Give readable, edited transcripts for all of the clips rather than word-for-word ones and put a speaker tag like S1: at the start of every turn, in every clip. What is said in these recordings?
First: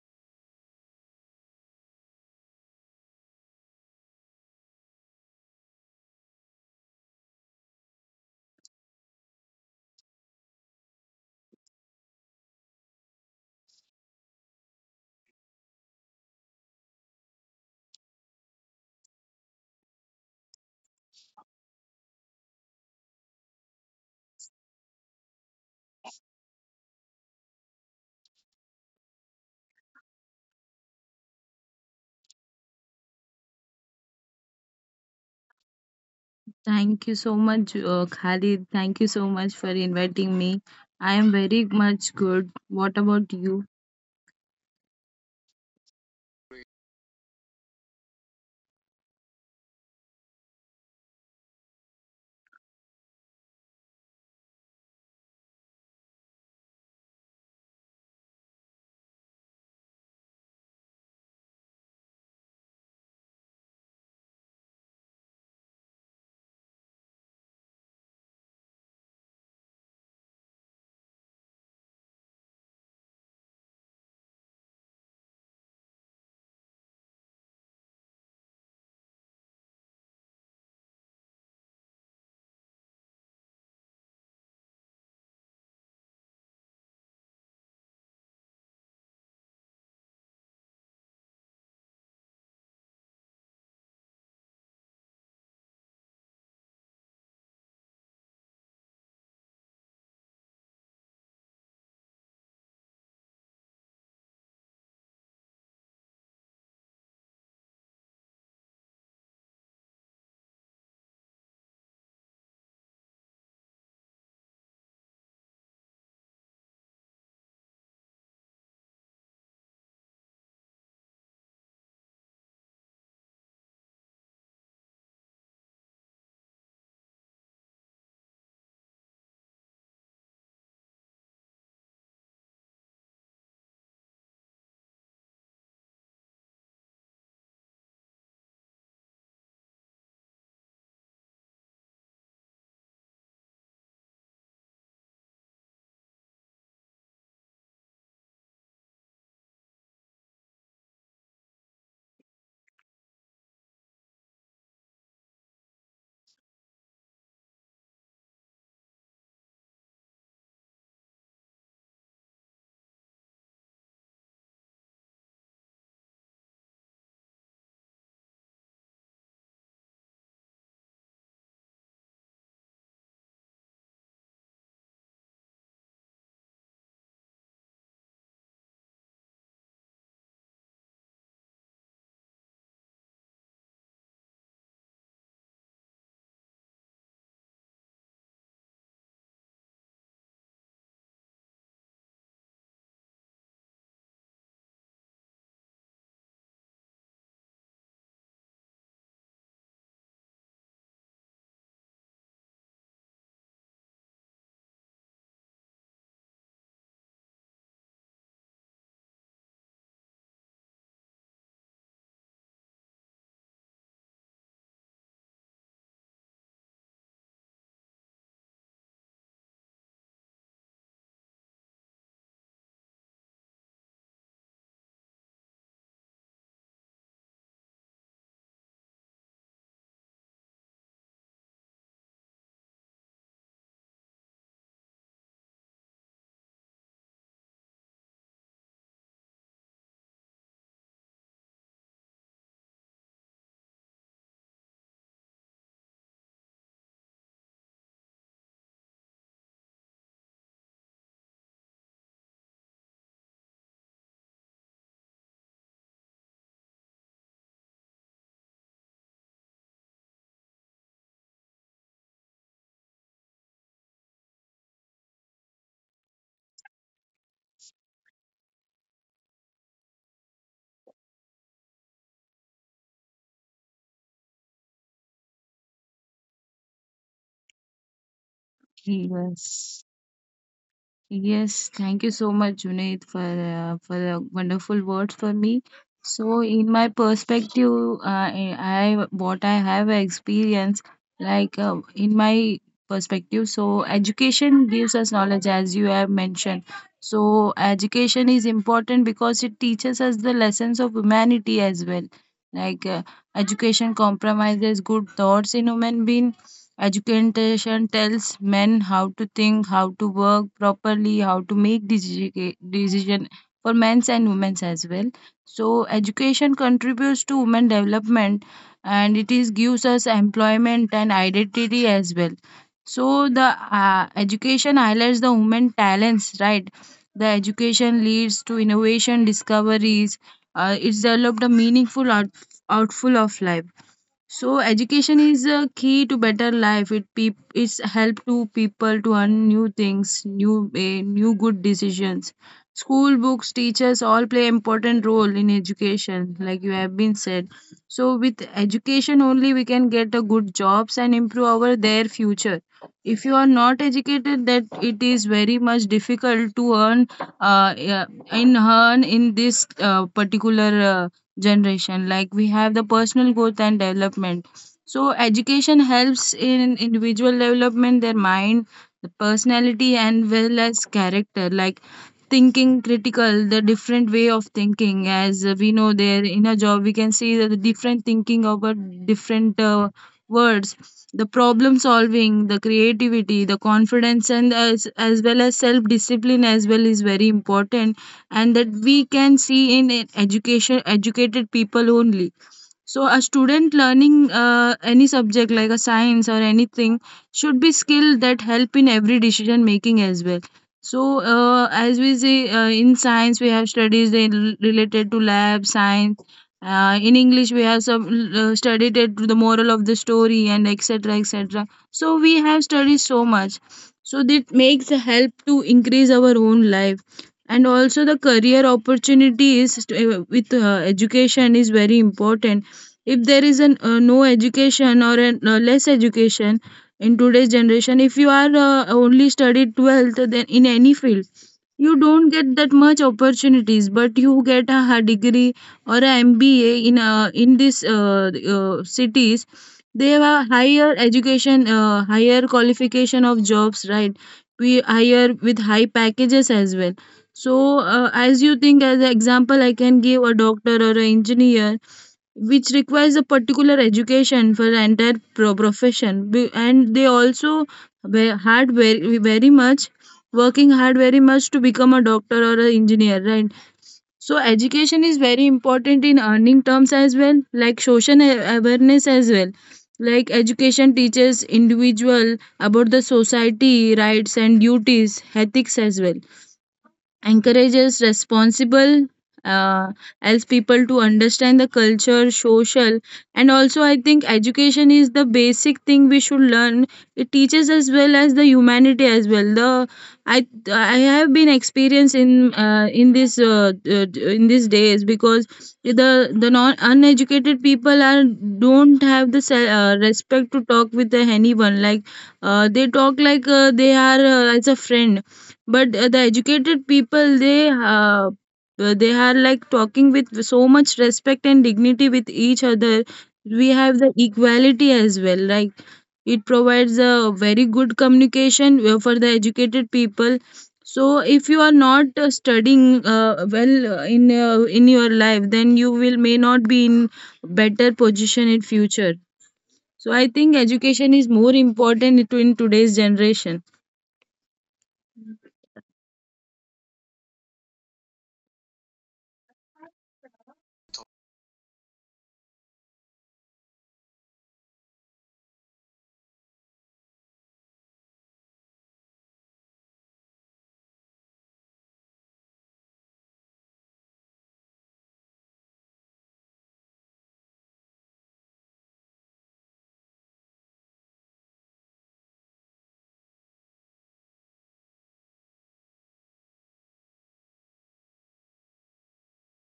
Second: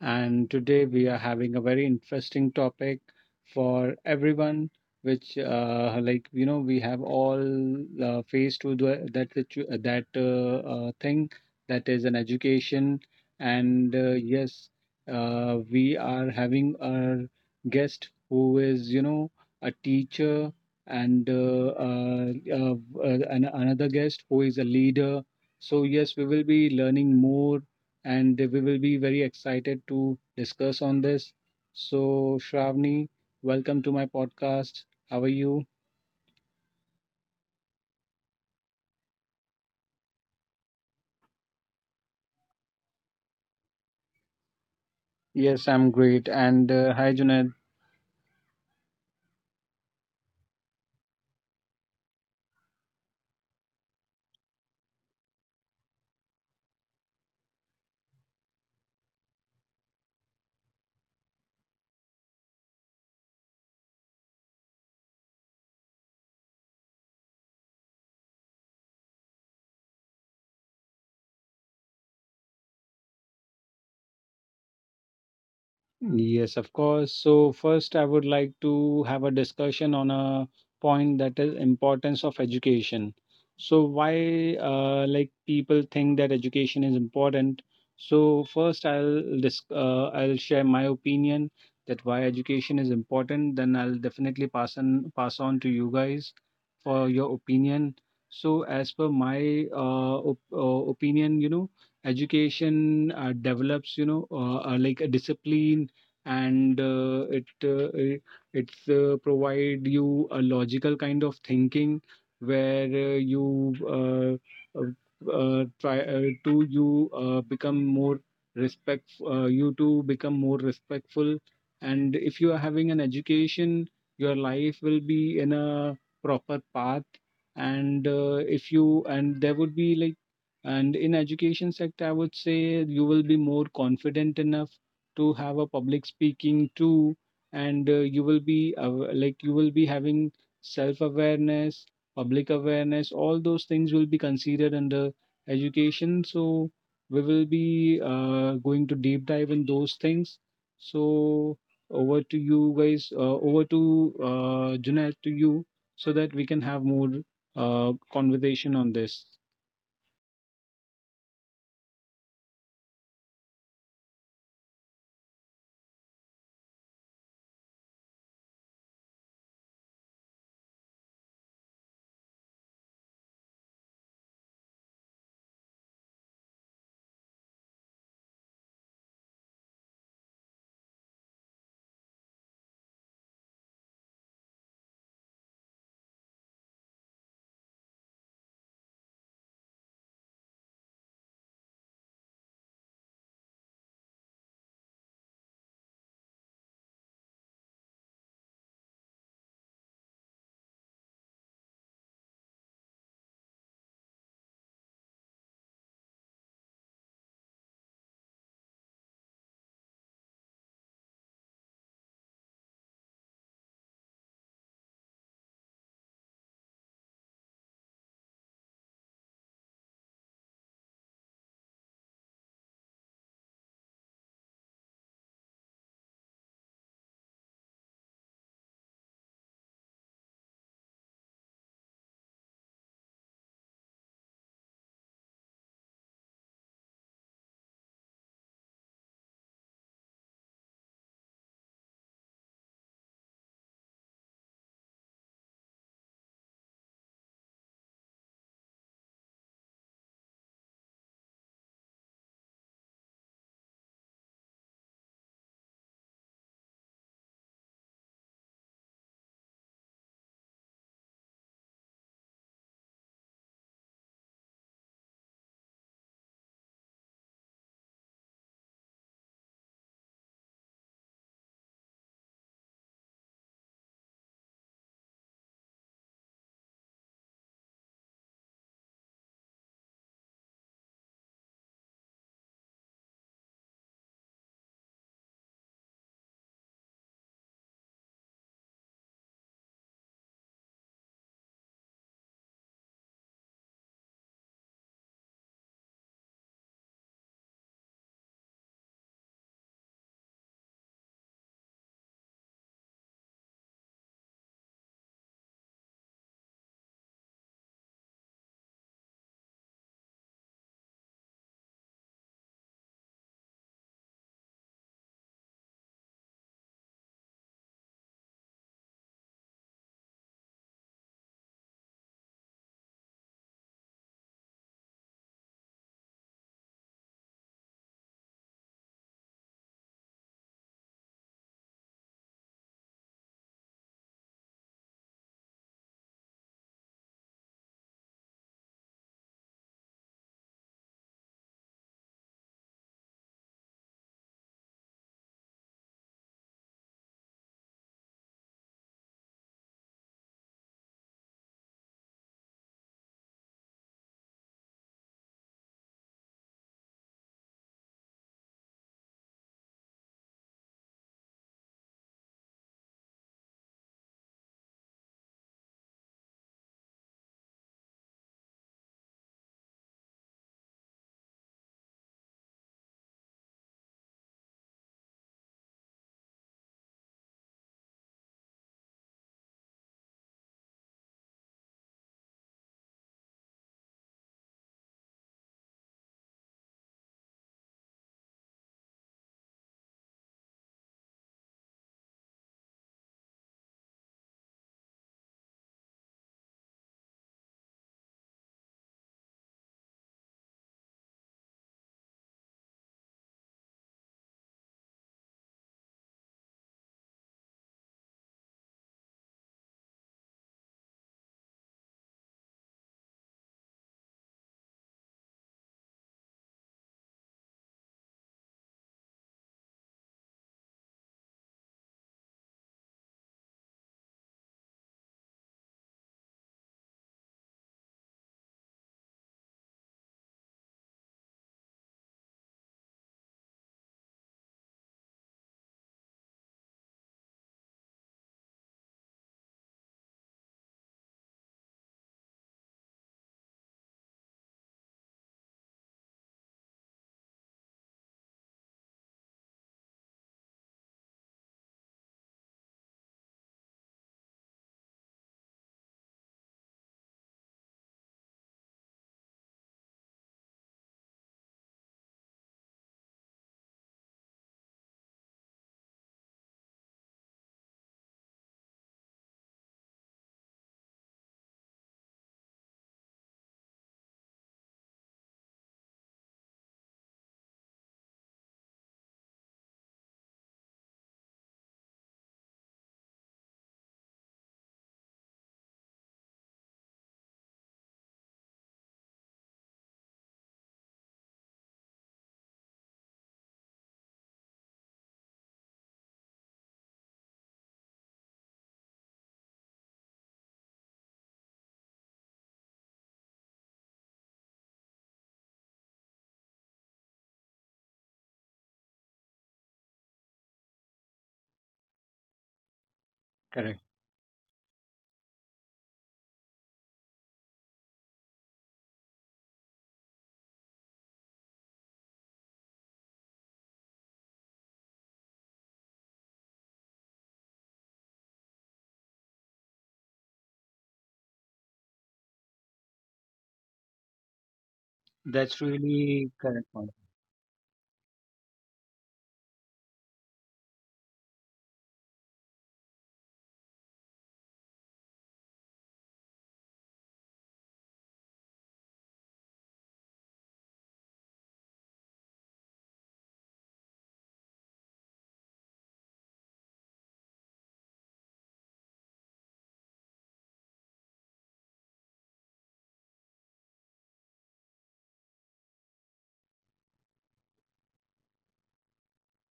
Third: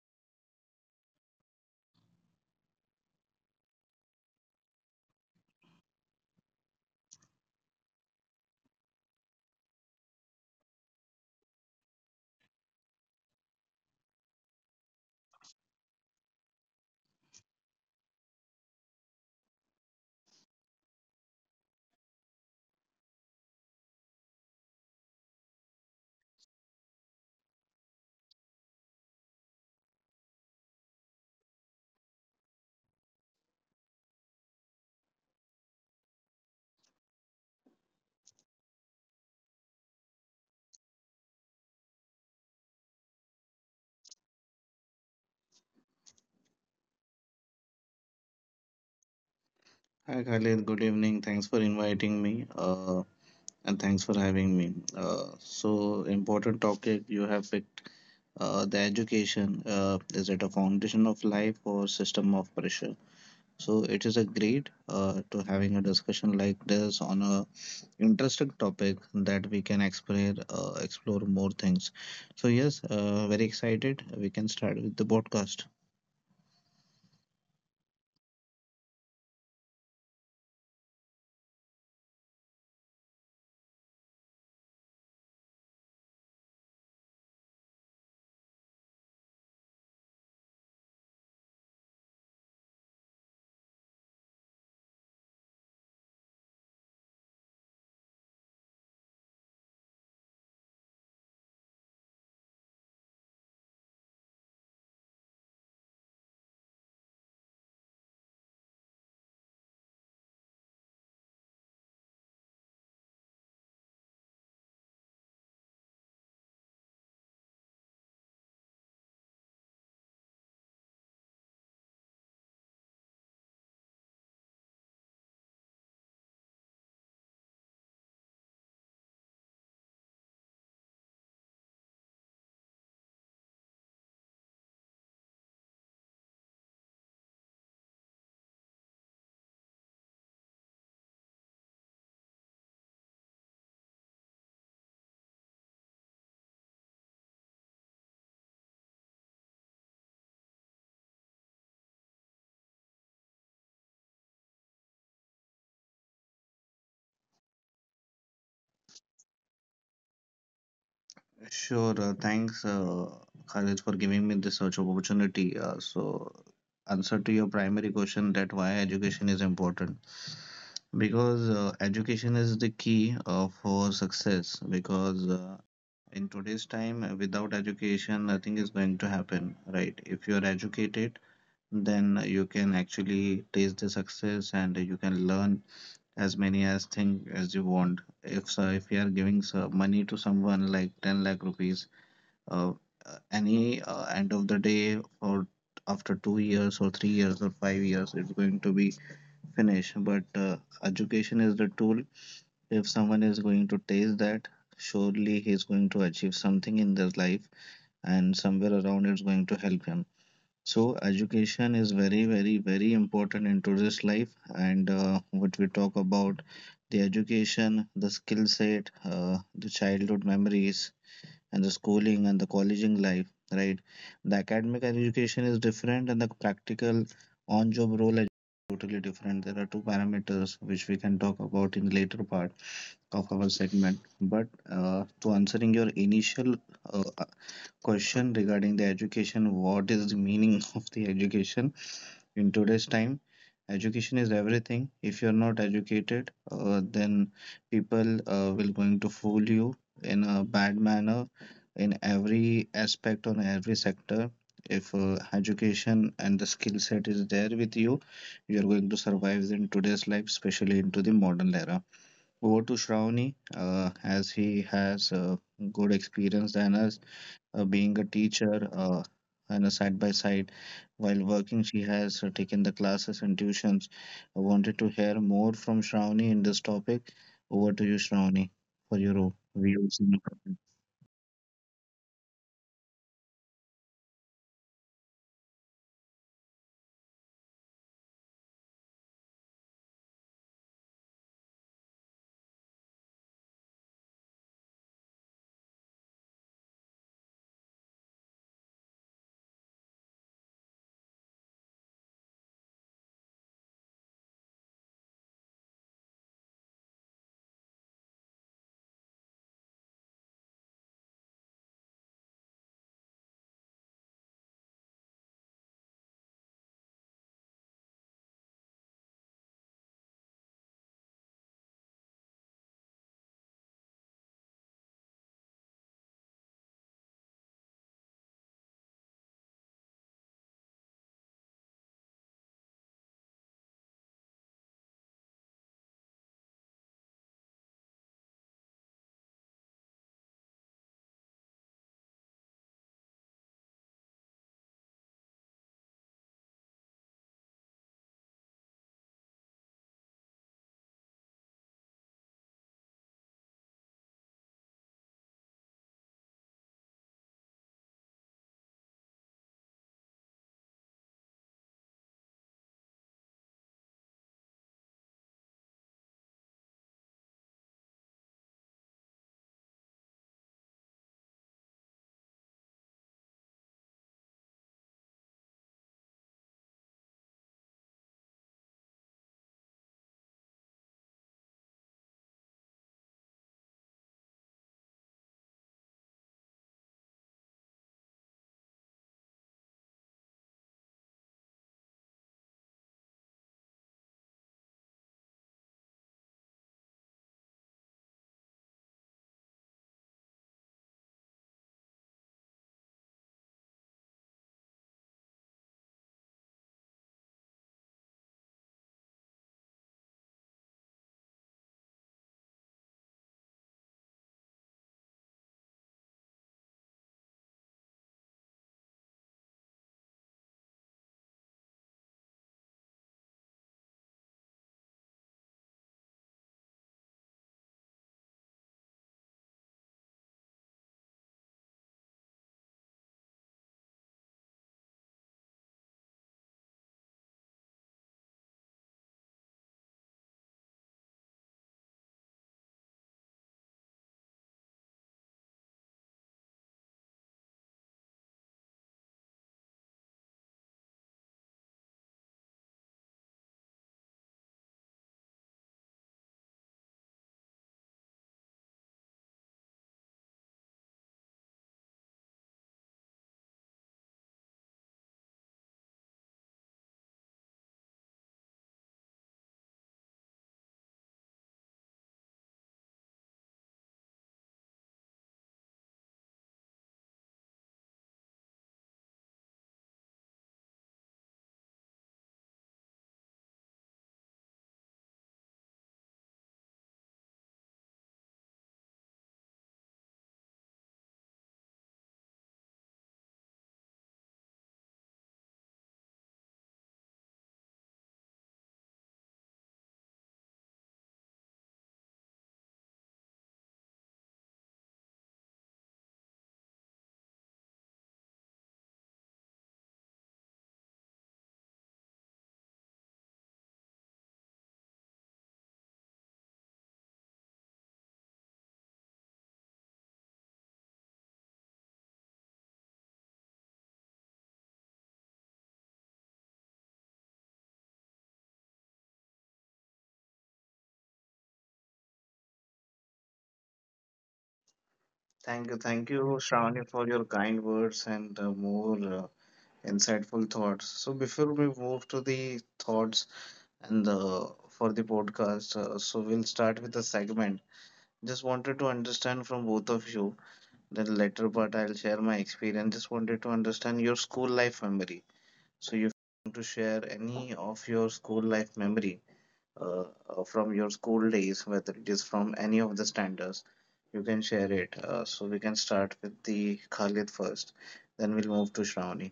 S1: And today we are having a very interesting topic for everyone, which we have all faced with the- that situ- that thing that is an education. And yes, we are having our guest who is a teacher and uh, another guest who is a leader. So, yes, we will be learning more and we will be very excited to discuss on this. So, Shravani, welcome to my podcast. How are you?
S2: Thank you so much, Khalid. Thank you so much for inviting me. I am very much good. What about you?
S1: Yes, I'm great. And hi, Junaid.
S3: Hi Khalid, good evening. Thanks for inviting me, and thanks for having me. So important topic you have picked. The education is it a foundation of life or system of pressure? So it is a great to having a discussion like this on a interesting topic that we can explore explore more things. So yes, very excited. We can start with the podcast.
S1: Yes, of course. So first, I would like to have a discussion on a point that is importance of education. So why people think that education is important. So first, I'll share my opinion that why education is important. Then I'll definitely pass on to you guys for your opinion. So as per my op opinion, you know, education develops, a discipline and it's provide you a logical kind of thinking where you try to you become more respect you to become more respectful. And if you are having an education, your life will be in a proper path. And if you and there would be like and in education sector, I would say you will be more confident enough to have a public speaking too. And you will be you will be having self awareness, public awareness, all those things will be considered under education. So we will be going to deep dive in those things. So over to you guys, over to Junaid, to you, so that we can have more conversation on this.
S3: Sure. Thanks, Khalid, for giving me this such opportunity. So, answer to your primary question that why education is important. Because education is the key for success. Because in today's time, without education, nothing is going to happen, right? If you are educated, then you can actually taste the success and you can learn as many as thing as you want. If you are giving money to someone like 10 lakh rupees uh, any end of the day or after 2 years or 3 years or 5 years it's going to be finished but education is the tool. If someone is going to taste that, surely he's going to achieve something in their life, and somewhere around it's going to help him. So education is very, very, very important into this life, and what we talk about the education, the skill set, the childhood memories and the schooling and the colleging life, right? The academic education is different and the practical on job role is totally different. There are two parameters which we can talk about in later part of our segment. But to answering your initial uh, question regarding the education, what is the meaning of the education in today's time? Education is everything. If you're not educated, then people will going to fool you in a bad manner, in every aspect on every sector. If education and the skill set is there with you, you are going to survive in today's life, especially into the modern era. Over to Shravani, as he has good experience than us, being a teacher, and a side by side while working she has taken the classes and tuitions. I wanted to hear more from Shravani in this topic. Over to you, Shravani, for your
S2: Yes.
S3: views.
S2: Yes, thank you so much, Junaid, for the wonderful words for me. So, in my perspective, what I have experienced, like in my perspective, so education gives us knowledge, as you have mentioned. So, education is important because it teaches us the lessons of humanity as well. Like uh, Education compromises good thoughts in human being. Education tells men how to think, how to work properly, how to make decision for men's and women's as well. So education contributes to women development, and it is gives us employment and identity as well. So the education highlights the women talents, right? The education leads to innovation, discoveries. It's developed a outful of life. So education is a key to better life. It peop it's help to people to earn new things, new good decisions. School books, teachers all play important role in education, like you have been said. So with education only we can get a good jobs and improve our their future. If you are not educated, that it is very much difficult to earn, uh, eh, in earn in this particular generation. Like we have the personal growth and development, so education helps in individual development, their mind, the personality and well as character, like thinking critical, the different way of thinking. As we know, there in a job we can see that the different thinking about different words, the problem solving, the creativity, the confidence, and as well as self discipline as well is very important, and that we can see in it education educated people only. So a student learning any subject like a science or anything should be skilled that help in every decision making as well. So as we say, in science we have studies related to lab science. In English we have some studied it to the moral of the story and etc etc. So we have studied so much. So that makes a help to increase our own life, and also the career opportunities with education is very important. If there is an no education or an, less education in today's generation, if you are only studied 12th, then in any field you don't get that much opportunities, but you get a degree or a mba in this cities. They have a higher education, higher qualification of jobs, right? We hire with high packages as well. So as you think, as an example, I can give a doctor or an engineer, which requires a particular education for the entire profession. And they also ve- hard very, very much working hard very much to become a doctor or an engineer, right? So education is very important in earning terms as well, like social awareness as well. Like education teaches individual about the society rights and duties, ethics as well, encourages responsible, uh, helps people to understand the culture, social. And also I think education is the basic thing we should learn. It teaches as well as the humanity as well. The i i have been experienced in this in these days, because the the non uneducated people are don't have the respect to talk with the anyone. Like they talk like they are as a friend, but the educated people, they are like talking with so much respect and dignity with each other. We
S1: Correct.
S2: have the equality as well, like, it provides a very good communication for the educated people. So if you are not studying well in your life, then you will may not be in better position in future. So I think education is more important to in today's generation.
S1: That's
S3: Thank
S1: really
S3: you,
S1: correct.
S3: Shravani, for your kind words and more insightful thoughts. So, before we move to the thoughts and the for the podcast, so we'll start with the segment. Just wanted to understand from both of you. The later part, I'll share my experience. Just wanted to understand your school life memory. So, you want to share any of your school life memory, uh, from your school days, whether it is from any of the standards, you can share it. So we can start with the Khalid first, then we'll move to Shravani.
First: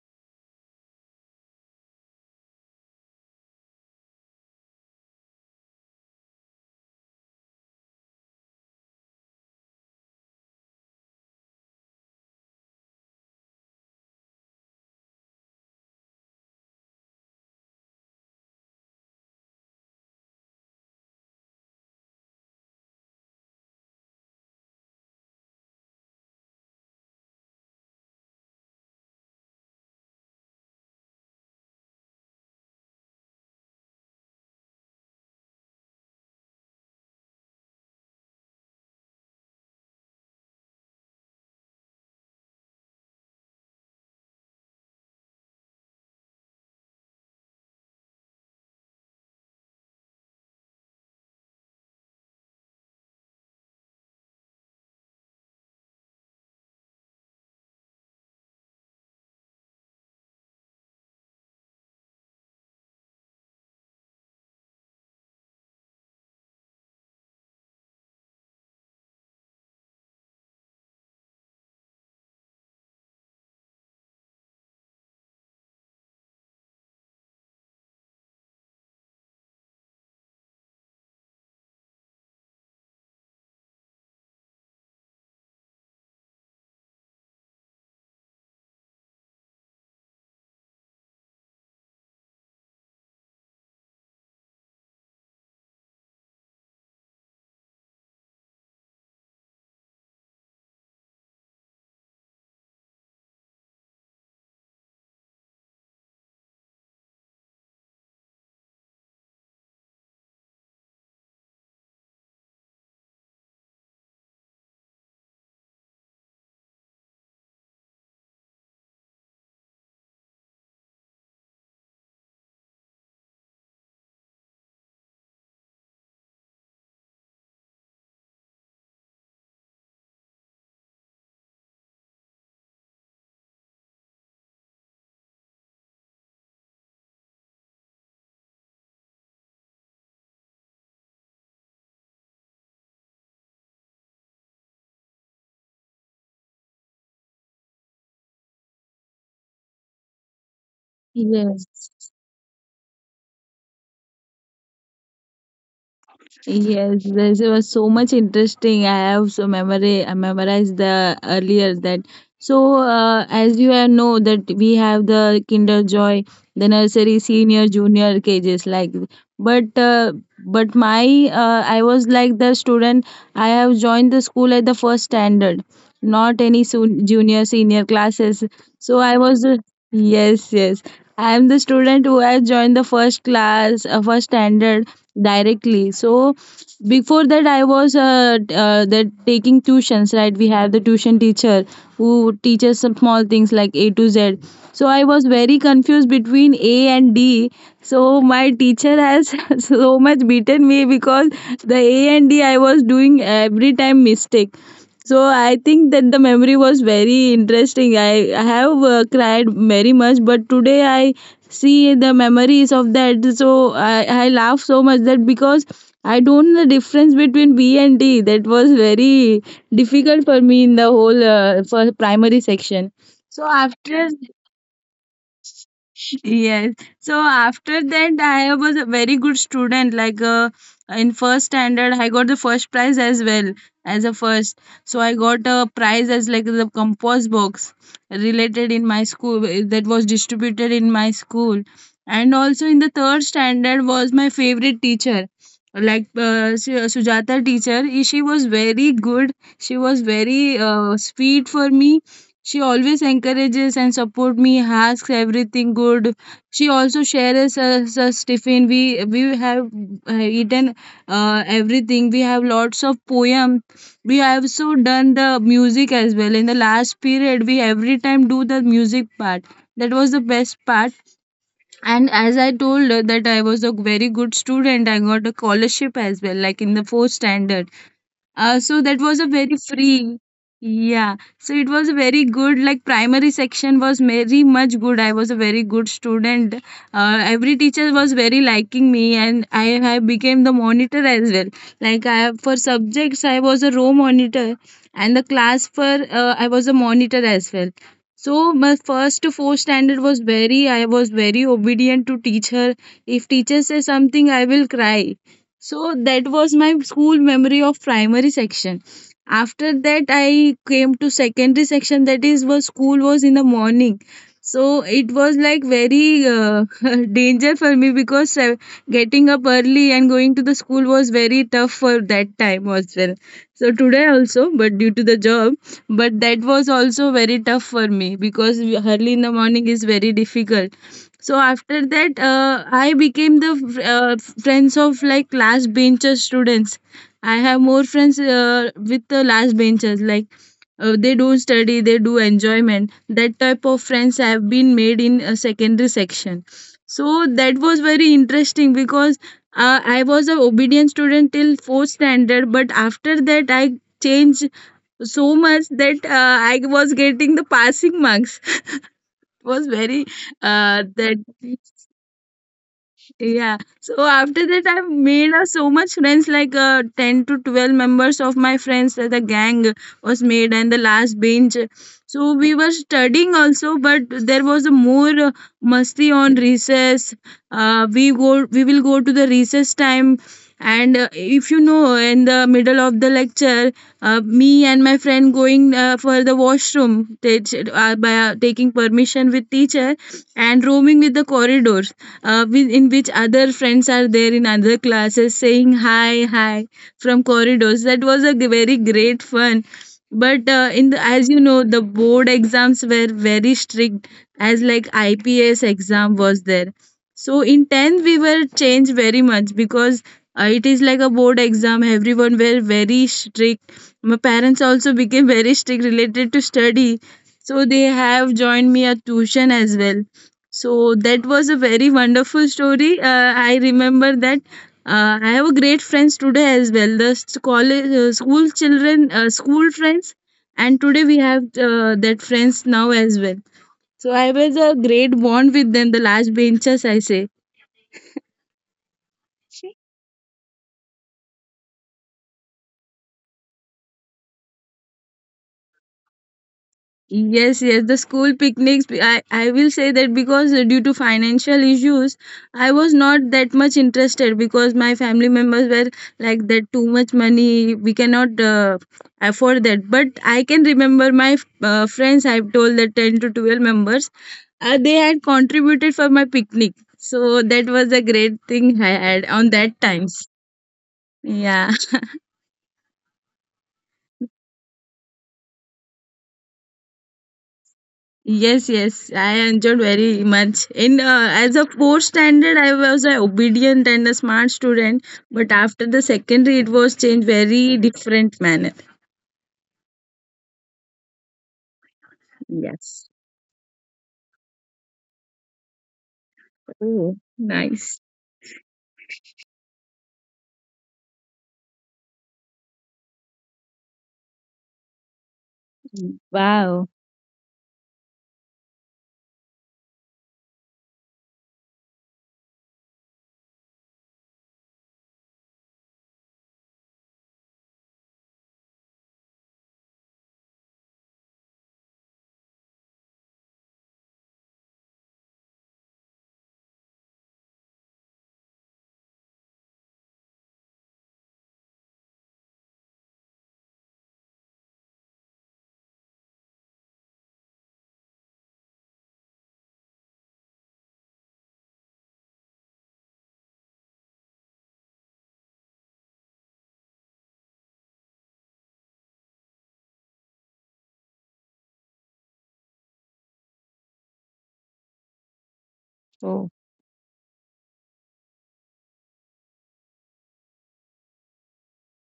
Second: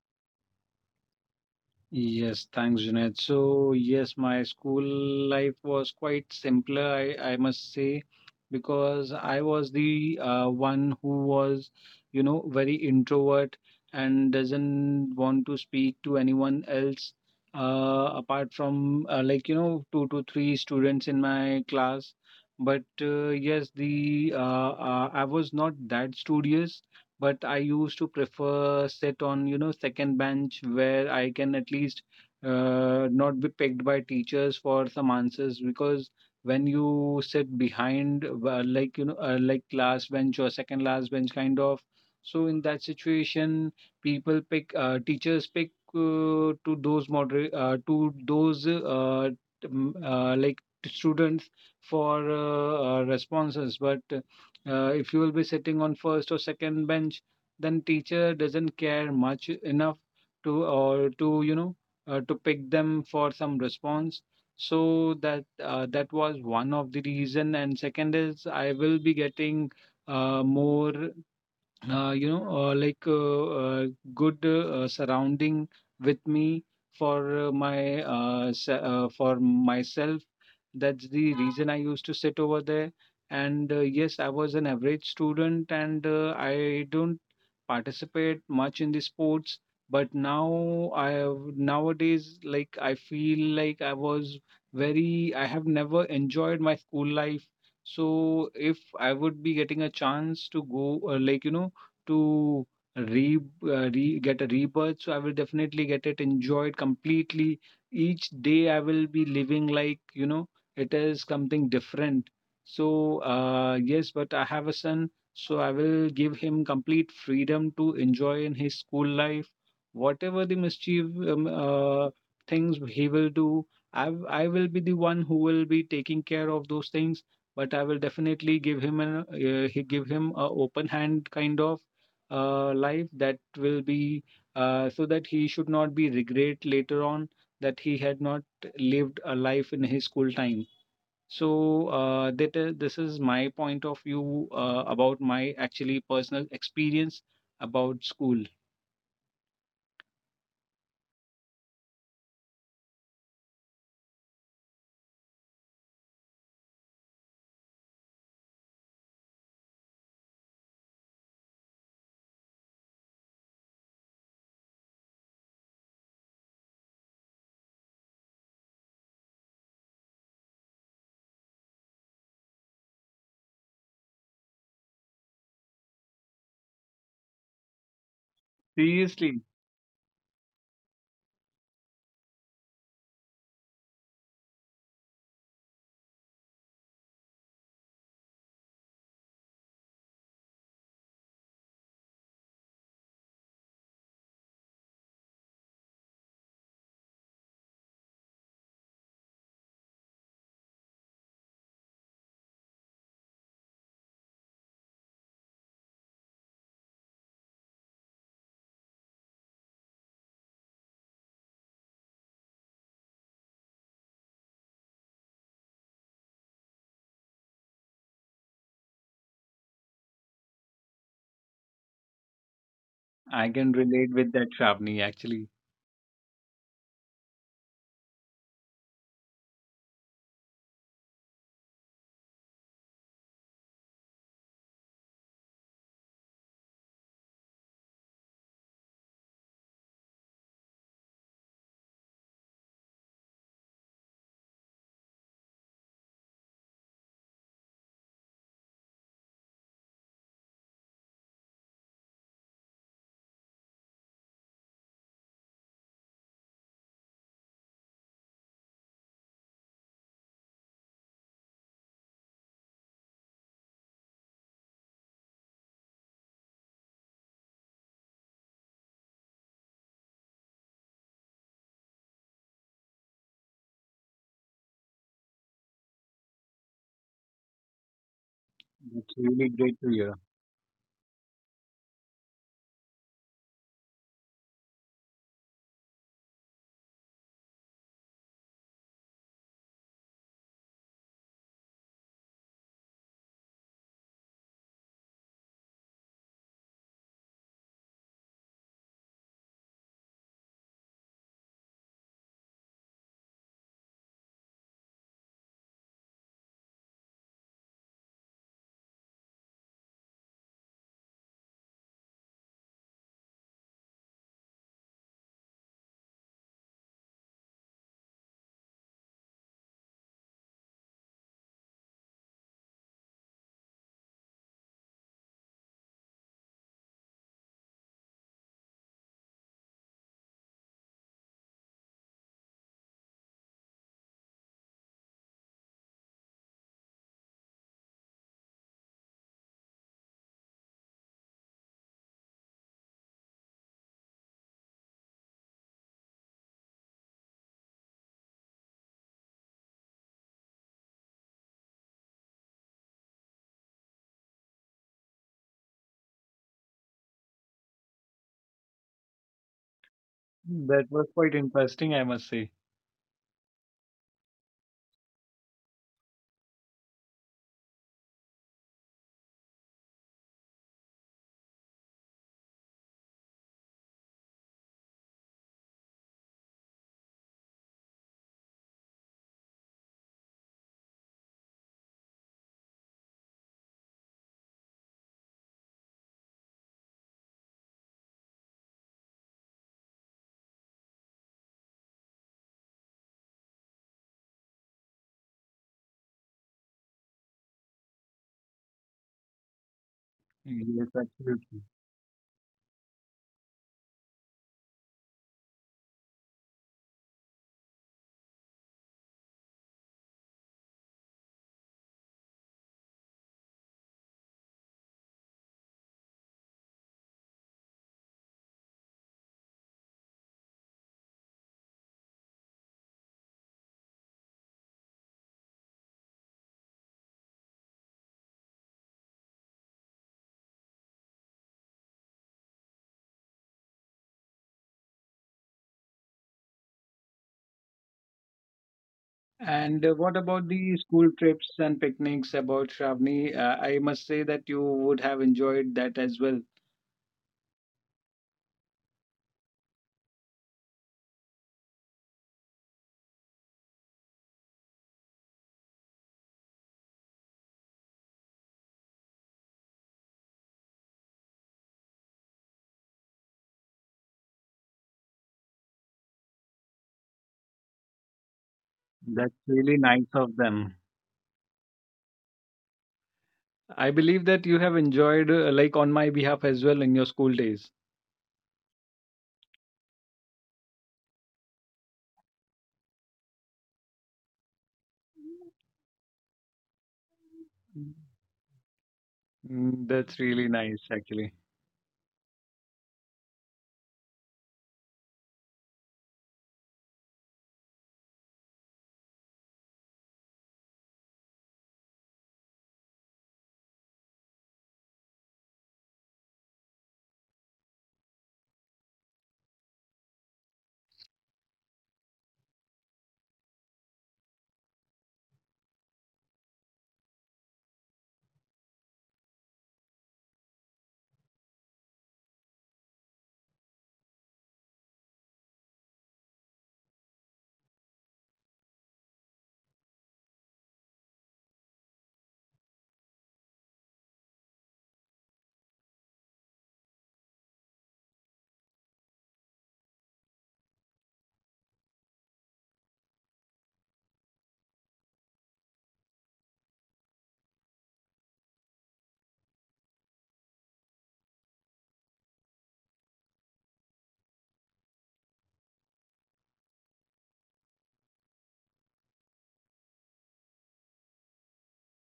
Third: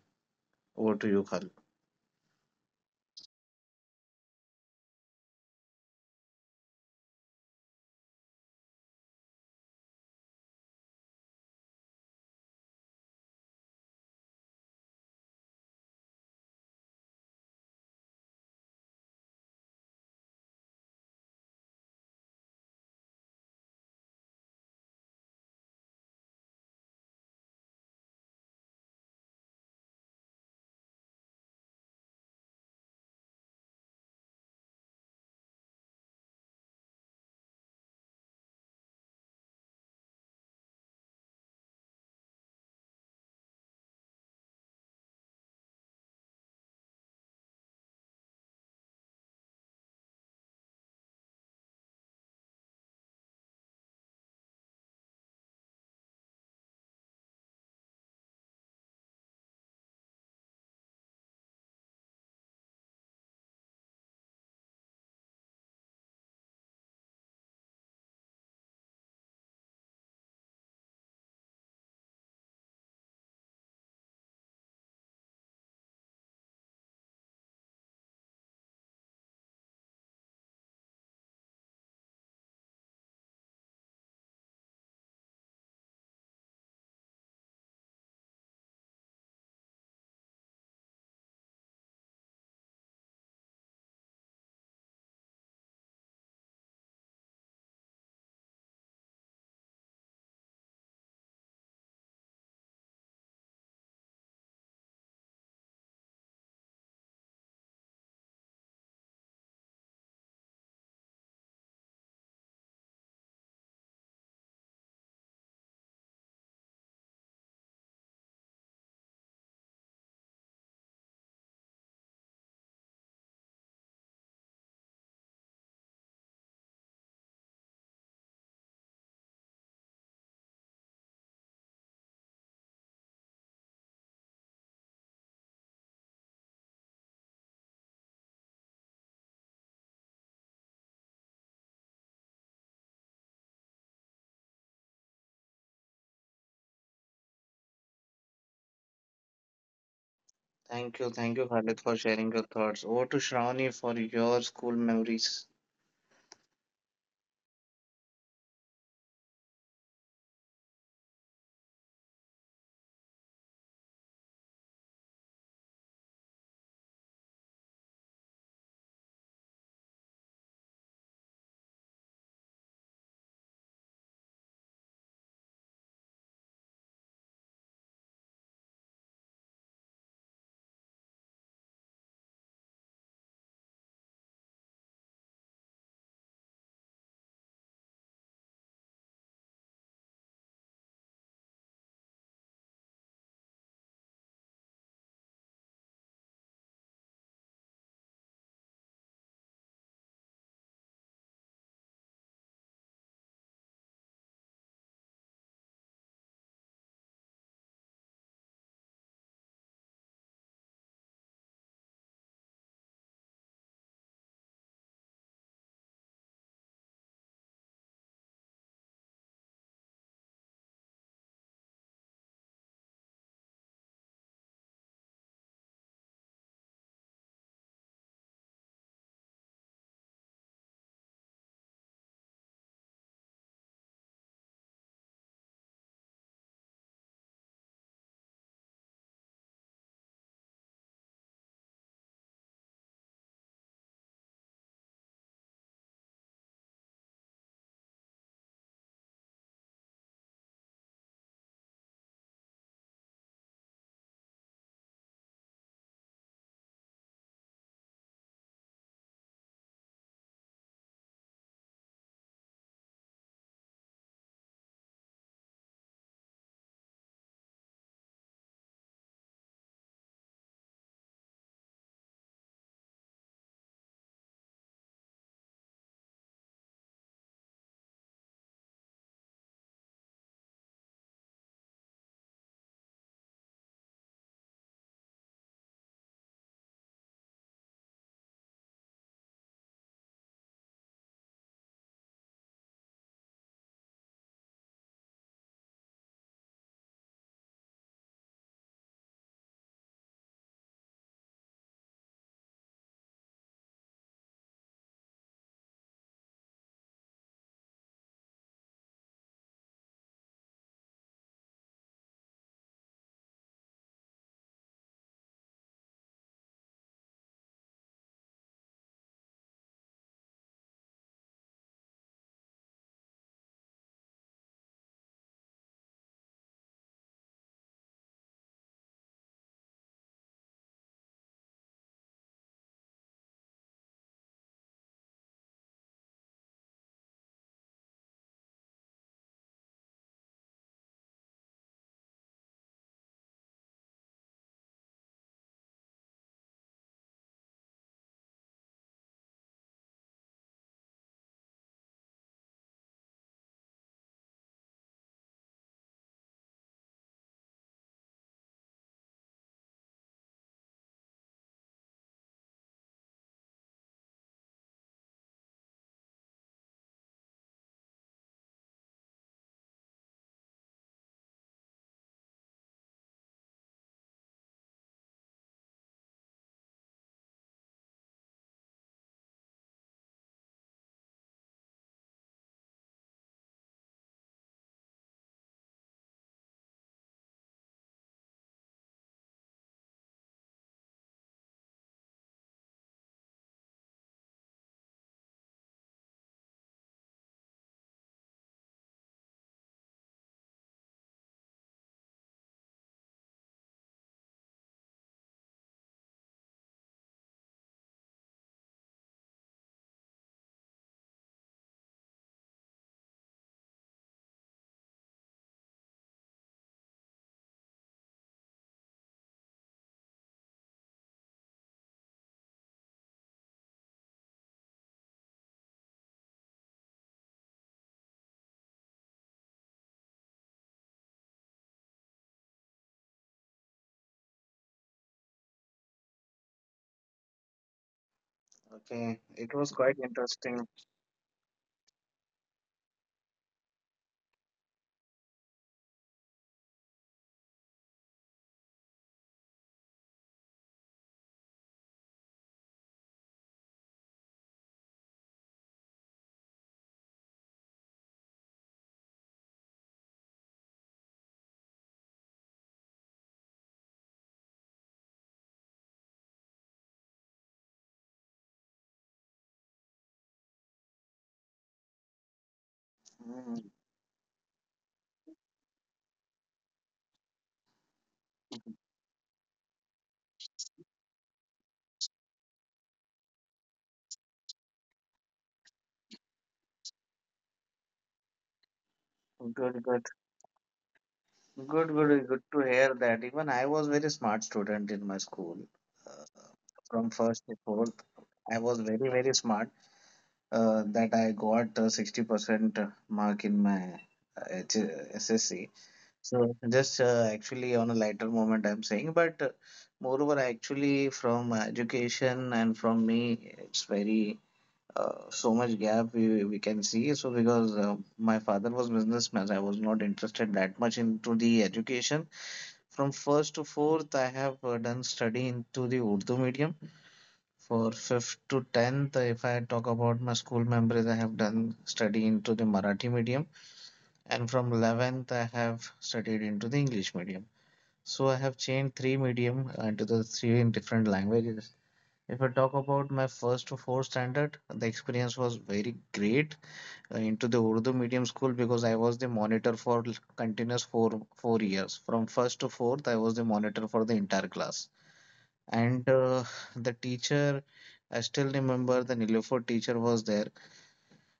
S3: Over to you, Khalid.
S1: Yes, thanks, Junaid. So, yes, my school life was quite simpler, I must say, because I was the one who was, you know, very introvert and doesn't want to speak to anyone else apart from, two to three students in my class. But yes, the I was not that studious, but I used to prefer sit on, you know, second bench where I can at least not be picked by teachers for some answers. Because when you sit behind, last bench or second last bench kind of, so in that situation, people pick teachers pick to those moderate to those t- m- like students for responses. But if you will be sitting on first or second bench, then teacher doesn't care much enough to, or to you know to pick them for some response. So that was one of the reason, and second is I will be getting more you know like good surrounding with me for for myself. That's the reason I used to sit over there. And yes, I was an average student, and I don't participate much in the sports. But now I have nowadays, like, I feel like I was very, I have never enjoyed my school life. So if I would be getting a chance to go, like, you know, to re, re get a rebirth, so I will definitely get it enjoyed completely. Each day I will be living like, you know, it is something different. So yes, but I have a son, so I will give him complete freedom to enjoy in his school life, whatever the mischief um, uh, things he will do. I will be the one who will be taking care of those things. But I will definitely give him an he give him a open hand kind of life that will be so that he should not be regret later on that he had not lived a life in his school time. So this is my point of view about my actually personal experience about school.
S3: Thank
S2: Yes.
S3: you, Khalid, for sharing your thoughts. Over to Shravani for your school memories.
S2: Yes, yes, was so much interesting. I have so memory, I memorized the earlier that. So, as you all know that we have the Kinder Joy, the nursery, senior, junior cages like. But uh, but my I was like the student. I have joined the school at the first standard, not any soon junior, senior classes. So I was
S1: Seriously,
S2: yes, yes. I am the student who has joined the first class, first standard directly. So before that I was that taking tuitions, right? We had the tuition teacher who teaches some small things like A to Z. So I was very confused between A and D. So my teacher has so much beaten me because the A and D I was doing every time mistake. So I think that the memory was very interesting. I have cried very much, but today I see the memories of that, so I laugh so much, that because I don't know the difference between B and D. That was very difficult for me in the whole for primary section. So
S1: I can
S2: after.
S1: relate with that, Shravani, actually.
S2: Yes. So after that, I was a very good student. In first standard, I got the first prize as well as a first. So I got a prize as like the compost box related in my school, that was distributed in my school. And also in the third standard was my favorite teacher, like Sujata teacher. She was very good. She was very sweet for me. She always encourages and support me, asks everything good. She also shares us Tiffin. We have eaten everything. We have lots of poem. We have so done the music as well. In the last period, we every time do the music part. That was the best part. And as I told her that I was a very good student, I got a scholarship as well, like in the fourth standard. So that
S1: That's
S2: was a
S1: really
S2: very
S1: great to hear.
S2: free. Yeah. So it was a very good, like primary section was very much good. I was a very good student. Every teacher was very liking me, and I have became the monitor as well. Like I have, for subjects, I was a row monitor, and the class for, I was a monitor as well. So my first to fourth standard was very, I was very obedient to teacher. If teacher says something, I will cry, so that was my school memory of primary section. After that, I came to secondary section. That is was school was in the morning. So it was like very danger for me, because getting up early and going to the school was very tough for that time as well. So today also, but due to the job, but that was also very tough for me because early in the morning is very difficult. So after that, I became the friends of like last bencher students. I have more friends with the last benchers. Like they do study, they do enjoyment. That type of friends have been made in a secondary section. So that was very interesting, because I was a obedient student till fourth standard, but after that I changed so much that I was getting the passing marks. It was very
S1: That was
S2: that.
S1: quite interesting, I must say.
S2: Yeah. So after that, I've made so much friends, like 10 to 12 members of my friends. The gang was made and the last bench. So we were studying also, but there was a more musty on recess. We go, we will go to the recess time. And if you know, in the middle of the lecture, me and my friend going for the washroom, they, by taking permission with teacher and roaming with the corridor, in which other friends are there in other classes saying hi, hi from corridors. That was a very great fun. But
S1: Yes,
S2: as you
S1: absolutely.
S2: know, the board exams were very strict, as like IPS exam was there. So in tenth we were changed very much, because it is like a board exam. Everyone were very strict. My parents also became very strict related to study. So they have joined me a tuition as well. So that was a very wonderful story. I remember that I have a great friends today as well. The college, school children, school friends, and today we have that friends now as well. So I was a great bond with them, the last benches, I say.
S3: Okay,
S1: And
S3: it
S1: what
S3: was
S1: about
S3: quite
S1: the school
S3: interesting.
S1: trips and picnics about Shravani? I must say that you would have enjoyed that as well.
S2: Yes, yes, the school picnics. I will say that because due to financial issues, I was not that much interested because my family members were like that too much money, we cannot afford that. But I can remember my friends, I've told that 10 to 12 members, they had contributed for my picnic. So that was a great thing I had
S1: That's
S2: on
S1: really
S2: that
S1: nice
S2: times.
S1: of them.
S2: Yeah.
S1: I
S3: Mm,
S1: believe that you have enjoyed, on my behalf as well, in your school days.
S2: Yes, yes, I enjoyed very much. In as a fourth standard, I was a obedient and a smart student, but after the secondary, it was changed very
S1: Mm,
S2: different manner.
S1: mm, that's
S3: good,
S1: really
S3: good,
S1: nice, actually.
S3: good, good
S2: Yes.
S3: to hear that. Even I was very smart student in my school. Uh,
S2: Oh,
S3: from
S2: nice.
S3: first to fourth, I was very, very smart, that I got 60% mark in my uh, H- SSC.
S2: Wow.
S3: So just actually on a lighter moment I'm saying, but moreover actually from education and from me it's very so much gap we can see. So because my father was businessman, I was not interested that much into the education. From first to fourth, I have done study into the Urdu medium. For fifth to tenth, if I talk about my school memories, I have done study into the Marathi medium, and from eleventh, I have studied into the English medium. So I have changed three medium into the three in different languages. If I talk about my first to fourth standard, the experience was very great into the Urdu medium school because I was the monitor for continuous 4 4 years. From first to fourth, I was the monitor for the entire class
S2: Oh.
S3: and the teacher. I still remember the Nilofer teacher was there,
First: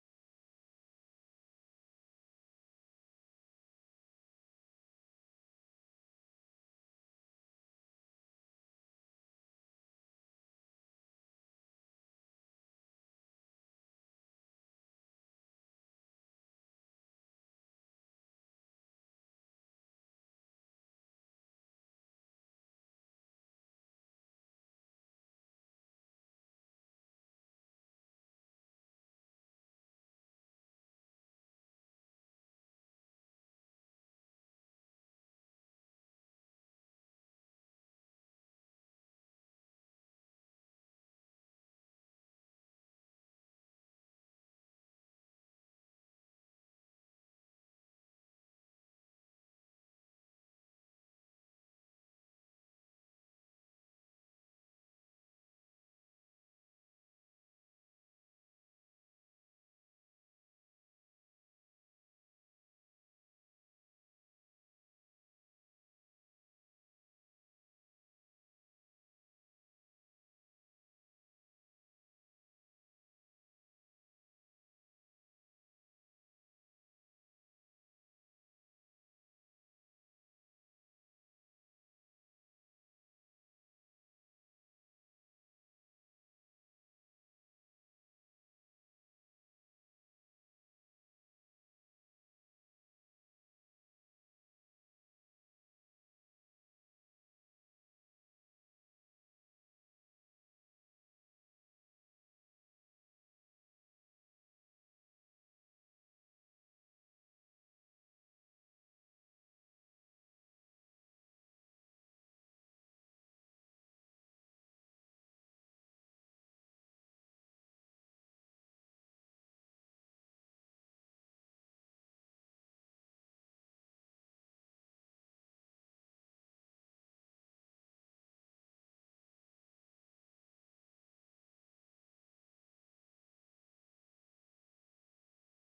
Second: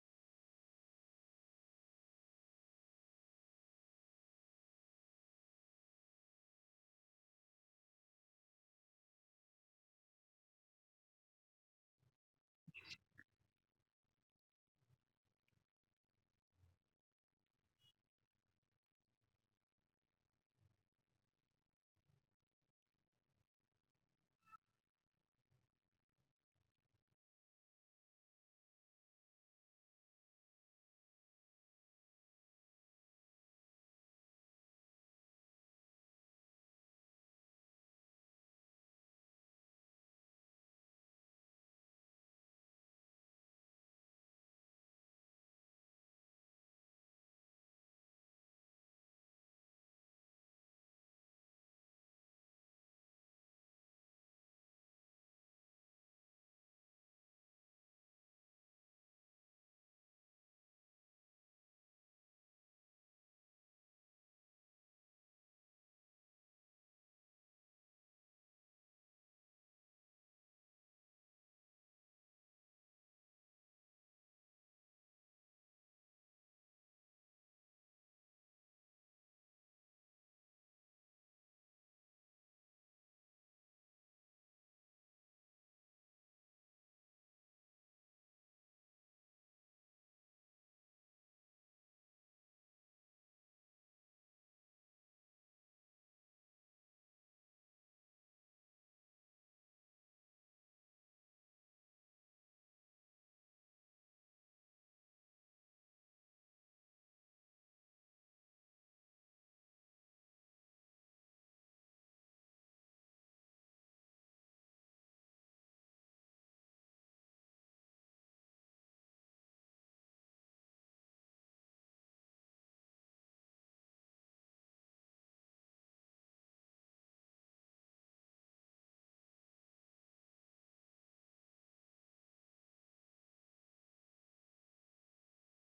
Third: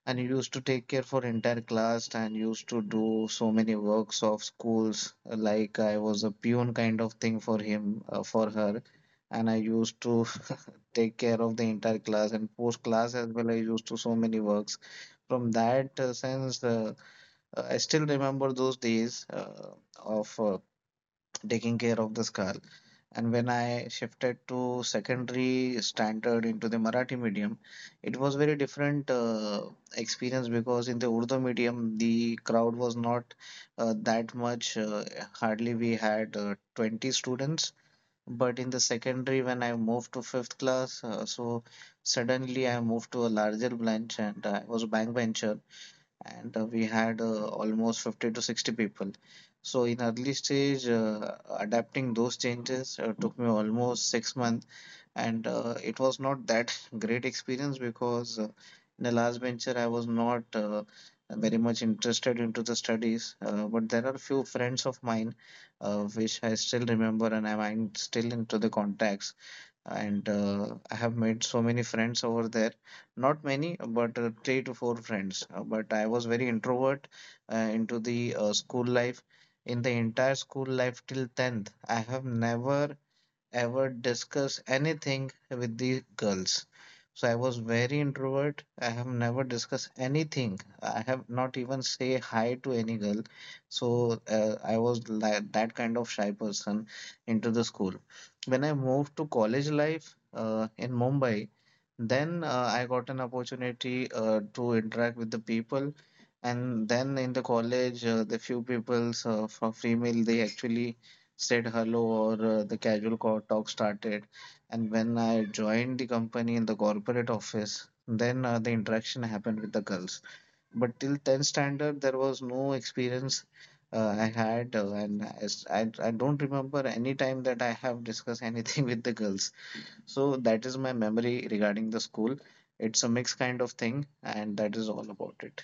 S3: and he used to take care for entire class and used to do so many works of schools, like I was a peon kind of thing for him, for her, and I used to take care of the entire class and post class as well I used to so many works. From that sense, I still remember those days of taking care of the skull. And when I shifted to secondary standard into the Marathi medium, it was very different experience because in the Urdu medium, the crowd was not that much. Hardly we had 20 students. But in the secondary, when I moved to fifth class, so suddenly I moved to a larger branch and I was a bankbencher and we had almost 50 to 60 people. So in early stage, adapting those changes took me almost 6 months, and it was not that great experience because in the last venture I was not very much interested into the studies. But there are few friends of mine which I still remember, and I am still into the contacts and I have made so many friends over there. Not many, but three to four friends. But I was very introvert into the school life. In the entire school life till 10th, I have never ever discuss anything with the girls. So I was very introvert. I have never discussed anything. I have not even say hi to any girl. So I was like that kind of shy person into the school. When I moved to college life in Mumbai, then I got an opportunity to interact with the people. And then in the college, the few peoples from female, they actually said hello or the casual talk started. And when I joined the company in the corporate office, then the interaction happened with the girls. But till 10th standard, there was no experience I had, and as I don't remember any time that I have discussed anything with the girls. So that is my memory regarding the school. It's a mixed kind of thing, and that is all about it.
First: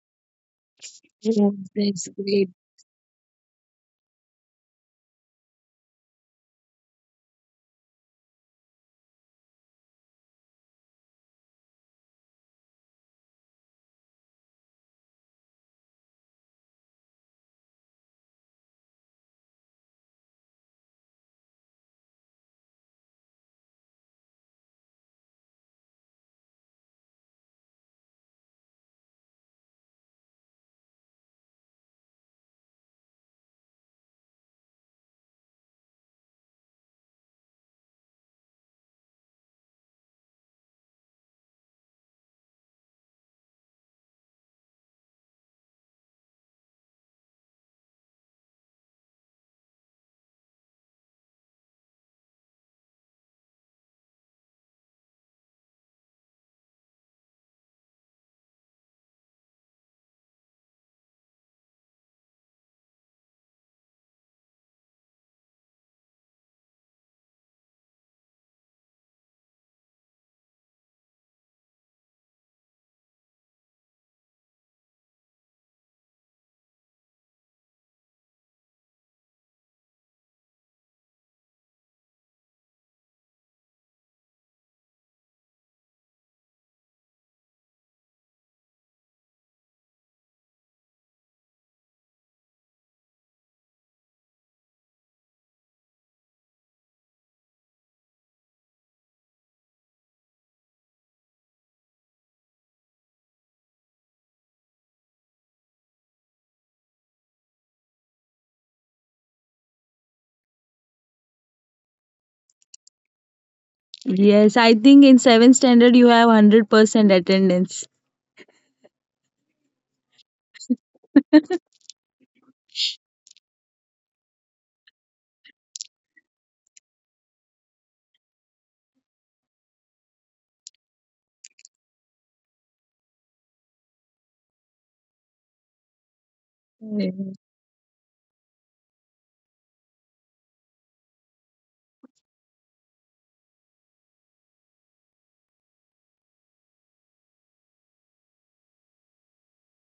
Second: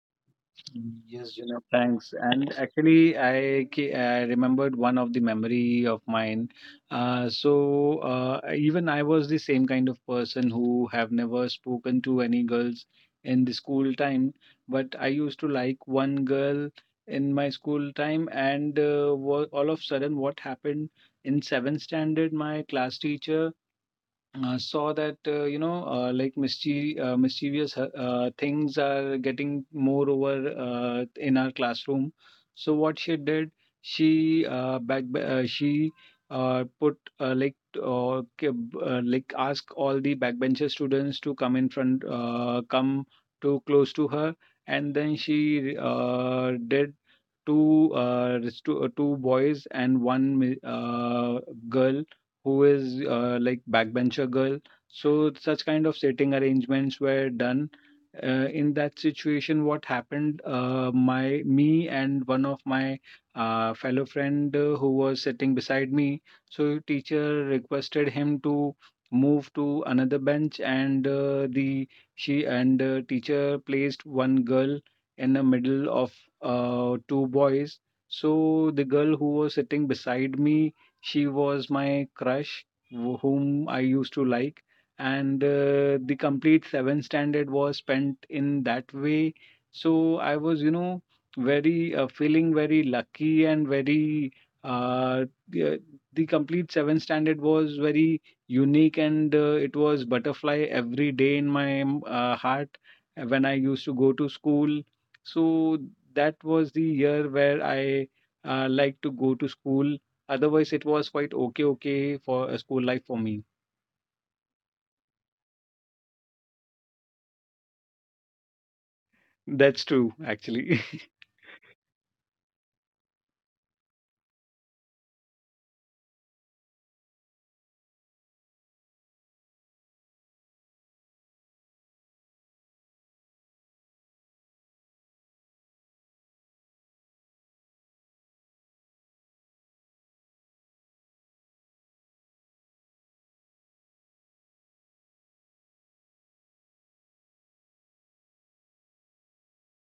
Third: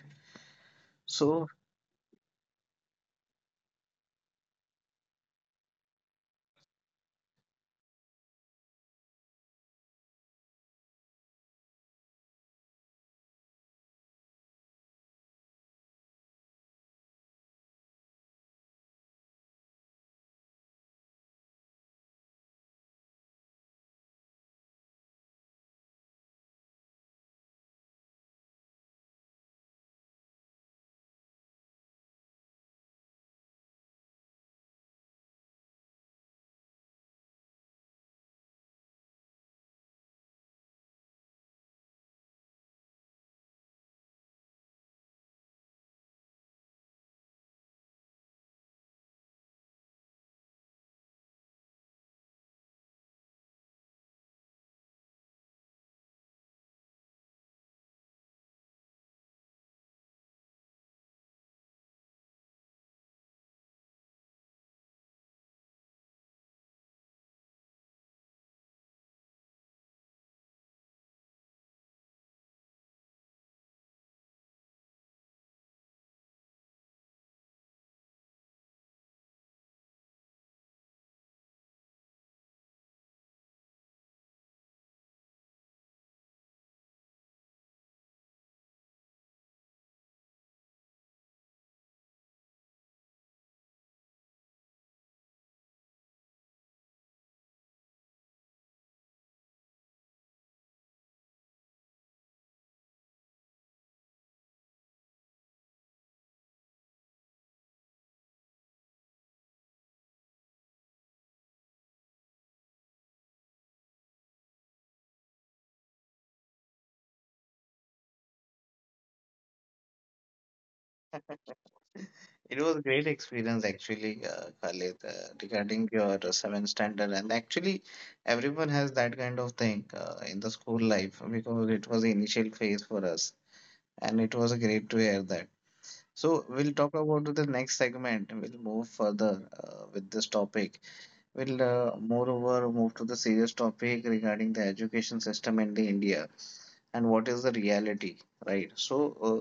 S1: Mm, yes, you
S3: So
S2: Yeah,
S1: know,
S2: that's
S1: thanks.
S2: great.
S1: And actually, I remembered one of the memory of mine. So even I was the same kind of person who have never spoken to any girls in the school time, but I used to like one girl in my school time. And all of sudden, what happened in seventh standard, my class teacher saw that mischievous things are getting more over in our classroom. So what she did, she put like k- b- like ask all the backbencher students to come in front, come too close to her. And then she did two res- two, two boys and girl who is backbencher girl. So such kind of setting arrangements were done. In that situation, what happened? My me and one of my fellow friend who was sitting beside me. So teacher requested him to move to another bench. And the she and teacher placed one girl in the middle of two boys. So the girl who was sitting beside me, she was my crush, whom I used to like. And the complete seventh standard was spent in that way. So I was, you know, very feeling very lucky and uh, the, the complete seventh standard was very unique, and it was butterfly every day in my heart when I used to go to school. So that was the year where I liked to go to school. Otherwise, it was quite okay for a school life for me.
S2: Yes, I think in seventh standard you have 100% attendance.
S1: That's true, actually.
S3: it was a great experience actually, Khalid, regarding your seventh standard. And actually, everyone has that kind of thing in the school life because it was the initial phase for us, and it was a great to hear that. So we'll talk about the next segment. We'll move further with this topic. We'll moreover move to the serious topic regarding the education system in the India and what is the reality, right? So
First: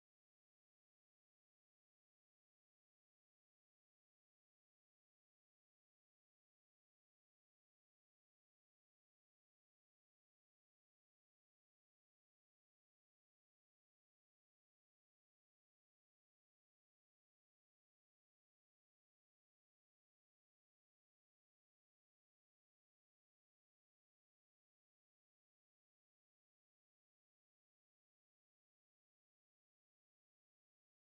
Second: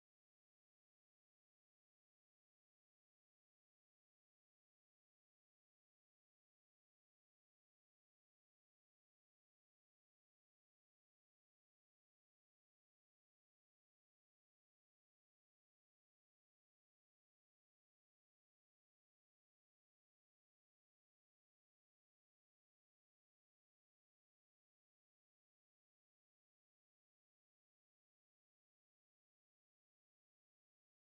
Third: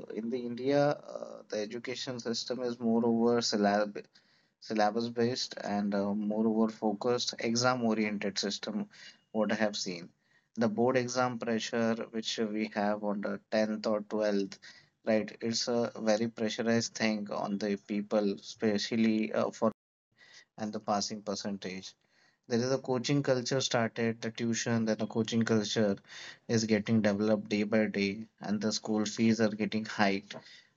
S3: in the India, the education system is moreover syllabus based and moreover focused exam oriented system. What I have seen, the board exam pressure which we have on the 10th or 12th. Right, it's a very pressurized thing on the people, especially for and the passing percentage. There is a coaching culture started, the tuition, then the coaching culture is getting developed day by day, and the school fees are getting hiked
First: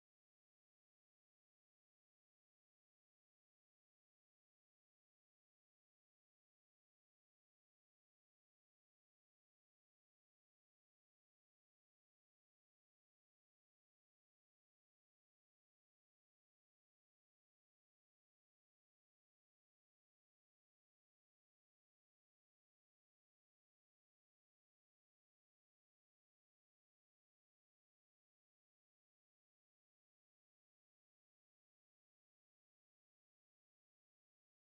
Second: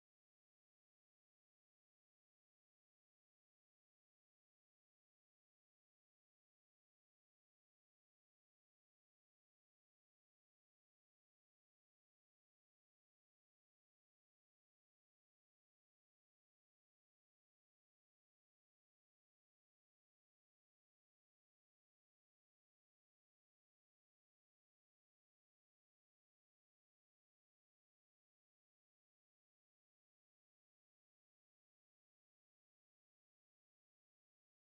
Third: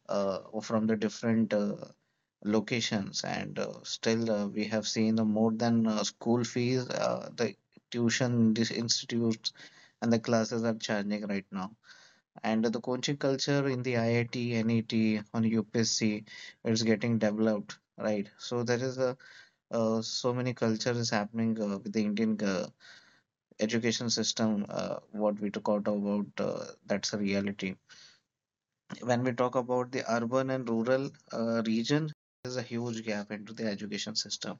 S3: from the different locations, and still we have seen the more than school fees, the tuition these institutes and the classes are charging right now. And the coaching culture in the IIT NET on UPSC, it's getting developed, right? So there is a so many cultures happening with the Indian education system, what we took out about, that's a reality. When we talk about the urban and rural region, there's a huge gap into the education system.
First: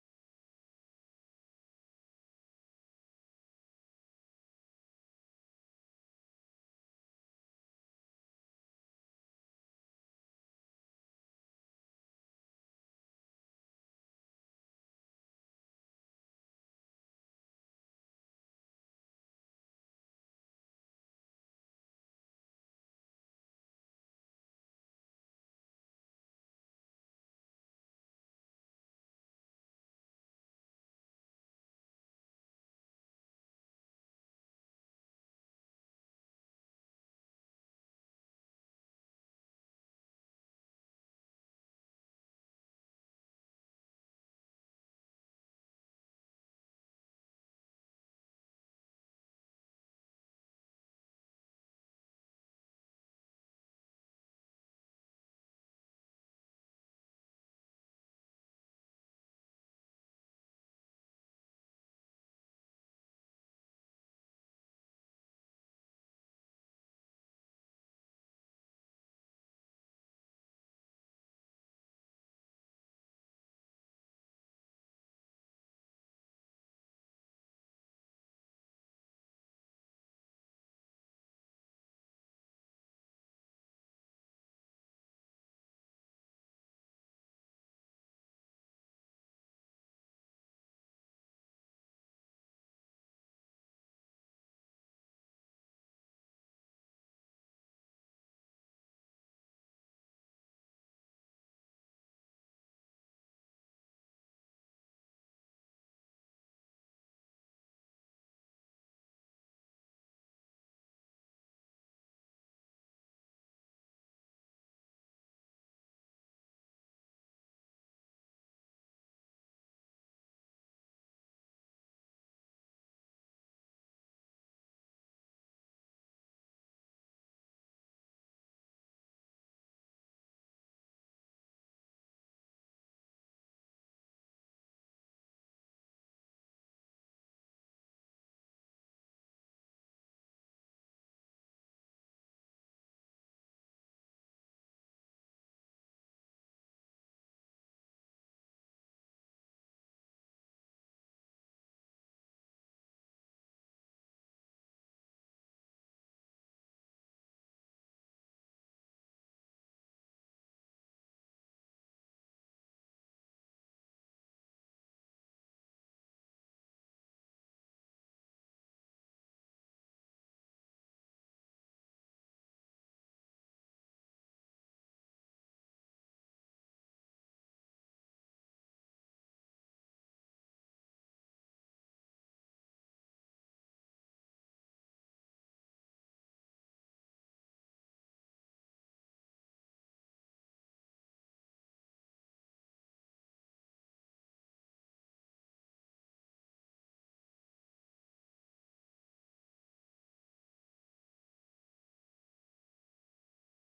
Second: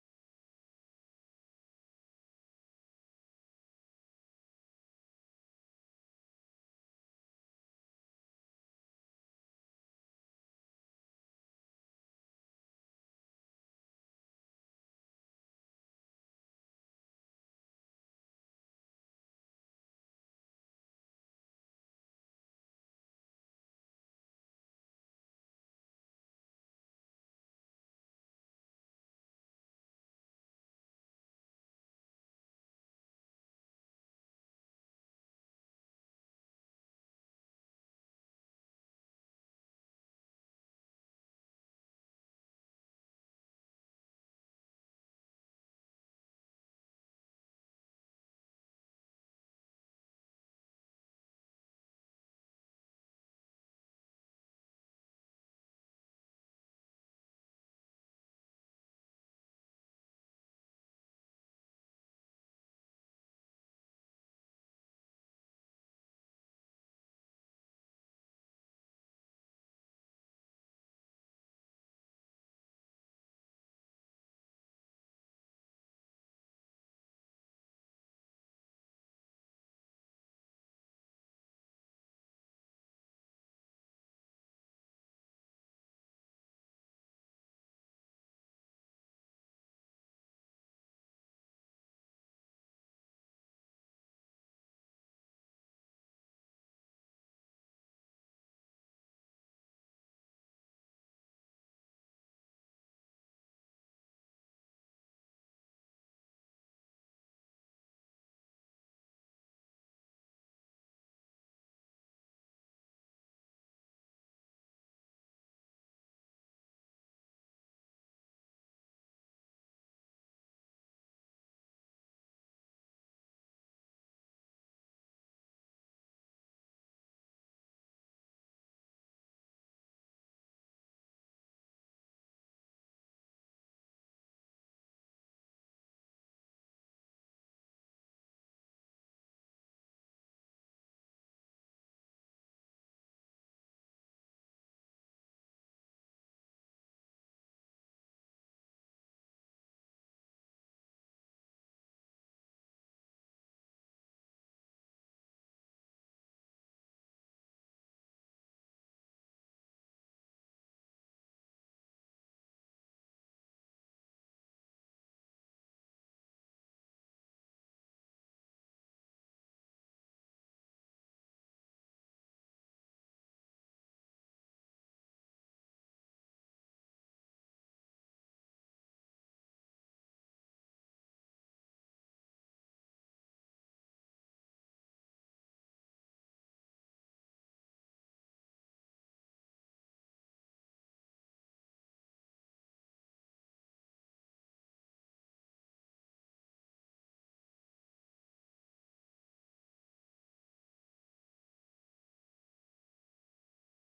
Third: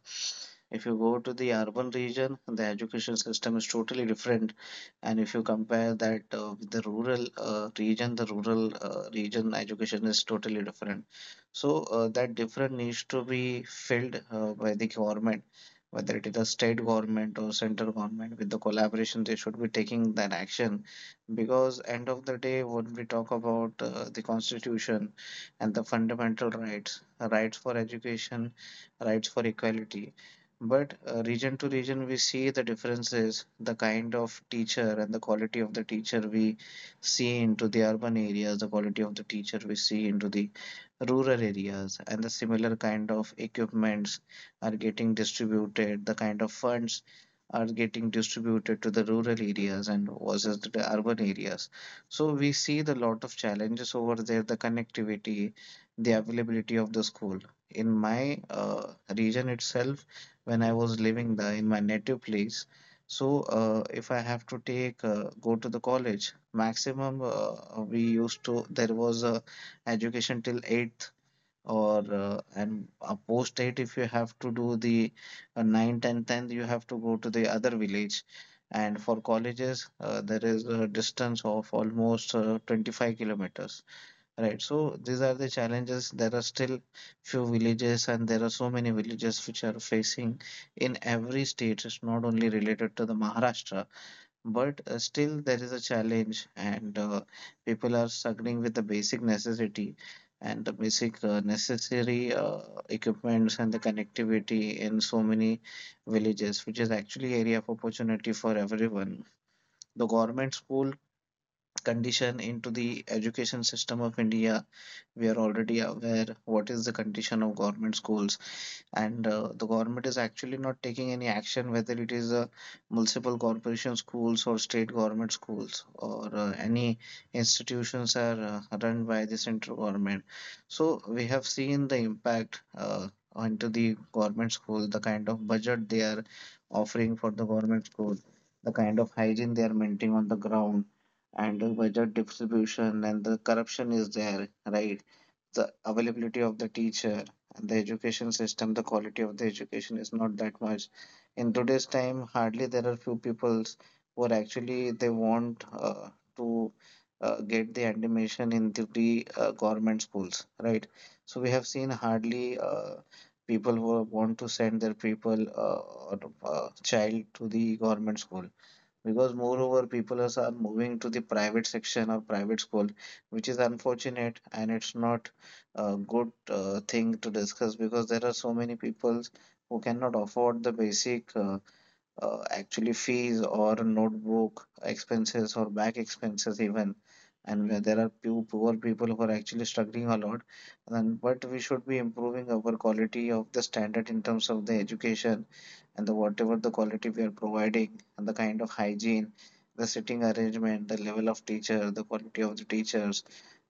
S3: If you go to the urban region, the education system is totally different. And if you compare that with the rural region, the rural region education is totally different. So that difference needs to be filled by the government, whether it is the state government or central government. With the collaboration, they should be taking that action, because end of the day when we talk about the constitution and the fundamental rights for education, rights for equality. But region to region we see the differences, the kind of teacher and the quality of the teacher we see into the urban areas, the quality of the teacher we see into the rural areas, and the similar kind of equipments are getting distributed, the kind of funds are getting distributed to the rural areas and versus the urban areas. So we see the lot of challenges over there, the connectivity, the availability of the school. In my region itself, when I was living there in my native place, if I have to take go to the college, maximum we used to there was a education till eighth or and post 8. If you have to do the 9 tenth, you have to go to the other village, and for colleges there is a distance of almost 25 kilometers, right? So these are the challenges. There are still few villages, and there are so many villages which are facing, in every state. It's not only related to the maharashtra, but still there is a challenge, and people are struggling with the basic necessity and the basic necessary equipments and the connectivity in so many villages, which is actually area of opportunity for everyone. The government school condition into the education system of India. We are already aware what is the condition of government schools, and the government is actually not taking any action, whether it is a multiple corporation schools or state government schools or any institutions are run by the central government. So we have seen the impact. Onto the government school, the kind of budget they are offering for the government school, the kind of hygiene they are maintaining on the ground, and the budget distribution and the corruption is there, right? The availability of the teacher and the education system, the quality of the education is not that much. In today's time, hardly there are few peoples who are actually they want to get the admission in the government schools, right? So we have seen hardly people who want to send their people or child to the government school, because moreover people are moving to the private section or private school, which is unfortunate, and it's not a good thing to discuss, because there are so many people who cannot afford the basic actually fees or notebook expenses or back expenses even, and where there are few poor people who are actually struggling a lot. Then but we should be improving our quality of the standard in terms of the education, and the whatever the quality we are providing, and the kind of hygiene, the sitting arrangement, the level of teacher, the quality of the teachers,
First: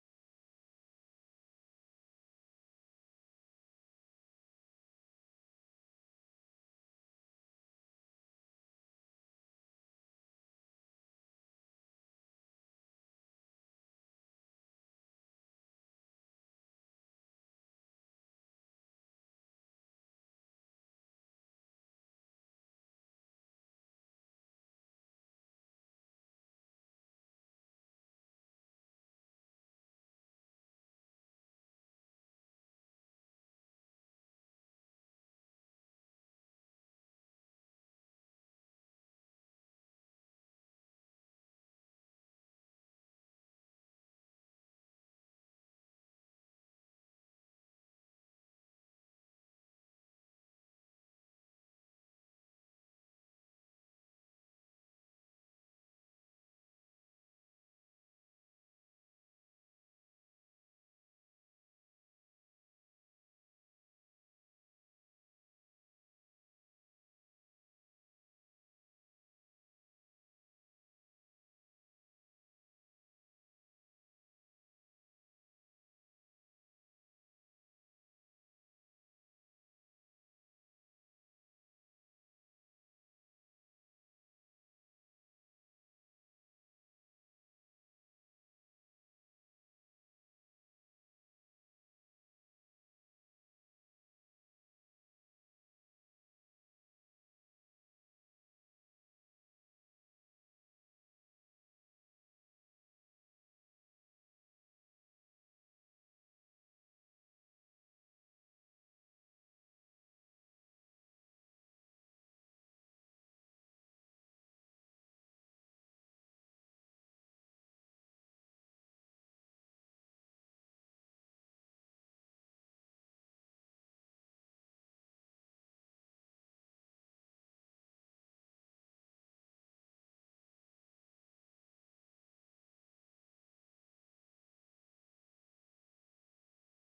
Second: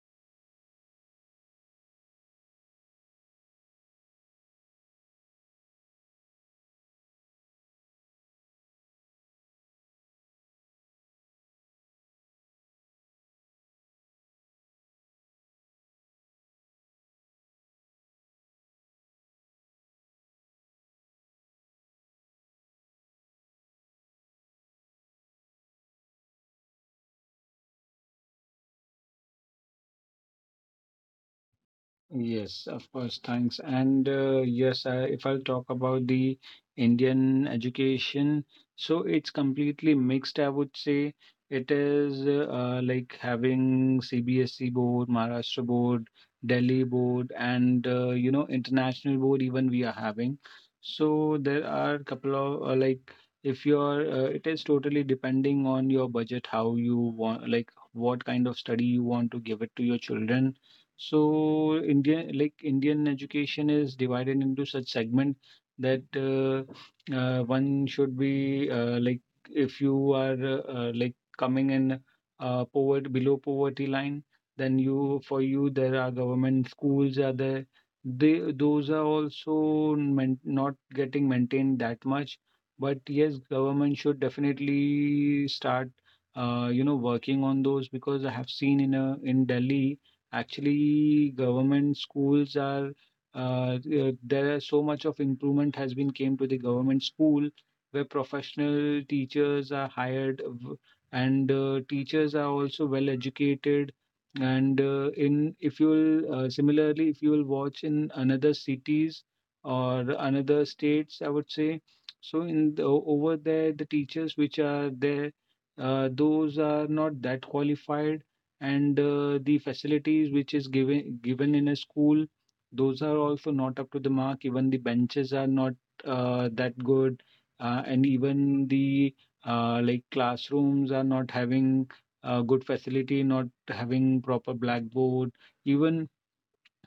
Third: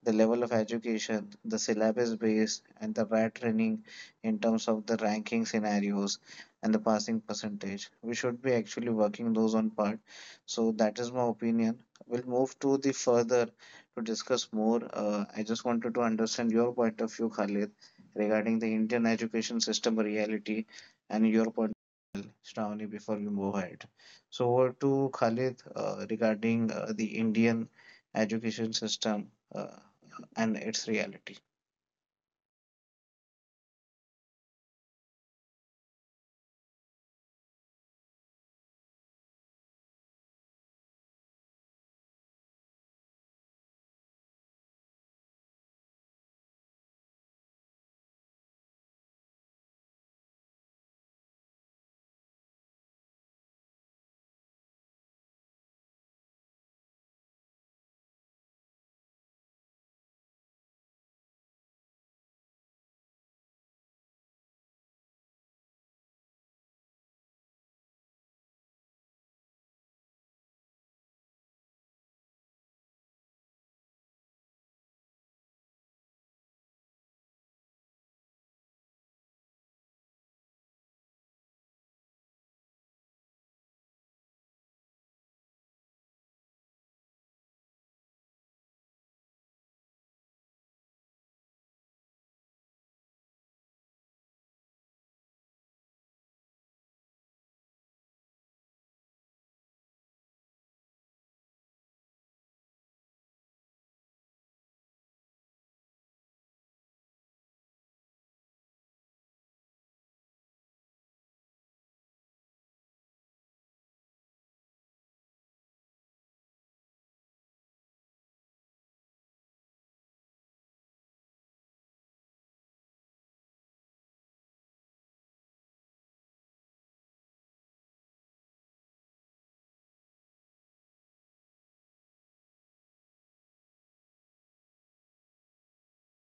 S3: the level of education, the syllabus base and the rat training in terms of the ranking scenarios and the passing percentage. We should be actually working those on part. So that is my opinion. We'll move to the further to discuss more. I just wanted to understand your point of view, Khalid, regarding the Indian education system reality, and your point of view, Shravani, before we move ahead. So over to Khalid, regarding the Indian education system uh, and its reality.
S1: Yes, of course. Thanks. And yes, I, if I'll talk about the Indian education, so it's completely mixed, I would say. It is having CBSE board, Maharashtra board, Delhi board, and you know, international board, even we are having. So there are a couple of like if you're, it is totally depending on your budget, how you want, like what kind of study you want to give it to your children. So Indian, like Indian education is divided into such segment that one should be if you are coming in poverty, below poverty line, then you, for you there are government schools are there. They, those are also man, not getting maintained that much, but yes, government should definitely start working on those. Because I have seen in a, in Delhi, actually, government schools are there are so much of improvement has been came to the government school, where professional teachers are hired and teachers are also well educated. And in if you'll similarly, if you will watch in another cities or another states, I would say, so in the, over there the teachers which are there, those are not that qualified. And the facilities which is given in a school, those are also not up to the mark. Even the benches are not that good. And even the classrooms are not having good facility, not having proper blackboard even.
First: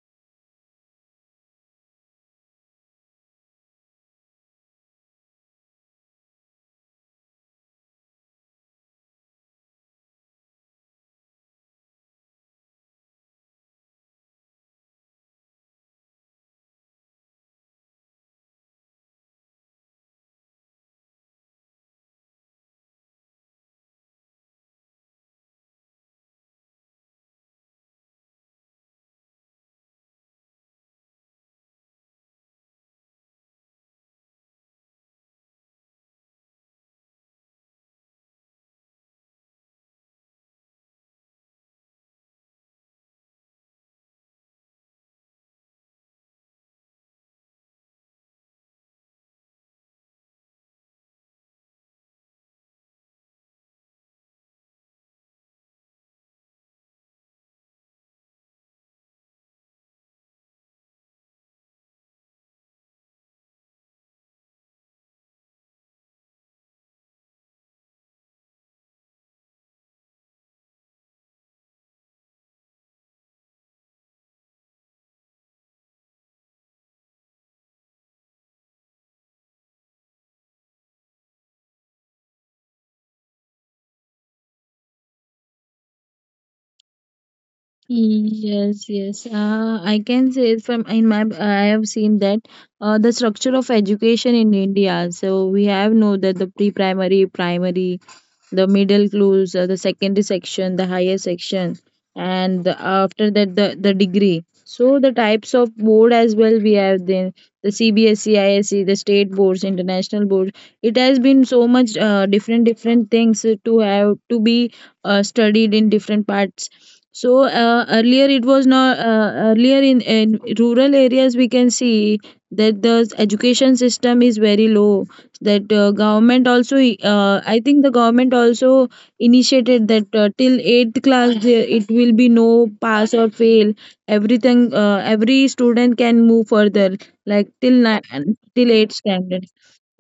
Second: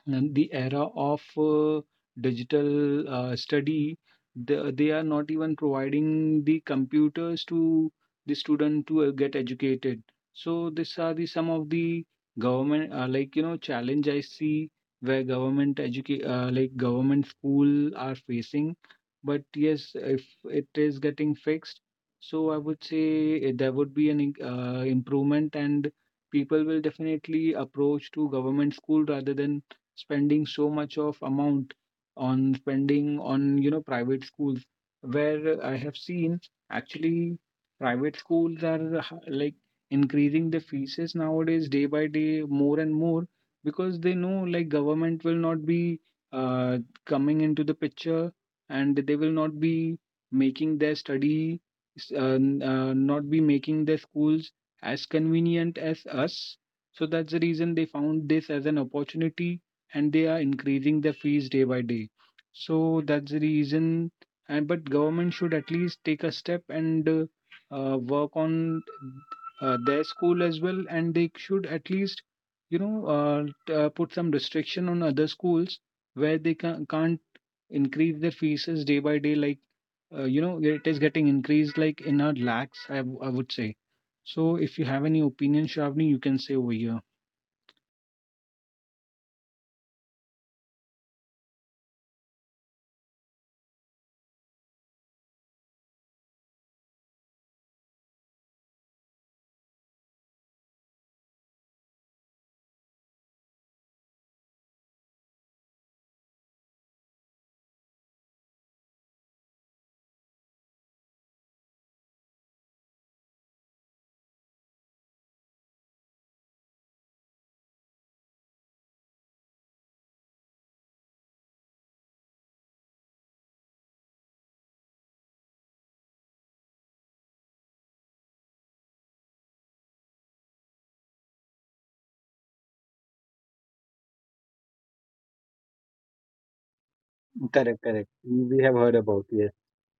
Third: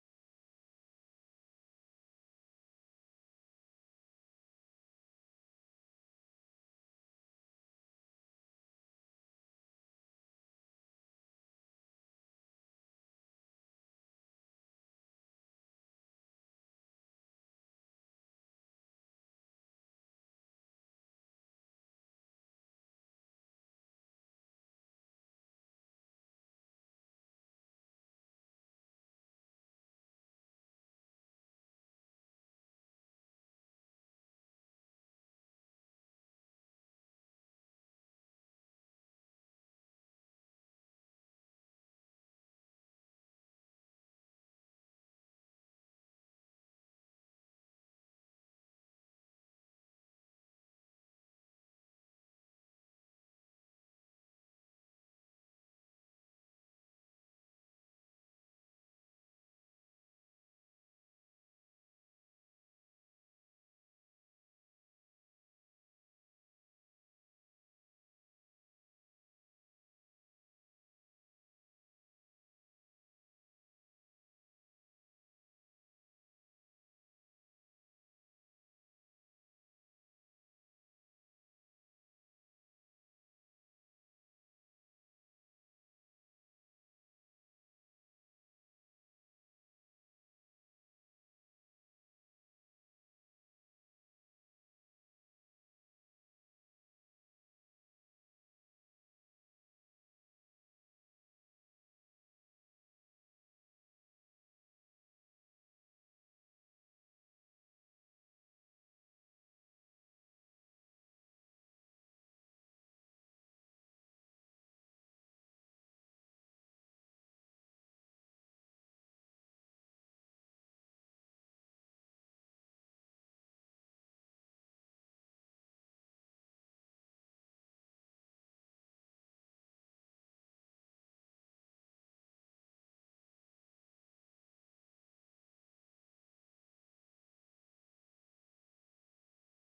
S1: And the era of digital study, the, they are not even providing the computers to the student to get educated. So these are the some of the government challenge I see, where government educate like government school are facing. But yes, if it is getting fixed, so I would say there would be an improvement, and people will definitely approach to government school rather than spending so much of amount on, spending on, you know, private schools, where I have seen. Actually, private schools are increasing the fees nowadays day by day more and more, because they know, like, government will not be uh, coming into the picture, and they will not be making their study, not be making their schools as convenient as us. So that's the reason they found this as an opportunity, and they are increasing their fees day by day. So that's the reason. And but government should at least take a step and work on their school as well, and they should at least put some restriction on other schools where they can't increase their fees as day by day like it is getting increased like in our lakhs I would say. So if you have any opinion, Shravani, you can say over here.
S2: Yes, yes. I can say it from in my I have seen that the structure of education in India. So we have know that the pre-primary, primary, the middle clues, the secondary section, the higher section, and the, after that the degree. So the types of board as well we have then the CBSE, ISE, the state boards, international boards. It has been so much different different things to have to be studied in different parts, so earlier it was not earlier in rural areas we can see that the education system is very low. That government also, I think the government also initiated that till eighth class there it will be no pass or fail. Everything, every student can move further like till
S1: Correct, correct.
S2: nine,
S1: We
S2: till
S1: have
S2: eighth
S1: heard about.
S2: standard.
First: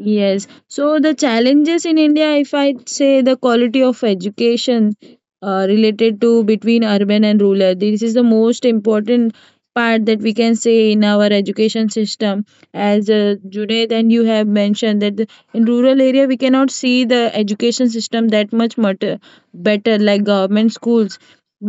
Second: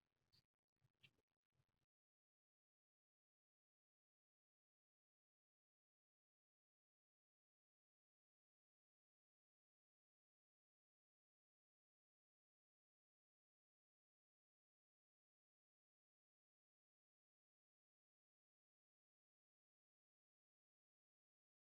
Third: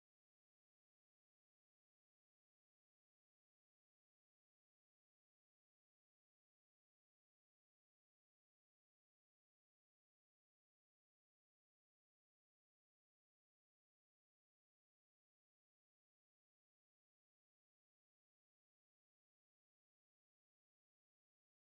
S2: Yes. So the challenges in India, if I say the quality of education related to between urban and rural, this is the most important part that we can say in our education system, as Junaid and you have mentioned that the- in rural area we cannot see the education system that much much better. Like government schools,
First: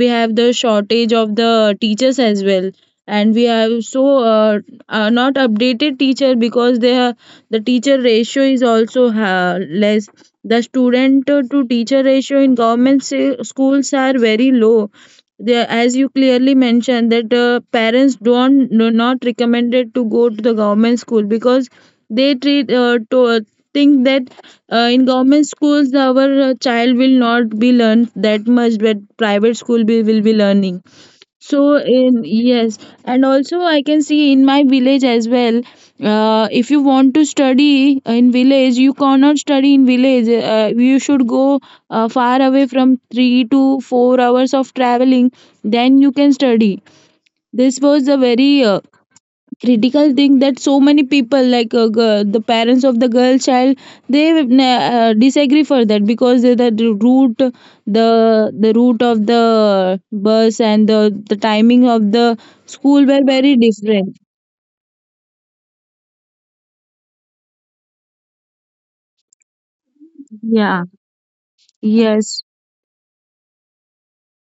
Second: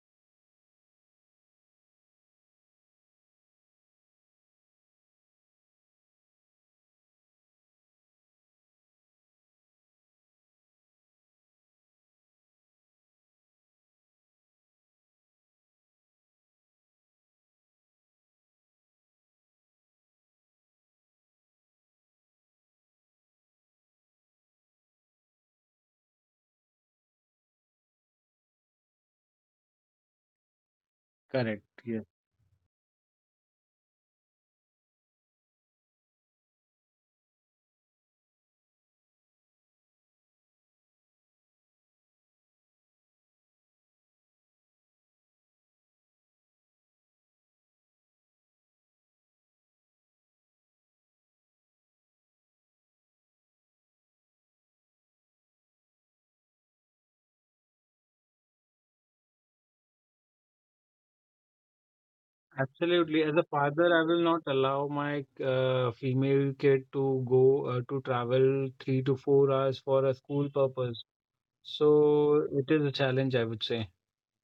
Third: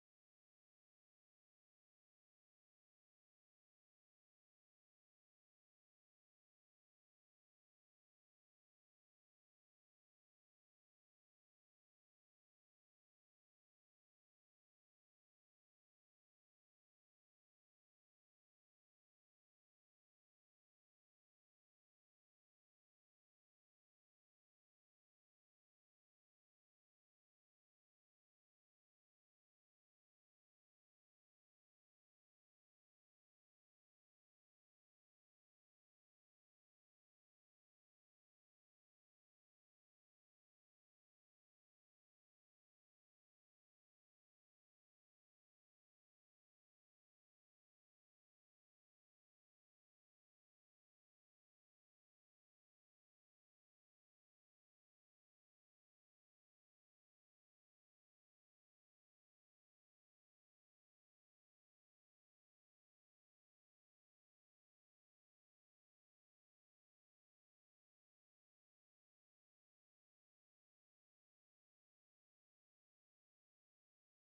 S2: we have the shortage of the teachers as well, and we have so uh, not updated teacher because they are, the teacher ratio is also ha less, the student to teacher ratio in government sa- schools are very low. They, as you clearly mentioned, that parents don't no, not recommended to go to the government school because they treat to think that in government schools our child will not be learned that much, but private school be, will be learning.
S1: Correct.
S2: So
S1: Yes.
S2: in, yes, and also I can see in my village as well. If you want to study in village, you cannot study in village. You should go far away from 3 to 4 hours of traveling. Then you can study. This was a very critical thing that so many people like the parents of the girl child, they disagree for that because the route, the route of the bus and the timing of the school
S1: Absolutely.
S2: were
S1: As a
S2: very
S1: father, I
S2: different.
S1: will not allow my female kid to go to travel 3 to 4 hours for a school
S2: Yeah.
S1: purpose.
S2: Yes.
S1: So it is a challenge, I would say.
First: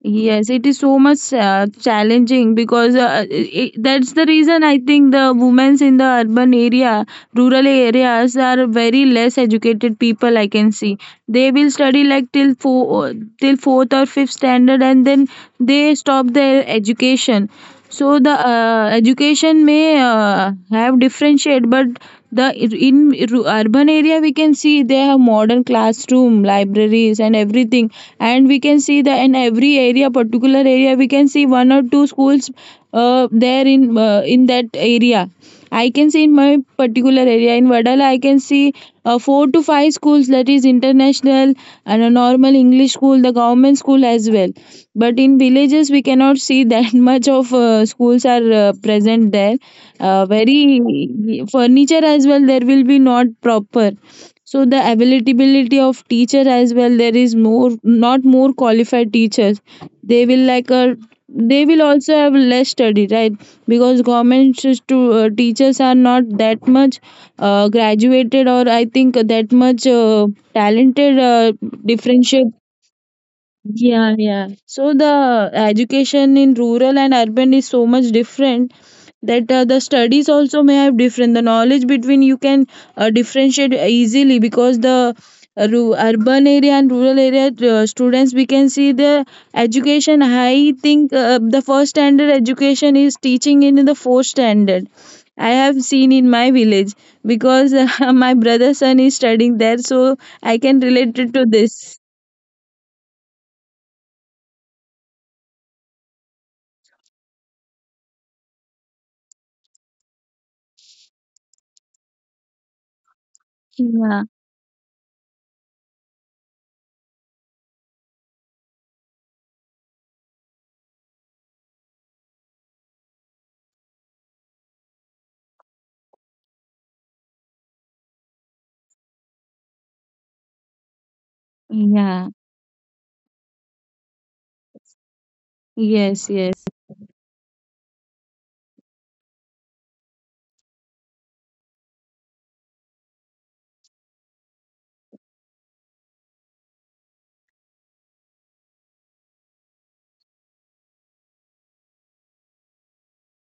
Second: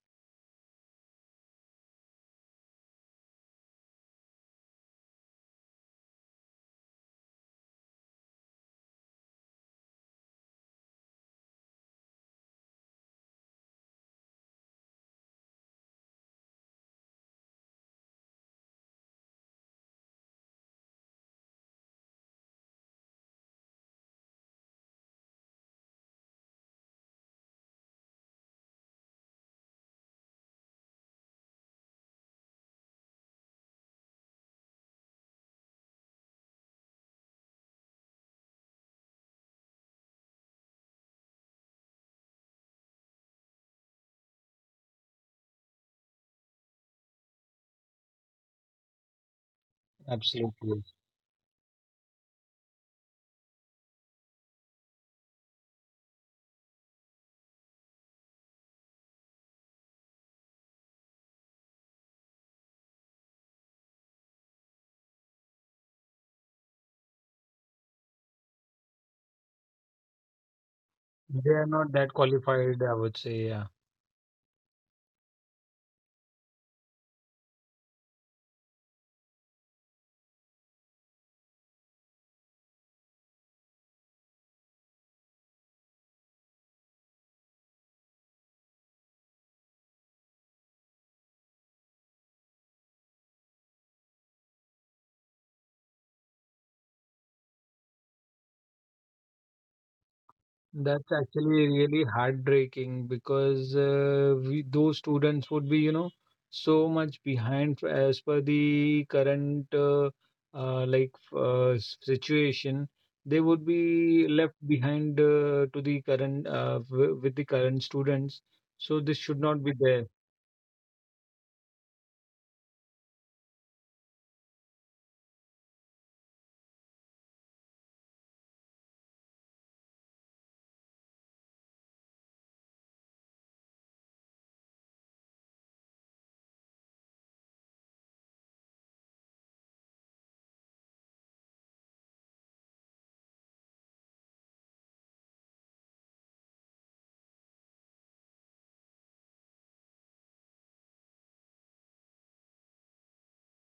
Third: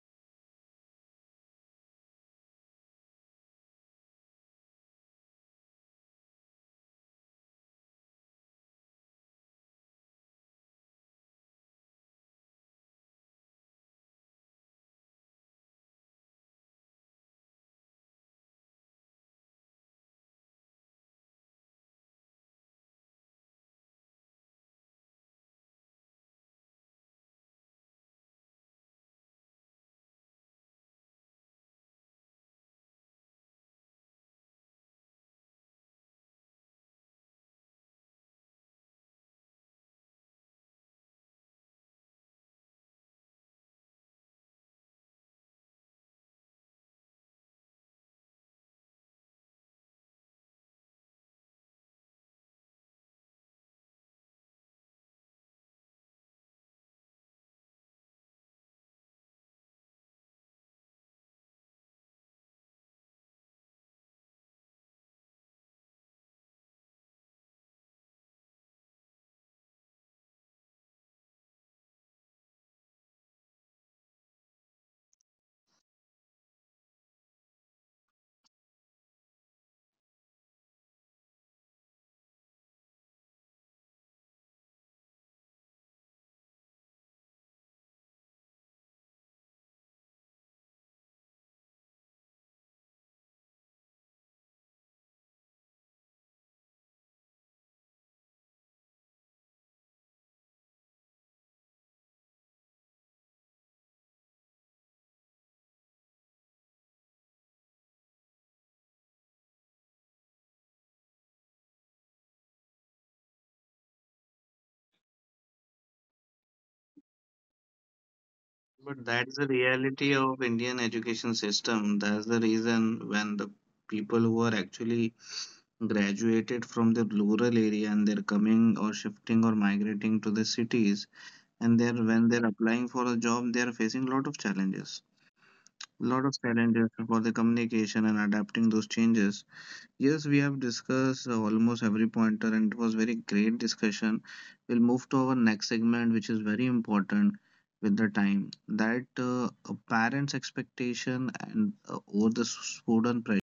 S2: Yes, it is so much challenging because I that's the reason I think the women's in the urban area, rural areas are very less educated people. I can see they will study like till four, till fourth or fifth standard, and then they stop their education, so the education may have differentiate, but the in urban area we can see they have modern classroom libraries and everything, and we can see that in every area, particular area we can see one or two schools there in that area. I can see in my particular area in Vadala, I can see four to five schools that is international and a normal English school, the government school as well. But in villages, we cannot see that much of schools are present there.
S1: Absolutely.
S2: Very furniture as well, there will be not proper. So the availability of teacher as well, there is more, not more qualified teachers. They will like a, they will also have less study, right? Because government stu- teachers are not that much graduated, or I think that much talented,
S1: They are not that
S2: differentiate.
S1: qualified, I would say. Yeah.
S2: Yeah, yeah, so the education in rural and urban is so much different that the studies also may have different, the knowledge between, you can differentiate easily because the ru- urban area and rural area students, we can see the education, I think the first standard education is teaching in the fourth standard. I have seen in my village because my brother's son is studying there, so I can
S1: That's
S2: relate it to
S1: actually
S2: this.
S1: really heartbreaking because we, those students would be, you know, so much behind as per the current situation. They would be
S2: Yeah,
S1: left behind to the current w with the current students. So this
S3: But
S1: should
S3: that's
S1: not
S3: the
S1: be there.
S3: reality of Indian education system. That's the reason, when the people who are actually graduated from the rural area, and they're coming or shifting or migrating to the cities, and they're
S2: yeah.
S3: when they're applying for a job, they are facing a lot of challenges.
S2: Yes,
S3: Lot of
S2: yes.
S3: challenges for the communication and adapting those changes. Yes, we have discussed almost every pointer, and it was very great discussion. We'll move to our next segment, which is very important with the time, that a parent's expectation and over the student pressure.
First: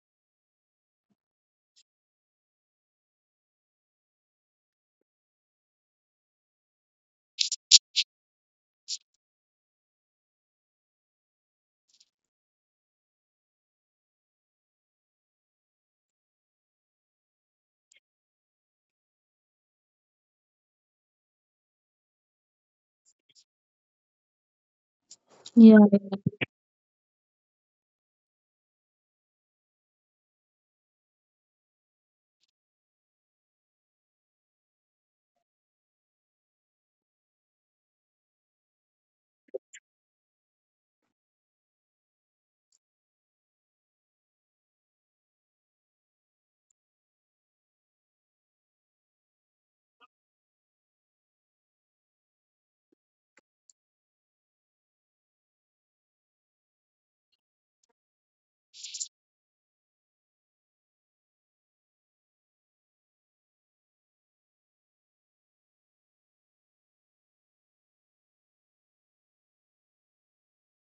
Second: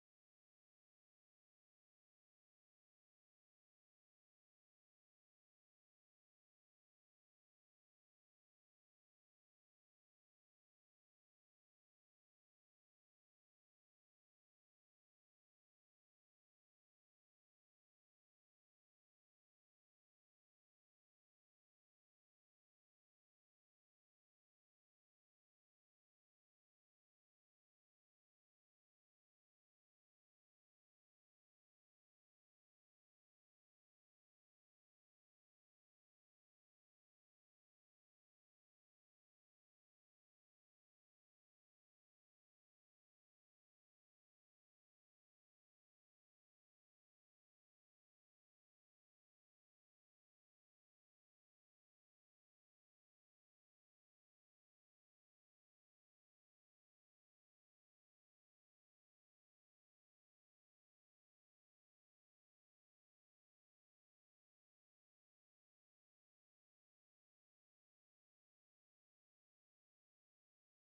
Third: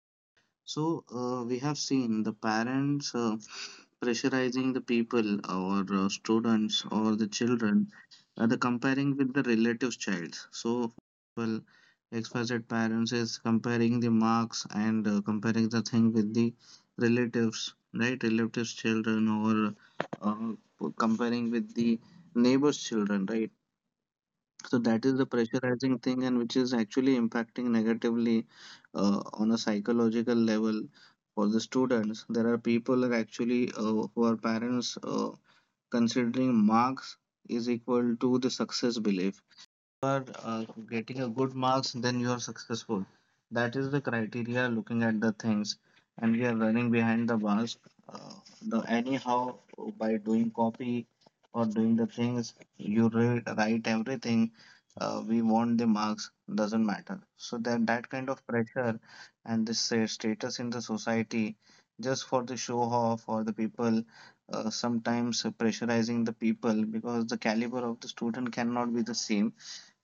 S3: So, we have seen the parents pressurizing the people or students or the children, the comparing with the relatives' child. So, well, XYZ parents is comparing the marks and comparing the thing with the relatives, right? Relatives' children or comparing with the neighbor's children, right? So that
S2: Yeah.
S3: is the pressurizing thing, and which is actually impacting negatively on a psychological level for the students. There are people that actually who are parents considering marks is equal to the success belief. Are getting a good marks, then you are successful. That is the criteria looking at the things, and we are running behind the bars. Uh, the anyhow, by doing copy or doing the things you read, write everything. We want the marks doesn't matter. So that that kind of pressure, and this status in the society, just for the show off, or the people sometimes pressurizing the people, because the caliber of the student cannot be the same.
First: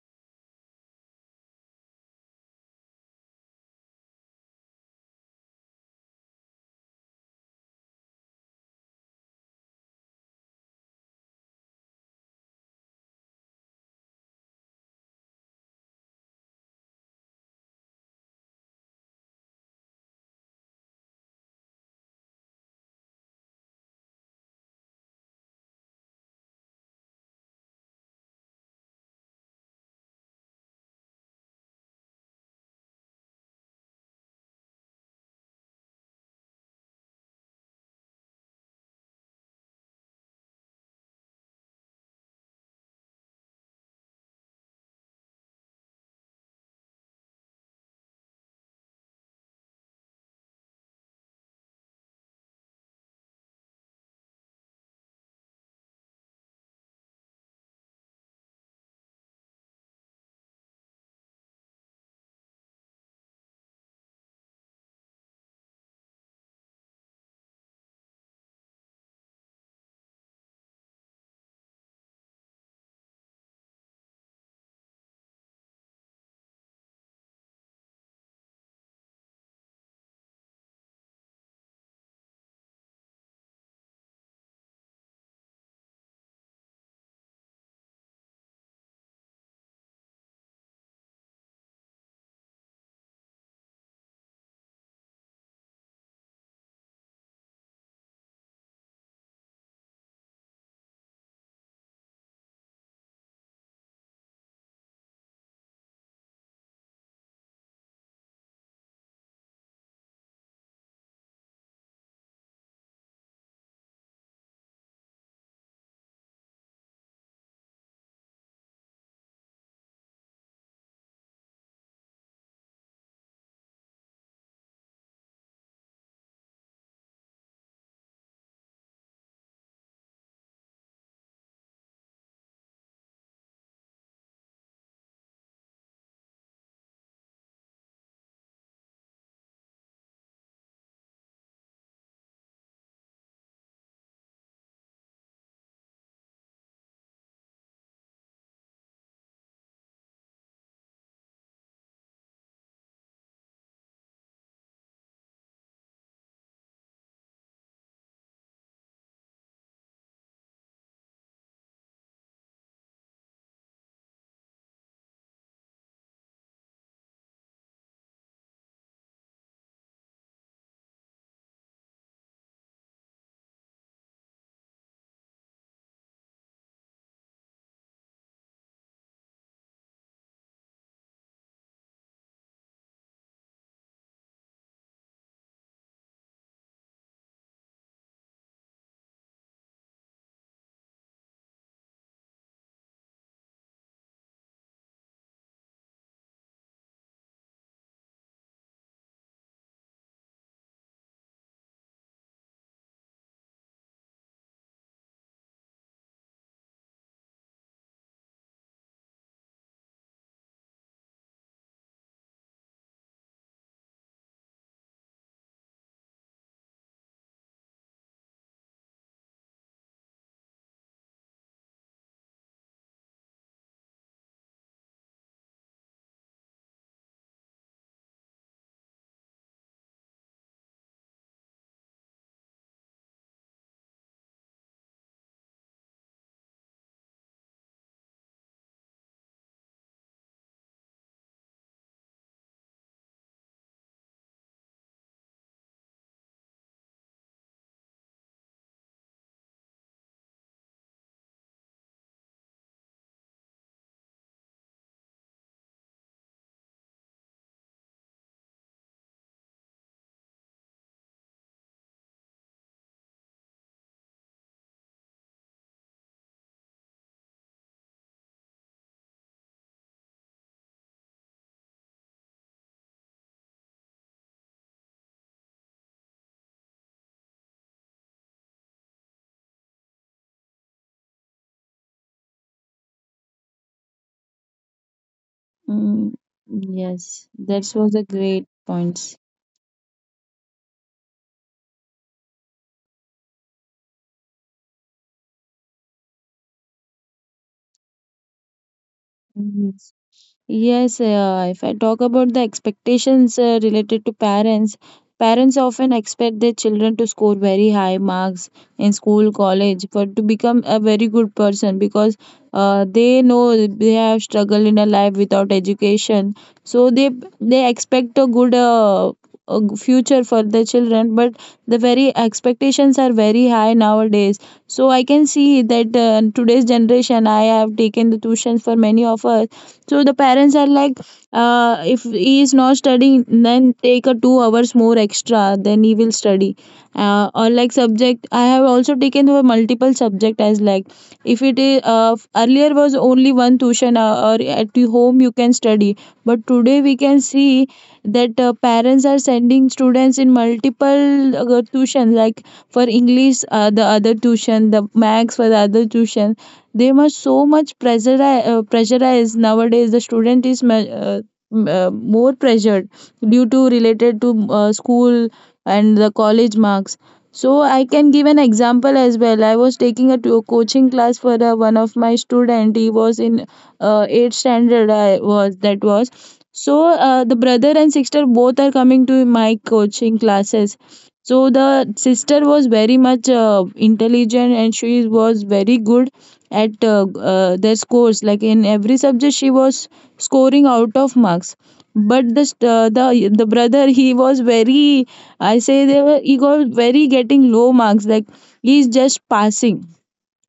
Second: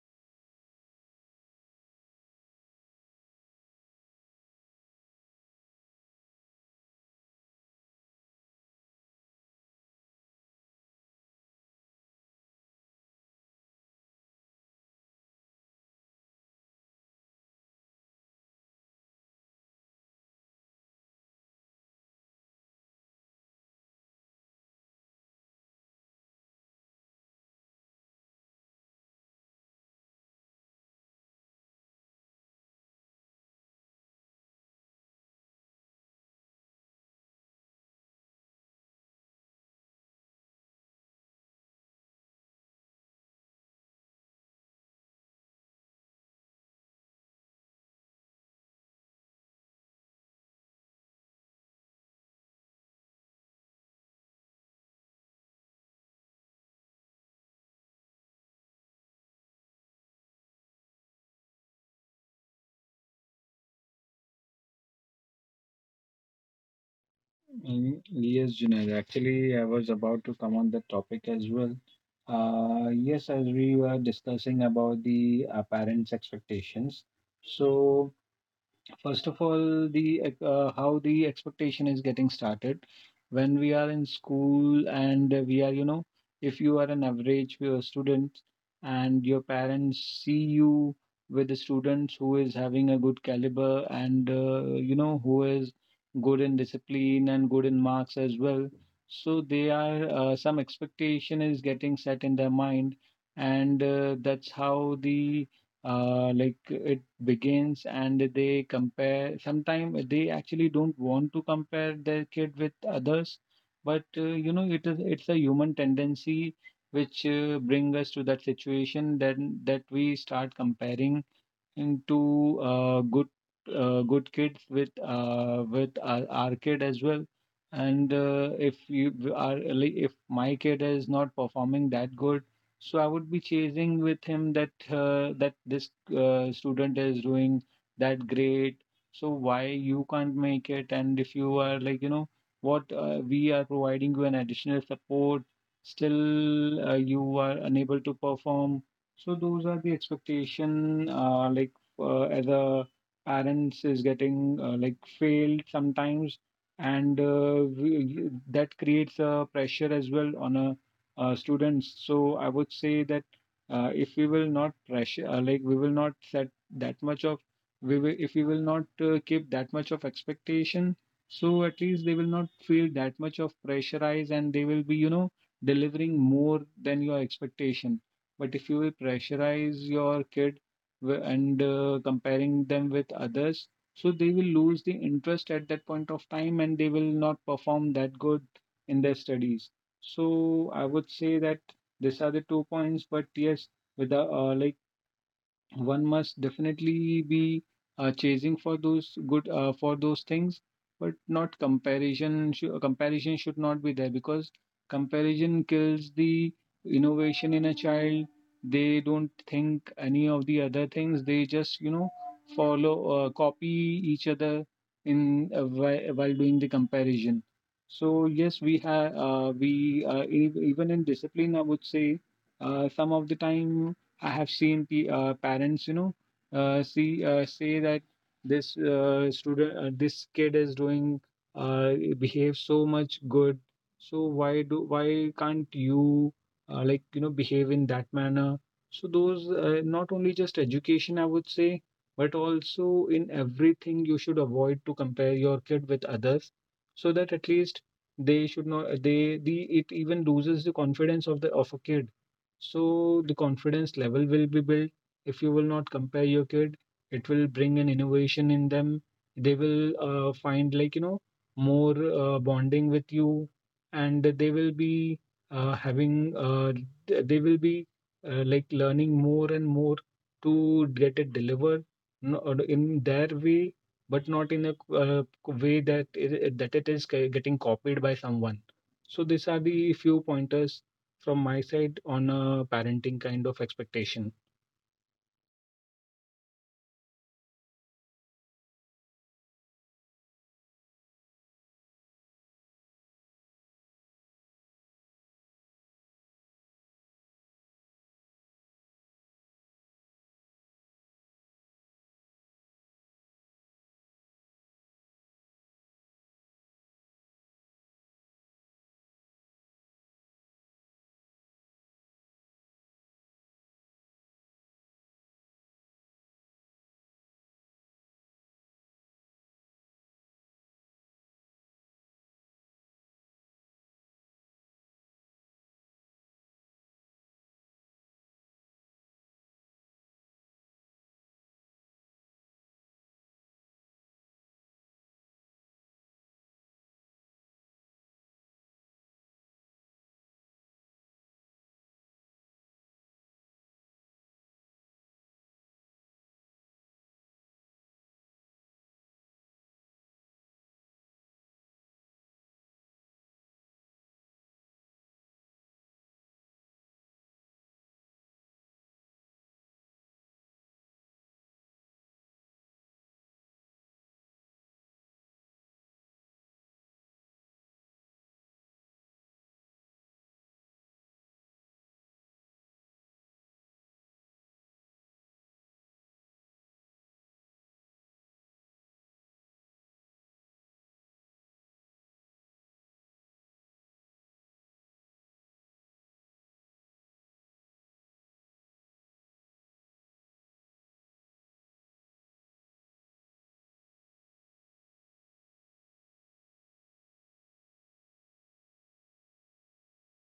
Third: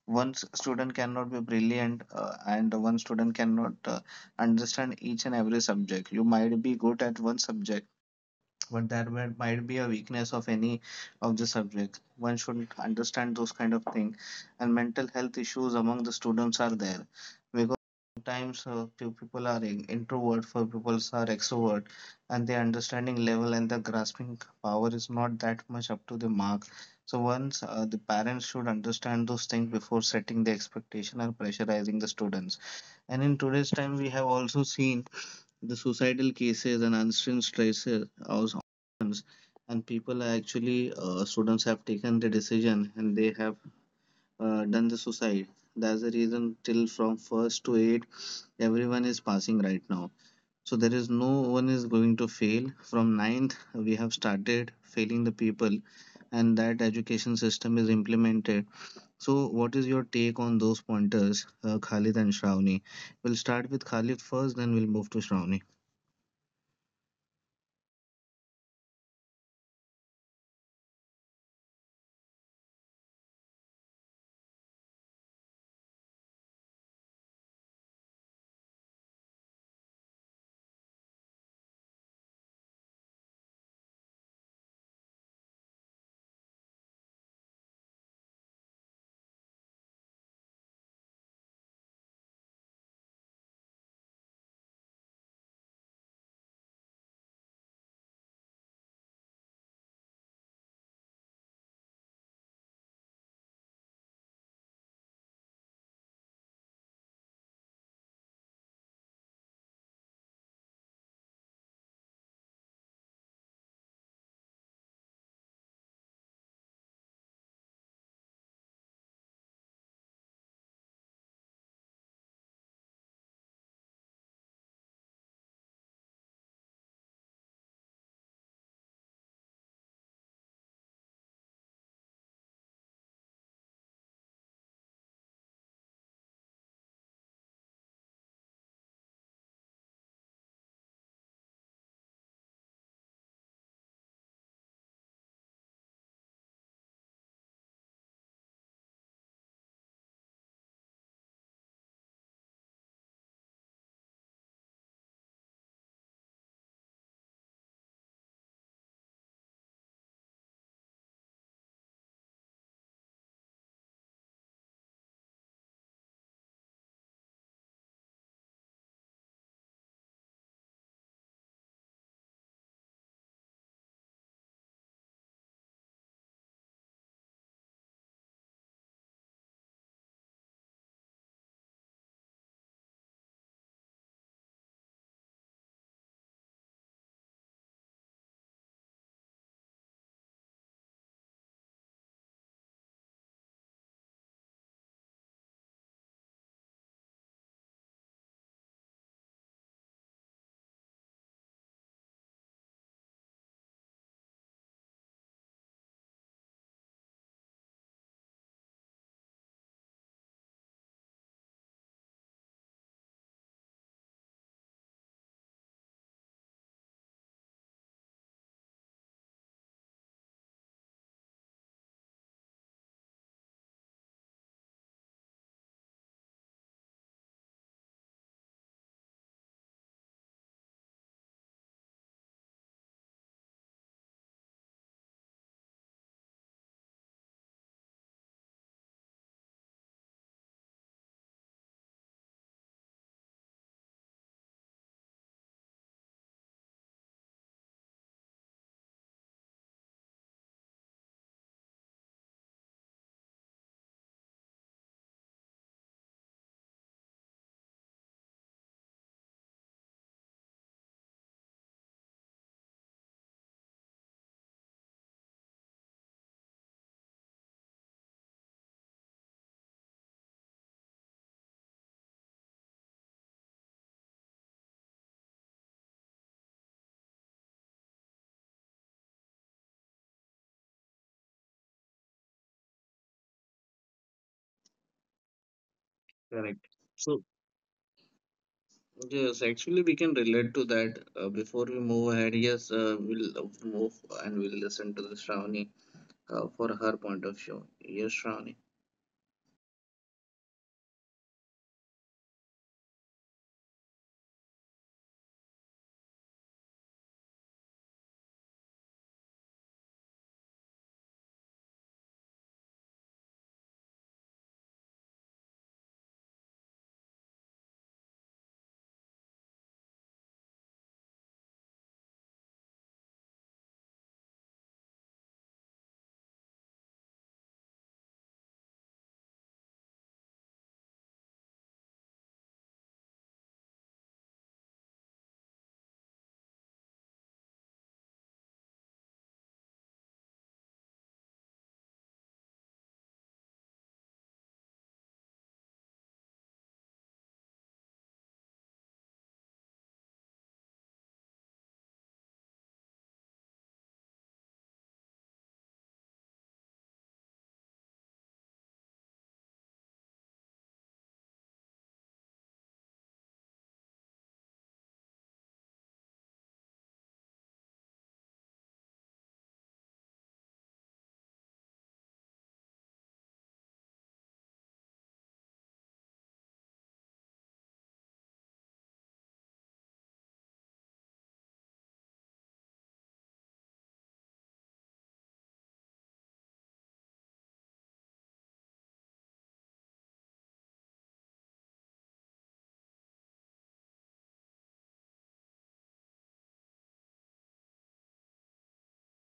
S3: One student cannot be brilliant, and one student cannot understand each and every subject. You might be good at one subject, but that might be a weakness of any of the subject. One should understand those kind of things. And mental health issues among the students are there, because sometimes few people are introvert, for people are extrovert, and the understanding level and the grasping power is not that much up to the mark. So once the parents should understand those things before setting the expectation or pressurizing the students. And in today's time, we have also seen the suicidal cases and unseen stresses on students, and people are actually, students have taken the decision and they have done the suicide. That's the reason till from first to eight everyone is passing right now. So there is no one is going to fail. From ninth we have started failing the people, and that education system is implemented. So what is your take on those pointers, Khalid and Shravani? We'll start with Khalid first, then we'll move to Shravani.
S1: Mm, yes, Junaid. Actually, I was about to come on the topic as well. Yes, as we were discussing about the parents' expectations. So first of all, the how the expectation is getting started when we are in school and we are, you know, if you are an average student and your parents see you with the students who is having a good caliber, and you know who is good in discipline and good in marks as well. So they are some expectation is getting set in their mind, and that's how the like it begins. And they compare sometimes they actually don't want to compare their kid with others, but you know it's a human tendency which bring us to that situation then, that we start comparing into good kids with our kid as well. And if you are like, if my kid is not performing that good, so I would be chasing with him that that this student is doing that great, so why you can't make it? And if you are like, you know what, we are providing you an additional support, still you are unable to perform. So those are the expectation, as a parents is getting failed sometimes, and that creates a pressure as well on a students. So I would say that if we will not pressure, we will not set that much of, we will if we will not keep that much of expectation, so at least they will not feel that much of pressurized, and they will be, you know, delivering more than your expectation. But if you will pressurize your kid, and comparing them with others, so they will lose the interest at that point of time and they will not perform that good in their studies. So I would say that these are the two points. But yes, with the like one must definitely be chasing for those good for those things, but not comparison. Comparison should not be there, because comparison kills the innovation in a child. They don't think any of the other things, they just, you know, follow, copy each other in while doing the comparison. So yes, we even in discipline I would say some of the time I have seen p parents, you know, see say that this student, this kid is uh, behave so much good. So why do, why can't you like you know behave in that manner? So those not only just education, I would say, but also in everything you should avoid to compare your kid with others, so that at least they should not they the it even loses the confidence of the of a kid, so the confidence level will be built. If you will not compare your kid, it will bring an innovation in them. They will find, more bonding with you, and they will be uh, having uh, th- they will be learning more and more to get it delivered in their way, but not in a way that it is getting copied by someone. So these are the few pointers from my side on a parenting kind of expectation.
S2: Mm, yes. That
S3: Correct.
S2: was a
S3: So,
S2: great point.
S3: yes, actually, we can relate to that. Before we move ahead, yes, we'll move and we'll listen to the Shravani for her point of view. Yes, Shravani.
S2: Mhm. Yes, if I talk about the expectations related to parents, parents often expect their children to score very high marks in school, college, for to become a very good person because they know they have struggled in a life without education. So they expect a good, future for their children, but the very expectations are very high nowadays. So I can see that today's generation, I have taken the tuitions for many of us, so the parents are like, if he is not studying then take a 2 hours more extra then he will study, or like subject I have also taken over multiple subject, as like if it is earlier was only one tuition, or at the home you can study, but today we can see that parents are sending students in multiple tuition, like for english, the other tuition, the max for the other tuition, they must so much pressure, pressurized nowadays, the student is more pressured due to related to school and the college marks. So I can give an example as well. I was taking a coaching class for one of my student. He was in uh, 8th standard, I was that was so, the brother and sister both are coming to my coaching classes. So the sister was very much intelligent and she was very good at their scores, like in every subject she was scoring out of marks, but the st- the brother, he was very, I say they were, he got very getting low marks, like he's just passing.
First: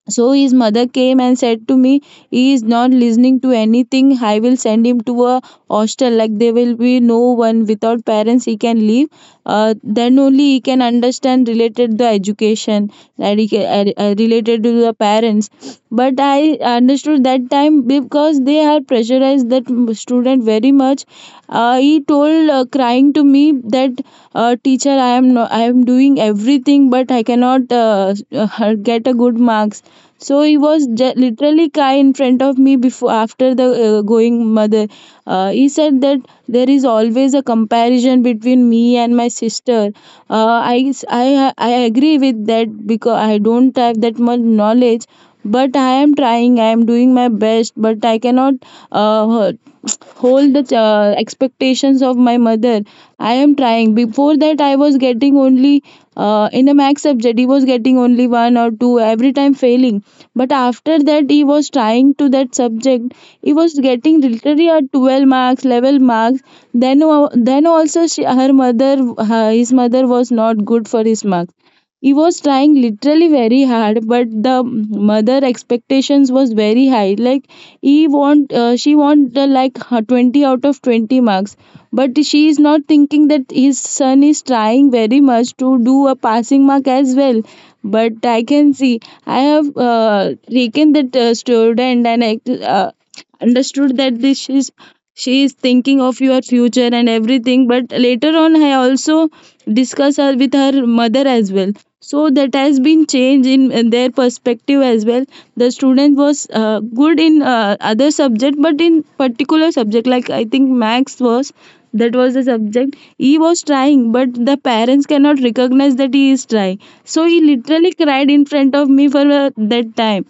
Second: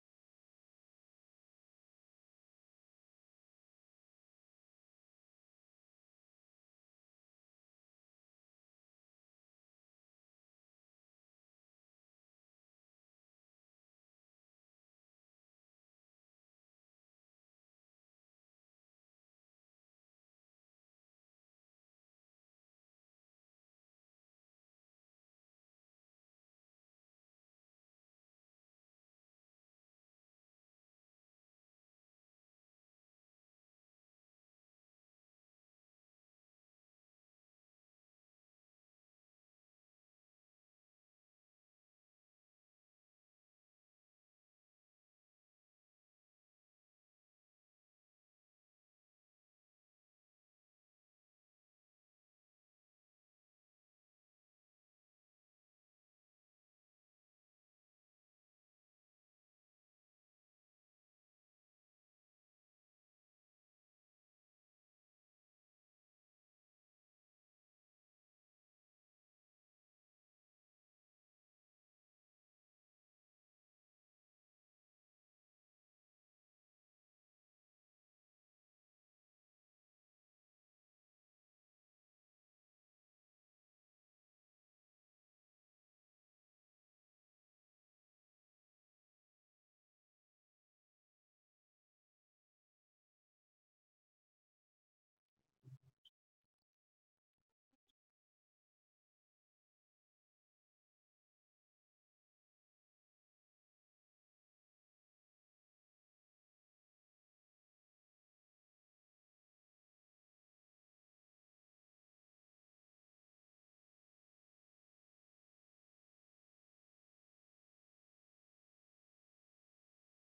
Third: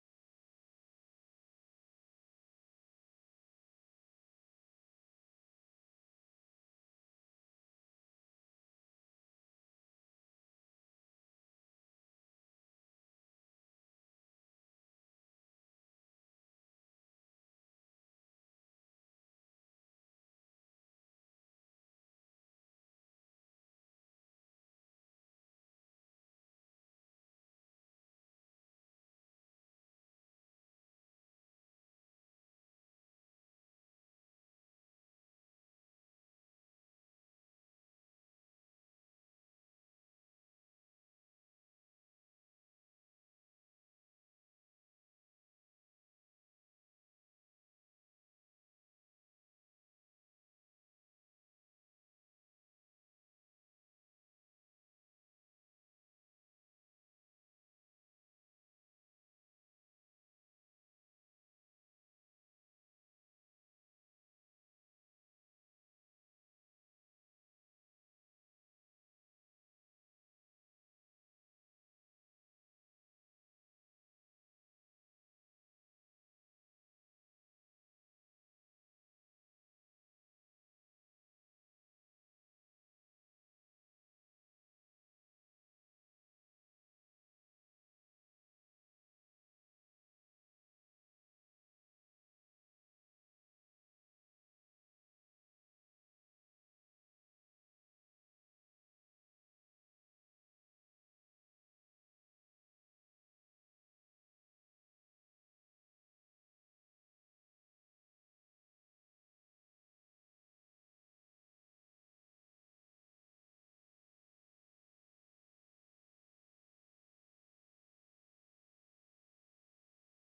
S2: So his mother came and said to me, he is not listening to anything. I will send him to a hostel. Like there will be no one without parents he can leave. Then only he can understand related the education, that he can, related to the parents. But I understood that time because they had pressurized that student very much. He told, crying to me, that teacher I am no, I am doing everything but I cannot get a good marks. So he was literally cry in front of me before, after the going mother, he said that there is always a comparison between me and my sister. I agree with that because I don't have that much knowledge, but I am trying, I am doing my best but I cannot uh, hold the expectations of my mother. I am trying. Before that I was getting only in a max subject, he was getting only one or two, every time failing, but after that he was trying to that subject, he was getting literally a 12 marks level marks. Then then also she, her mother, her, his mother was not good for his marks. He was trying literally very hard, but the mother expectations was very high, like he want, she want, like her 20 out of 20 marks, but she is not thinking that his son is trying very much to do a passing mark as well. But I can see I have taken that student and I, understood that this is, she is thinking of your future and everything, but later on I also discuss her with her mother as well, so that has been changed in their perspective as well. The student was good in other subject, but in particular subject like I think max was, that was the subject he was trying but the parents cannot recognize that he is trying. So he literally cried in front of me for that time.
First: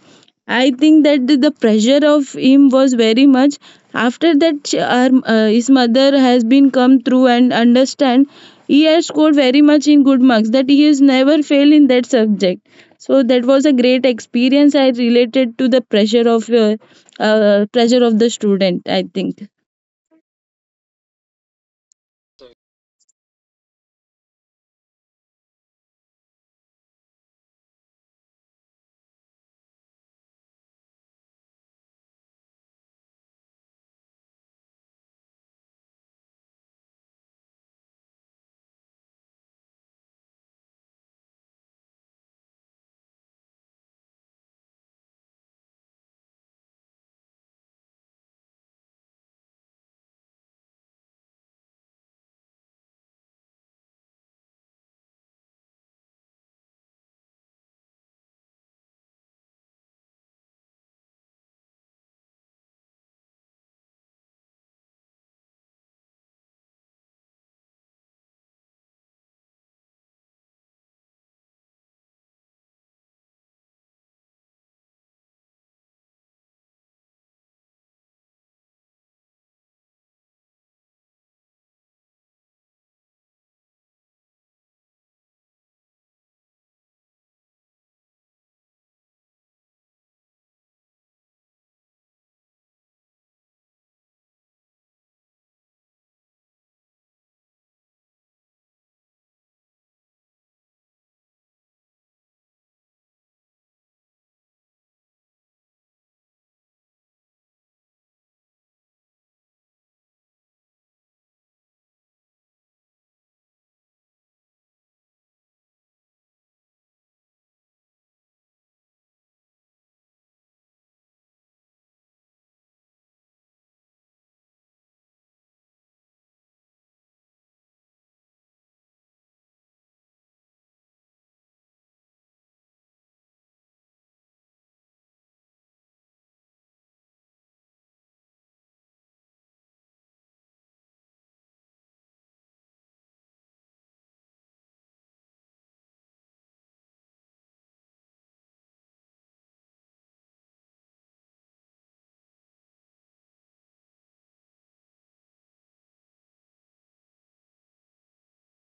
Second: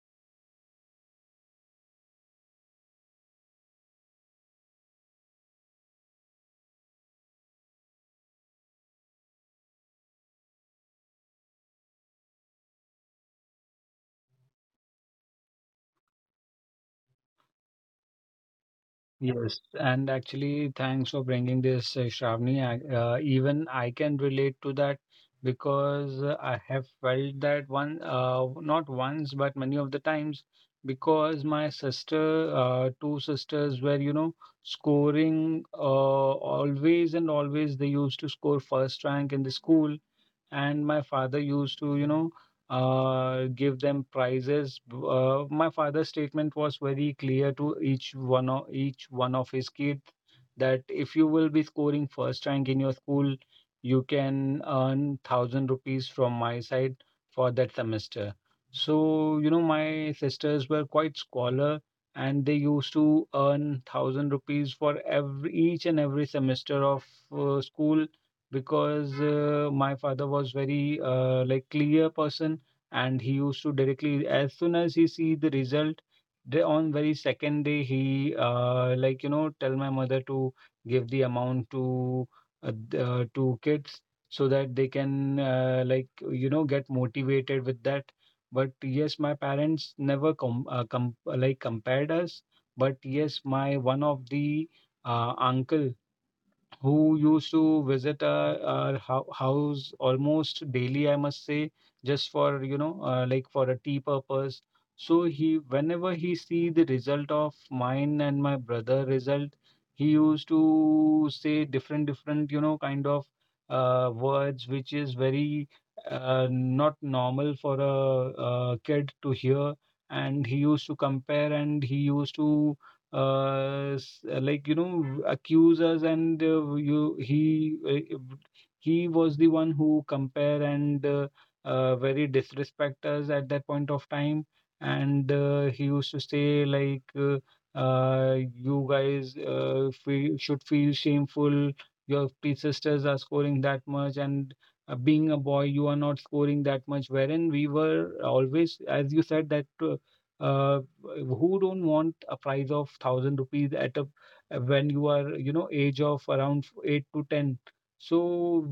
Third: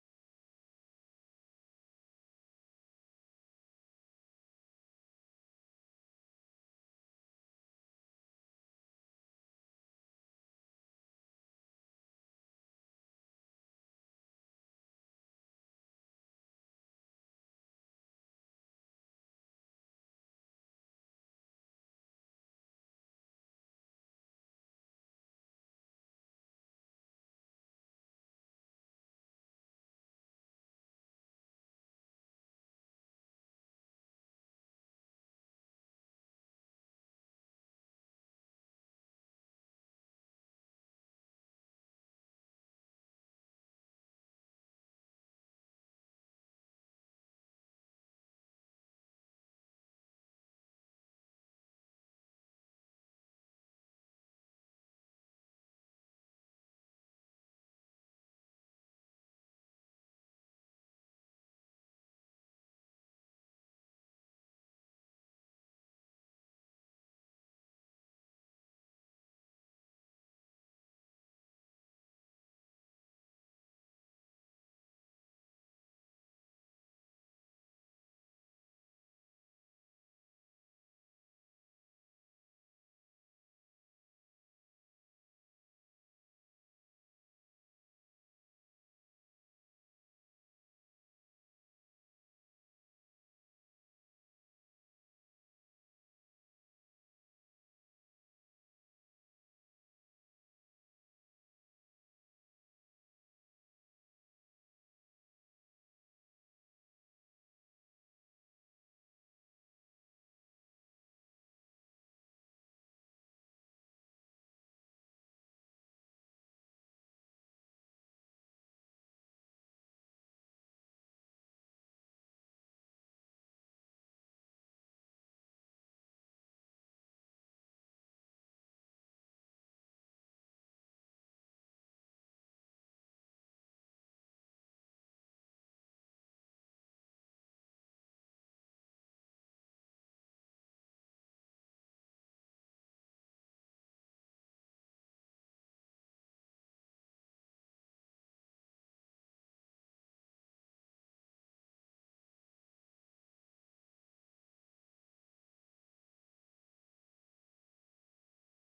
S2: I think that the pressure of him was very much. After that, his mother has been come through and understand. He has scored very much in good marks, that he has never failed in that subject. So that was a great experience, I related to the pressure of pressure of the student, I think.
S1: Yes, and actually, thanks for bringing this, Shravani. Even I can relate to that, because I have felt that not once, but many of the times, because my two sisters were, you know, scoring always and always. They used to score first rank in the school, and my father used to give them prizes. My father's statement was very clear to each one of his kids, that if you will be scoring first rank in your school, you can earn 1,000 rupees from my side for that semester. So my sisters were quite scholar, and they used to earn 1,000 rupees for every each and every semester of school, because my father was very clear person, and he used to directly as soon as he see the result, the on very second day he tell my mother to give the amount to kids, so that they can get motivated with that. But yes, my parents never compared us, but yes, my one of the uncle who used to visit our house almost daily, I must say, just for, you know, like for a tea purpose. So he, whenever he see the result of mine and my brother result, he used to say different, different kind of words, which is very not normal for a kid to hear. And he used to compare, and he used to accuse us, and you he was the one who compare, and very disrespect us at that point of time. And he used to say, like, you guys, should feel shameful, your three sisters are scoring that much, and being a boy you are not scoring that much. Wherein we were always, as you said, that uh, who don't want a price of 1,000 rupees at a when you are age of around 8 to 10. So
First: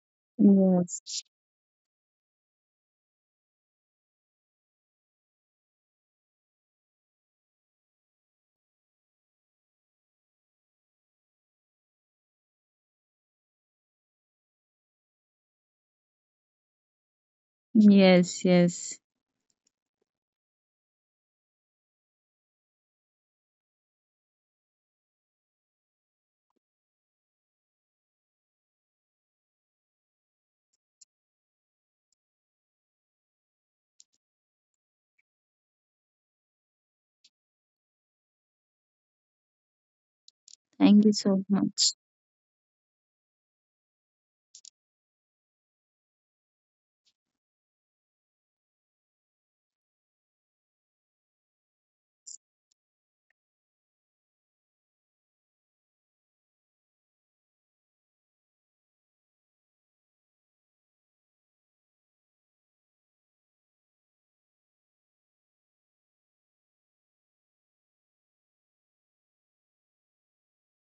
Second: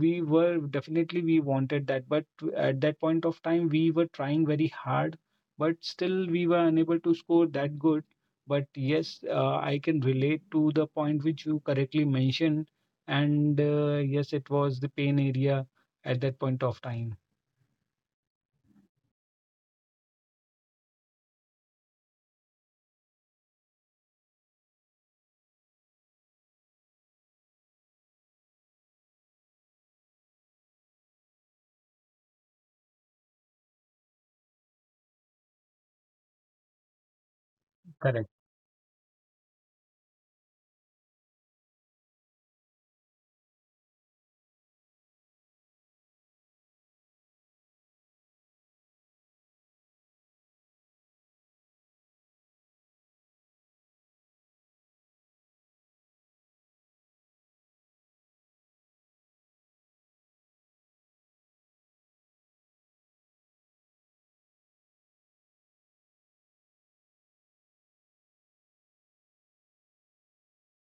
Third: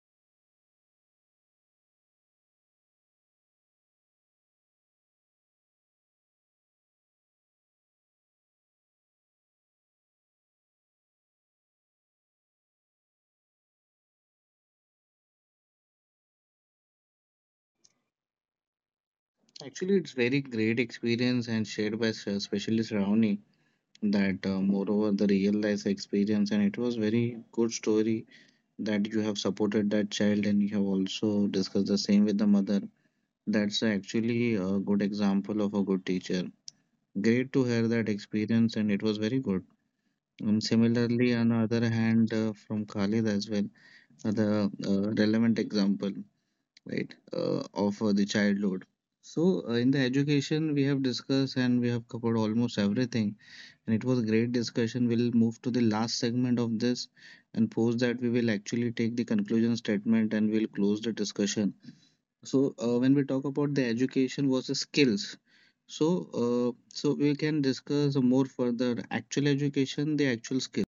S1: we were definitely
S2: Yes.
S1: we wanted that, but at that point of time we were trying very hard, but still we were unable to score that good. But yes, I can relate to the point which you correctly mentioned, and yes, it was the pain area at that point of time.
S2: Yes, yes.
S3: Actually, it's very great experience, and shared by especially Shravani, that moreover the real life experience, and it was very good story that you have supported that child, and you have also discussed the same with the mother. That's actually a good example of a good teacher. Great to hear that
S1: Correct.
S3: experience, and it was very good.
S2: Thank you
S3: Similarly,
S2: so
S3: on the other
S2: much.
S3: hand, from Khalid as well, the relevant example, right, of the child load. So, in the education, we have discussed and we have covered almost everything, and it was a great discussion. We'll move to the last segment of this, and post that we will actually take the conclusion statement and we'll close the discussion. So, when we talk about the education versus skills, so so we can discuss more further actual education, the actual skill.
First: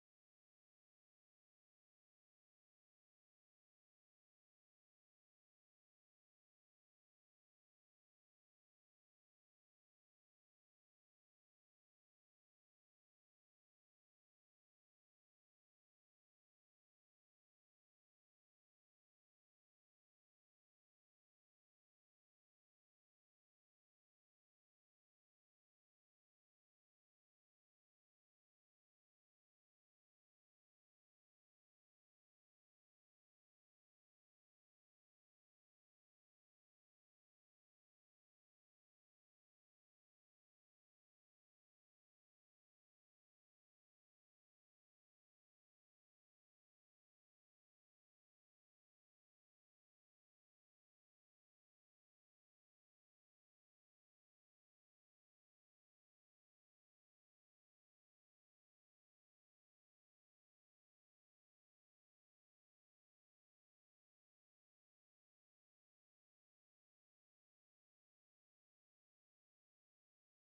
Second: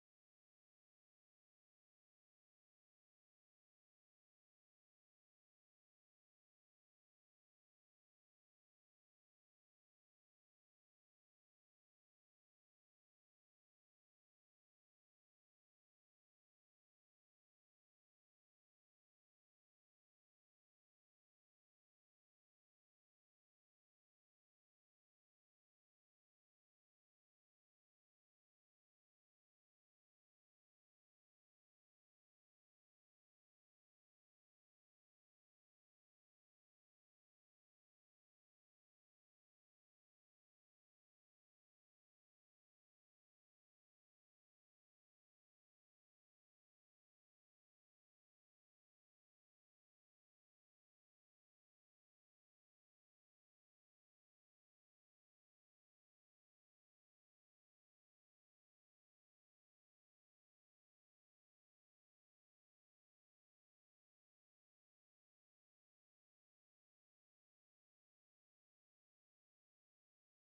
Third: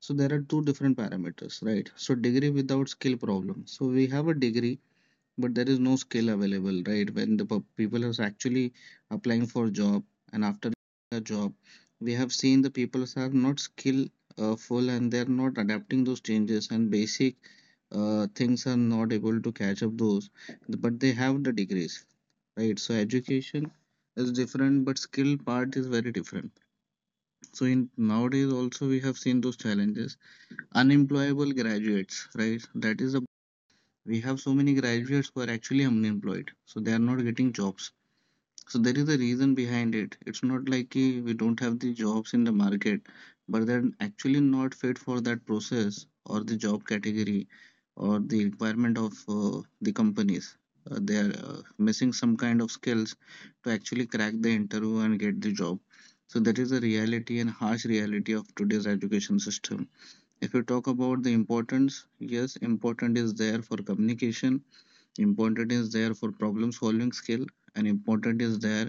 S3: So there are two different parameters, right? So degree without skill problem. So we have a degree, but there is no skill available, right? When the people are actually applying for a job, and after a job, we have seen the people are not skill full and they're not adapting those changes, and basic things are not able to catch up those, but they have the degrees, right? So education is different, but skill part is very different. So in nowadays also we have seen those challenges, unemployable graduates, right? That is a, we have so many graduates who are actually unemployed, so they are not getting jobs. So there is a reason behind it. It's not like we don't have the jobs in the market, but they're actually not fit for that process or the job category or the requirement of the companies. They are missing some kind of skills to actually crack the interview and get the job. So that is the reality and harsh reality of today's education system. If you talk about the importance, yes, important is there for communication, important is there for problem solving skill, and important is there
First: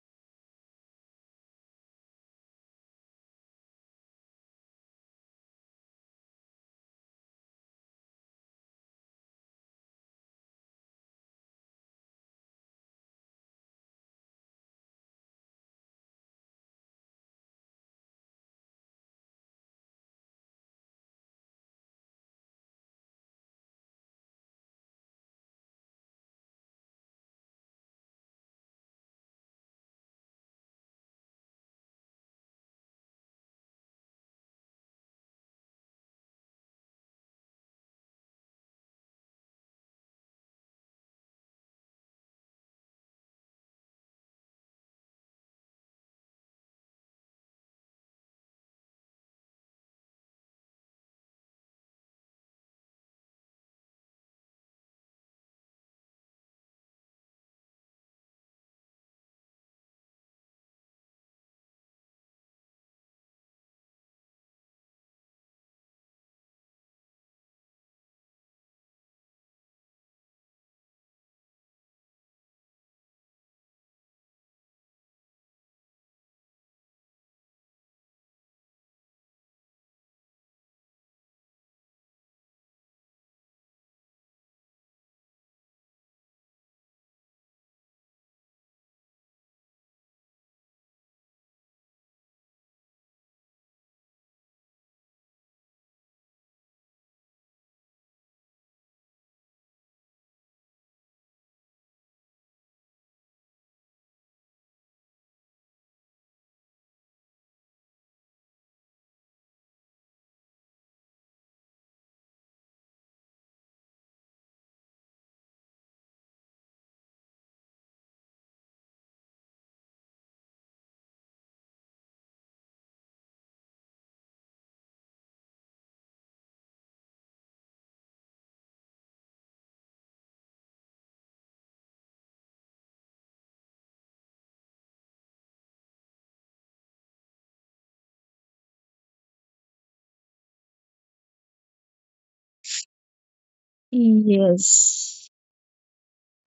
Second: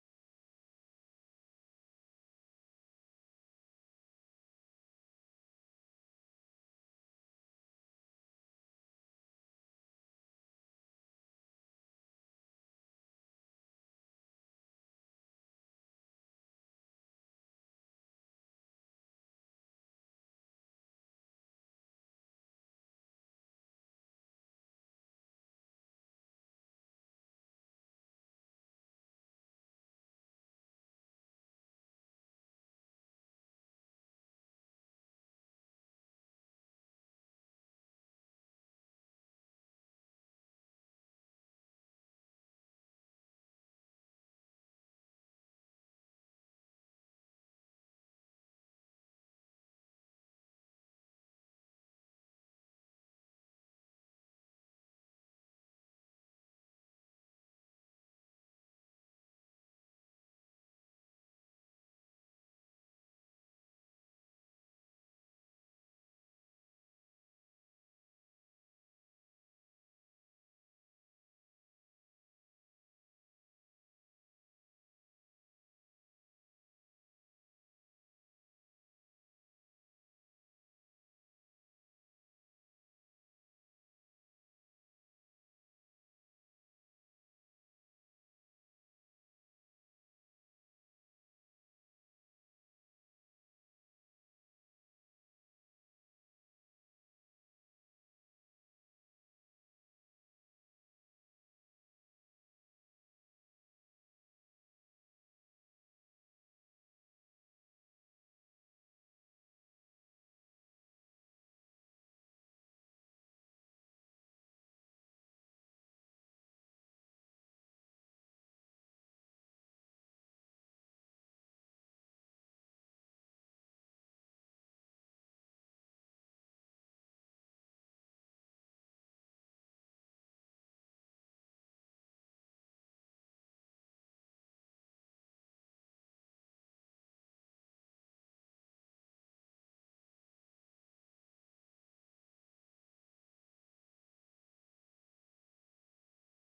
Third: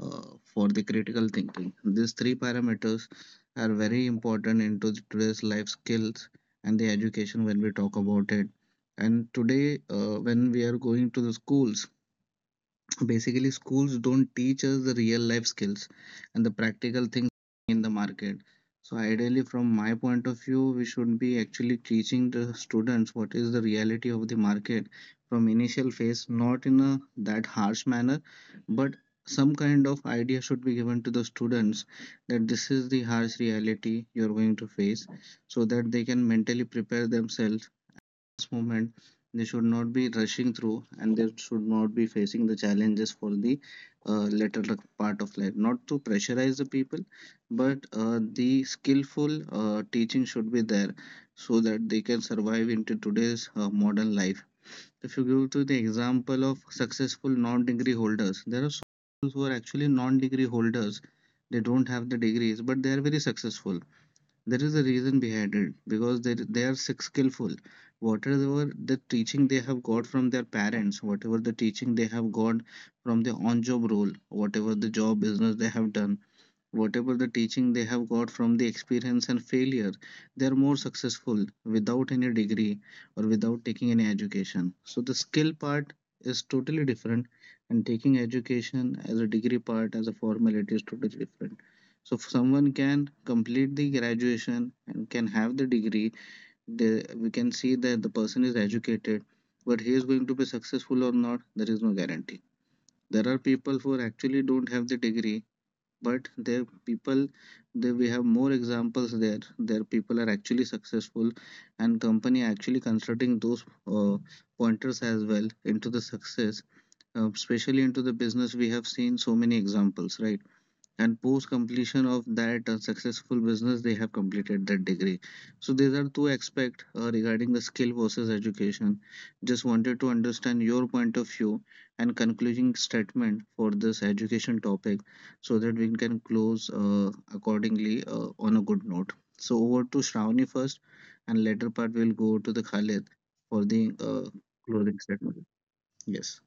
S3: uh, for the critical thinking. These three parameters are very important into the today's life skills and the education, when we talk about it. And today when we are going to the schools, basically, schools don't teach us the real life skills and the practical things in the market. So, ideally, from my point of view, we should be actually teaching the students what is the reality of the market from initial phase, not in a that harsh manner, but some kind of idea should be given to the students, that this is the harsh reality you're going to face, so that they can mentally prepare themselves movement. They should not be rushing through, and they should not be facing the challenges for the later part of life. Not to pressurize the people, but the skillful teaching should be there, so that they can survive into today's modern life. If you go to the example of successful non degree holders, there are so who are actually non degree holders. They don't have the degrees, but they are very successful. There is a reason behind it because they are sick skillful. Whatever the teaching they have got from their parents, whatever the teaching they have got from the on job role, whatever the job business they have done, whatever the teaching they have got from the experience and failure, they are more successful without any degree or without taking any education. So the skill part is totally different, and taking education as a degree part as a formality is totally different. So if someone can complete the graduation and can have the degree, we can see that the person is educated, but he is going to be successful or not, there is no guarantee. There are people who actually don't have the degree, but their people, we have more examples there. Their people are actually successful, and company actually considering those pointers as well into the success, especially into the business. We have seen so many examples, right? And post completion of that successful business, they have completed that degree. So these are two aspects regarding the skill versus education. Just wanted to understand your point of view and concluding statement for this education topic, so that we can close accordingly on a good note. So over to Shravani first, and later part we'll go to the Khalid for the closing
S2: Yes.
S3: statement. Yes.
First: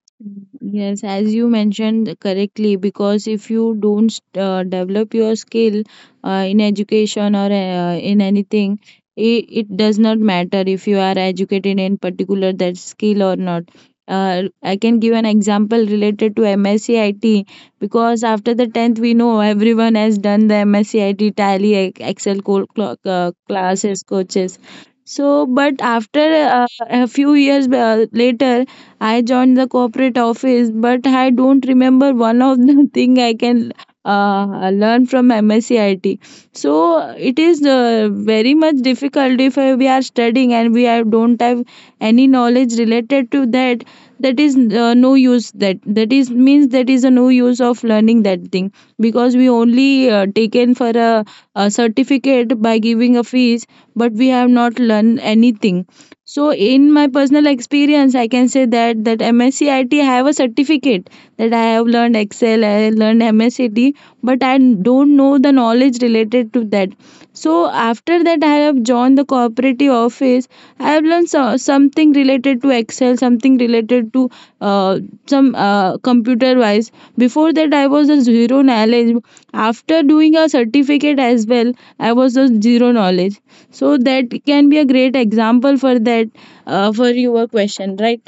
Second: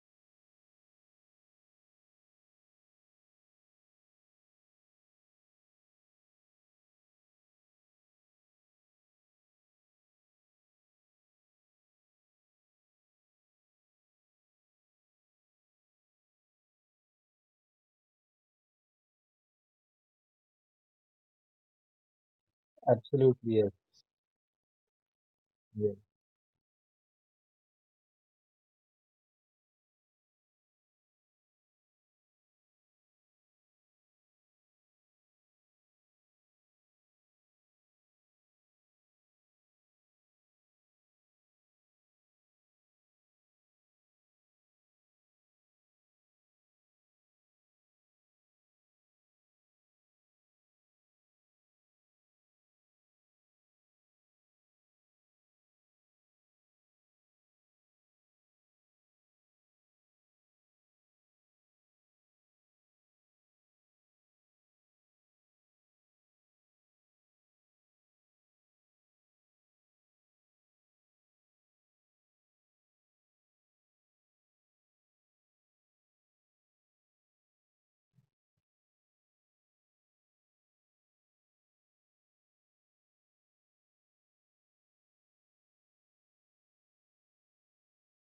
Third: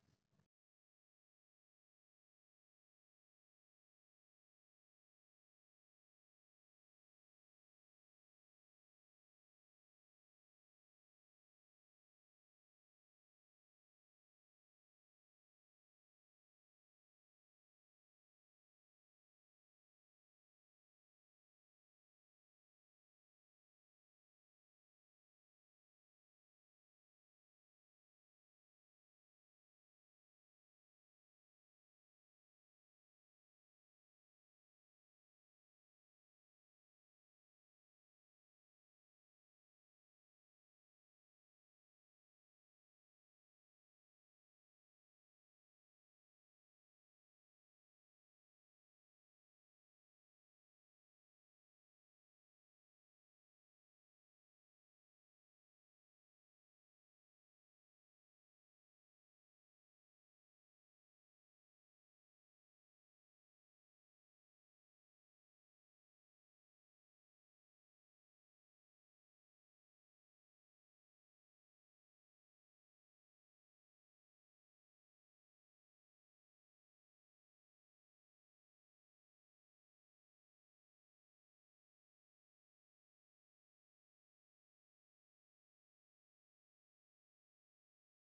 S2: Yes, as you mentioned correctly, because if you don't develop your skill in education or in anything, it does not matter if you are educated in particular that skill or not. I can give an example related to MSc because after the 10th, we know everyone has done the MSc IT, Tally, Excel,
S1: Absolutely. Yes.
S2: classes, coaches. So, but
S1: Yes.
S2: after a few years later, I joined the corporate office, but I don't remember one of the thing I can learn from MSCIT. So it is very much difficult if we are studying and we have, don't have any knowledge related to that. That is no use. That that is means that is a no use of learning that thing because we only taken for a certificate by giving a fees, but we have not learned anything. So in my personal experience, I can say that that MSc IT have a certificate that I have learned Excel, I have learned MSc I T, but I don't know the knowledge related to that. So after that, I have joined the cooperative office. I have learned so, something related to Excel, something related to uh, some computer wise. Before that, I was a zero knowledge. After doing a certificate as well, I was a zero knowledge, so that can be a great example for that, for your question, right?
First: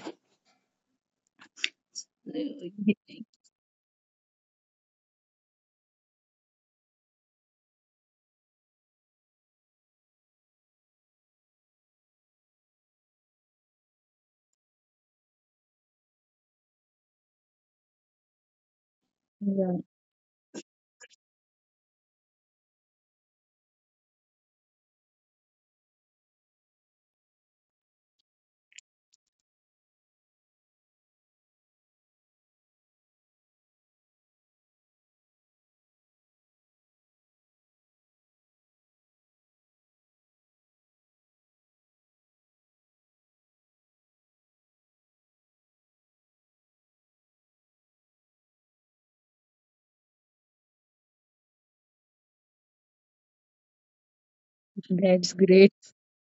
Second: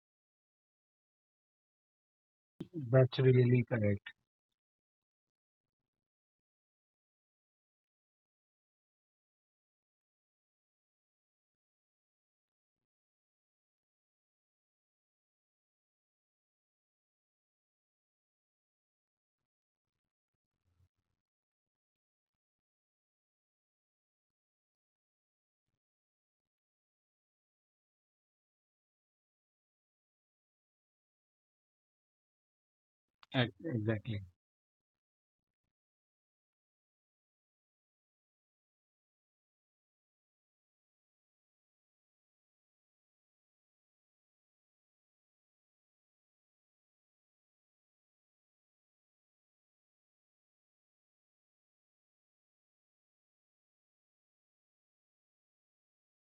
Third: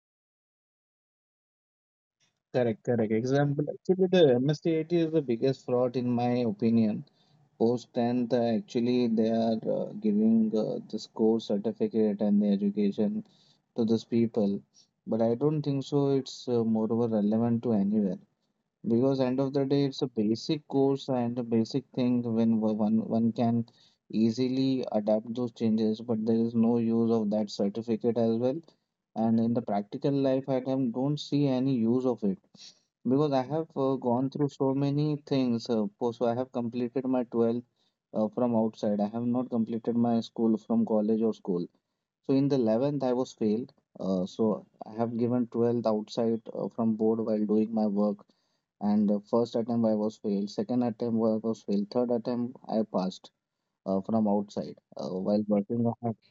S3: Correct,
S2: Yeah,
S3: correct.
S1: That's really
S3: Example,
S1: correct.
S3: actually, the MSTIT is the biggest fraud in my opinion. Post 10th, actually, they are giving this course certificate and the education to these people. But I don't think so it's moreover relevant to anywhere. Because end of the day, it's a basic course and a basic thing when one can easily adapt those changes, but there is no use of that certificate as well. And in the practical life, I don't see any use of it, because I
S1: Ex-
S3: have
S1: Exactly.
S3: gone through so many things. So I have completed my 12th from outside. I have not completed my school from college or school. So in the 11th, I was failed. So I have given 12th outside from board while doing my work, and the first attempt I was failed. Second attempt I was failed. Third attempt I passed from outside
S2: that's
S3: while
S2: great.
S3: working. I have-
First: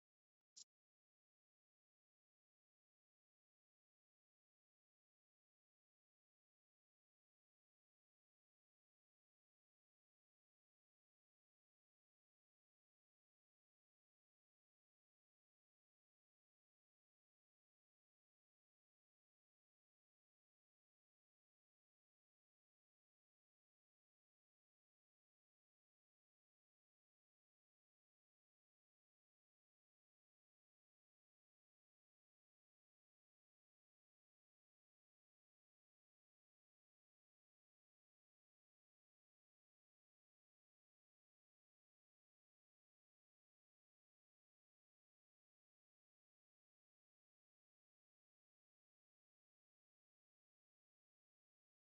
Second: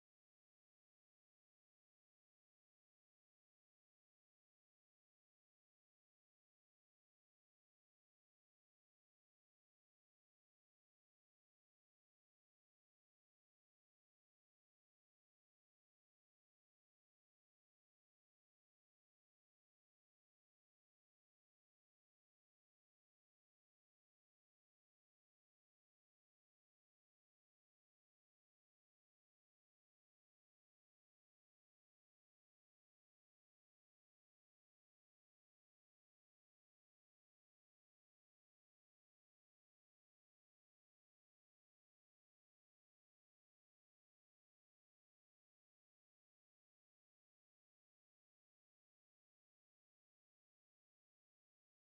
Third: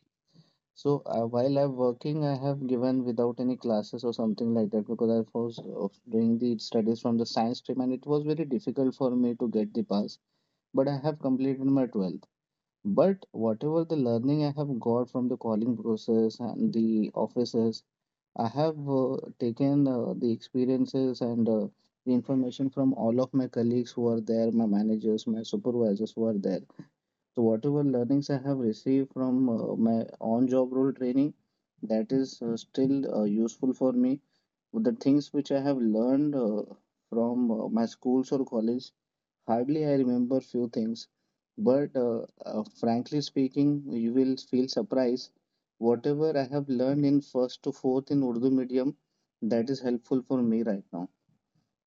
S3: So while I'm working, I have given without any classes or something like that, because I was doing the studies from the science stream and it was very difficult for me to get the pass. But I have completed my 12th. But whatever the learning I have got from the calling process and the offices, I have taken the experiences and the information from all of my colleagues who are there, my managers, my supervisors who are there. So, whatever learnings I have received from my on job role training, that is still useful for me. The things which I have learned from my schools or college, hardly I remember few things, but frankly speaking, you will feel surprised. Whatever I have learned in first to fourth in Urdu medium, that is helpful for me right now,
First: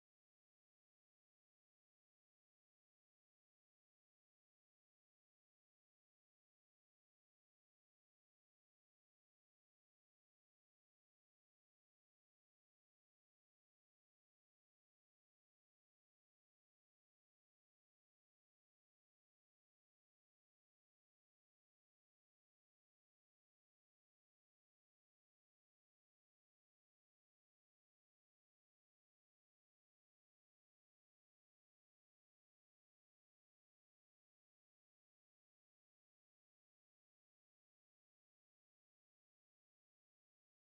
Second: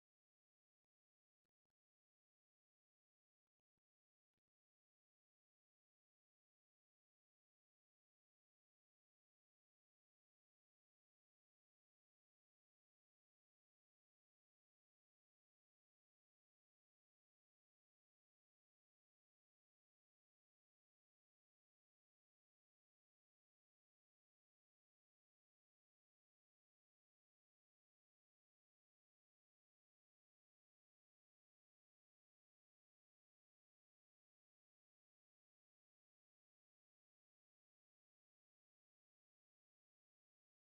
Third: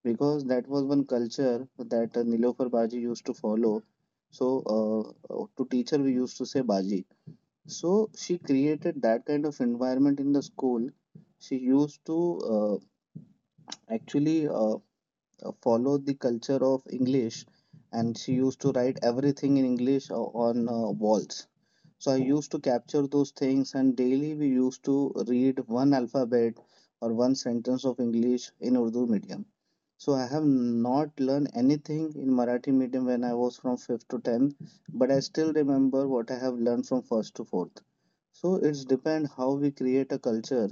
S3: because that was one culture that Nilofar Baji used to follow. So to teacher we used to say Baji. So she created that kind of environment in the school. She used to actually follow the culture of English, and she used to write everything in English on walls. So I used to capture those things, and daily we used to read one alphabet or one sentence of English in Urdu medium. So I have not learned anything in Marathi medium when I was from 5th to 10th, but I still remember what I have learned from 1st to 4th. So it's depend how we create a culture.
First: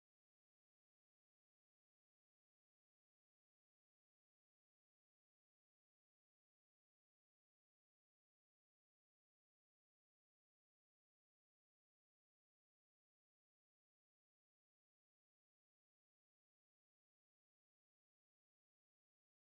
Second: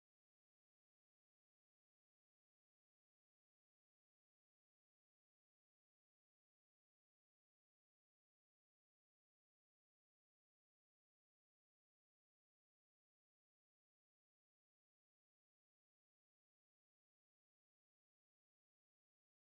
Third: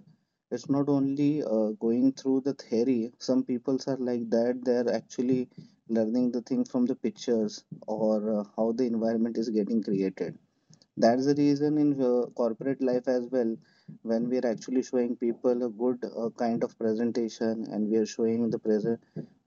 S3: It's not only going through the theory. Some peoples are like that. They are actually learning the thing from the pictures or how the environment is getting created. That's the reason in corporate life as well, when we are actually showing people a good kind of presentation and we are showing the present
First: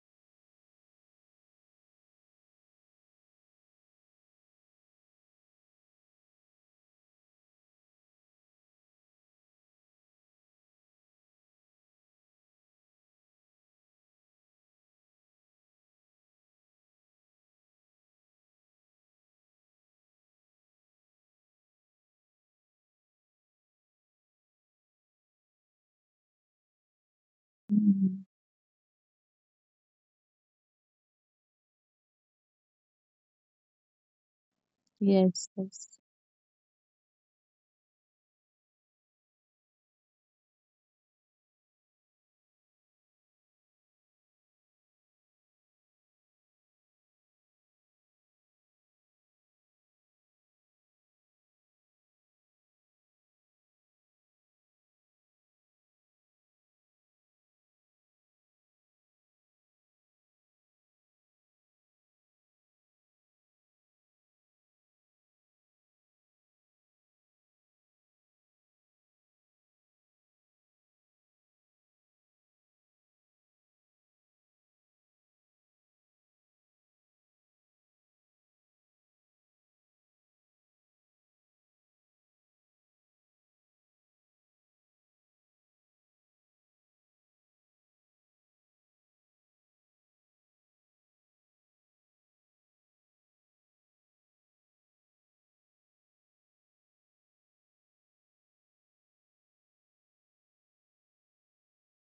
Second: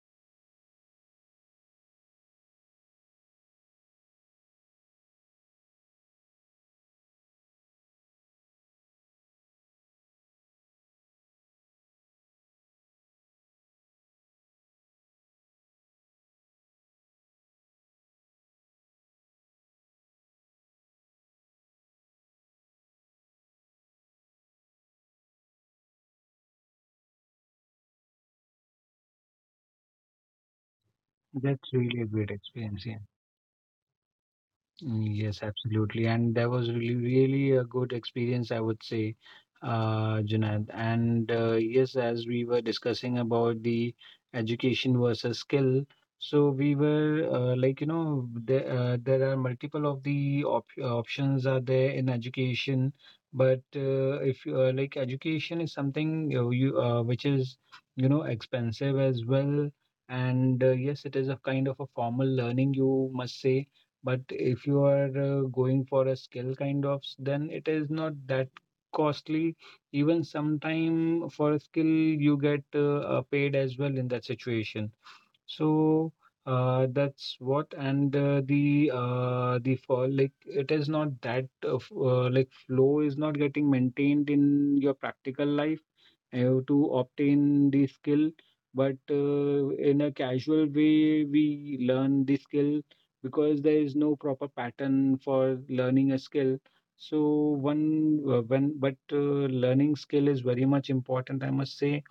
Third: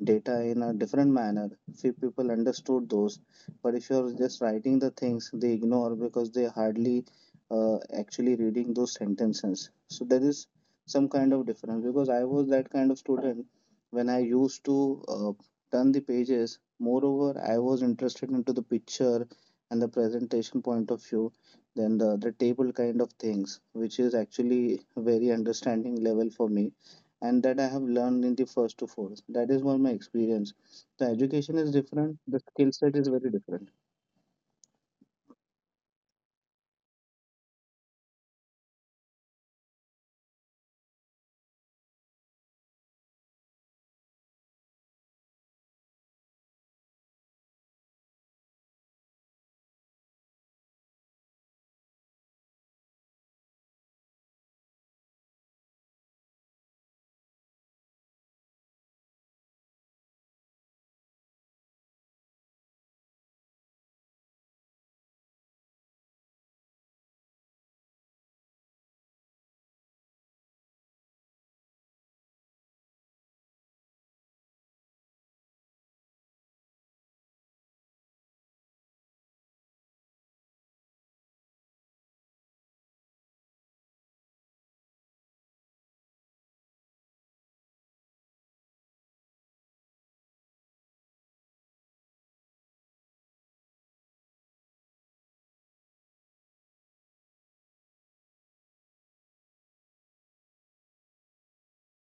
S3: data in a different manner, few people understood those. But if you're just writing the things, they ignore because they hardly actually reading those sentences. So there is some kind of difference, because I was that kind of student when I used to turn the pages. Moreover, I was interested into the picture and the presentation point of view than the other table kind of things, which is actually very understanding level for me, and that I have learned
S2: Mhm.
S3: in the first to fourth. That is what my experience. The education is
S1: That's really a
S3: different.
S1: great
S3: The skill
S1: experience.
S3: set
S1: Yeah.
S3: is very different.
S1: Mm, yes,
S2: Yes, yes.
S1: absolutely. And that was really, really a good experience, I would say, Junaid. And yes, as we were discussing about the education versus skill, so we were like, you know, there are multiple of the op options are there in education. But if you like education is something you which is, expensive as well. And yes, it is a kind of a formal learning, you must say. But if you are going for a skill kind of, then it is not that costly. Even sometime for a skill, you get paid as well in that situation. So that's what, and the fall, like it is not that flow is not getting maintained in your practical life to obtain the skill, but in a casual way we learn the skill, because there is no proper pattern for learning a skill. So one when but learning skill is very much important, I must say.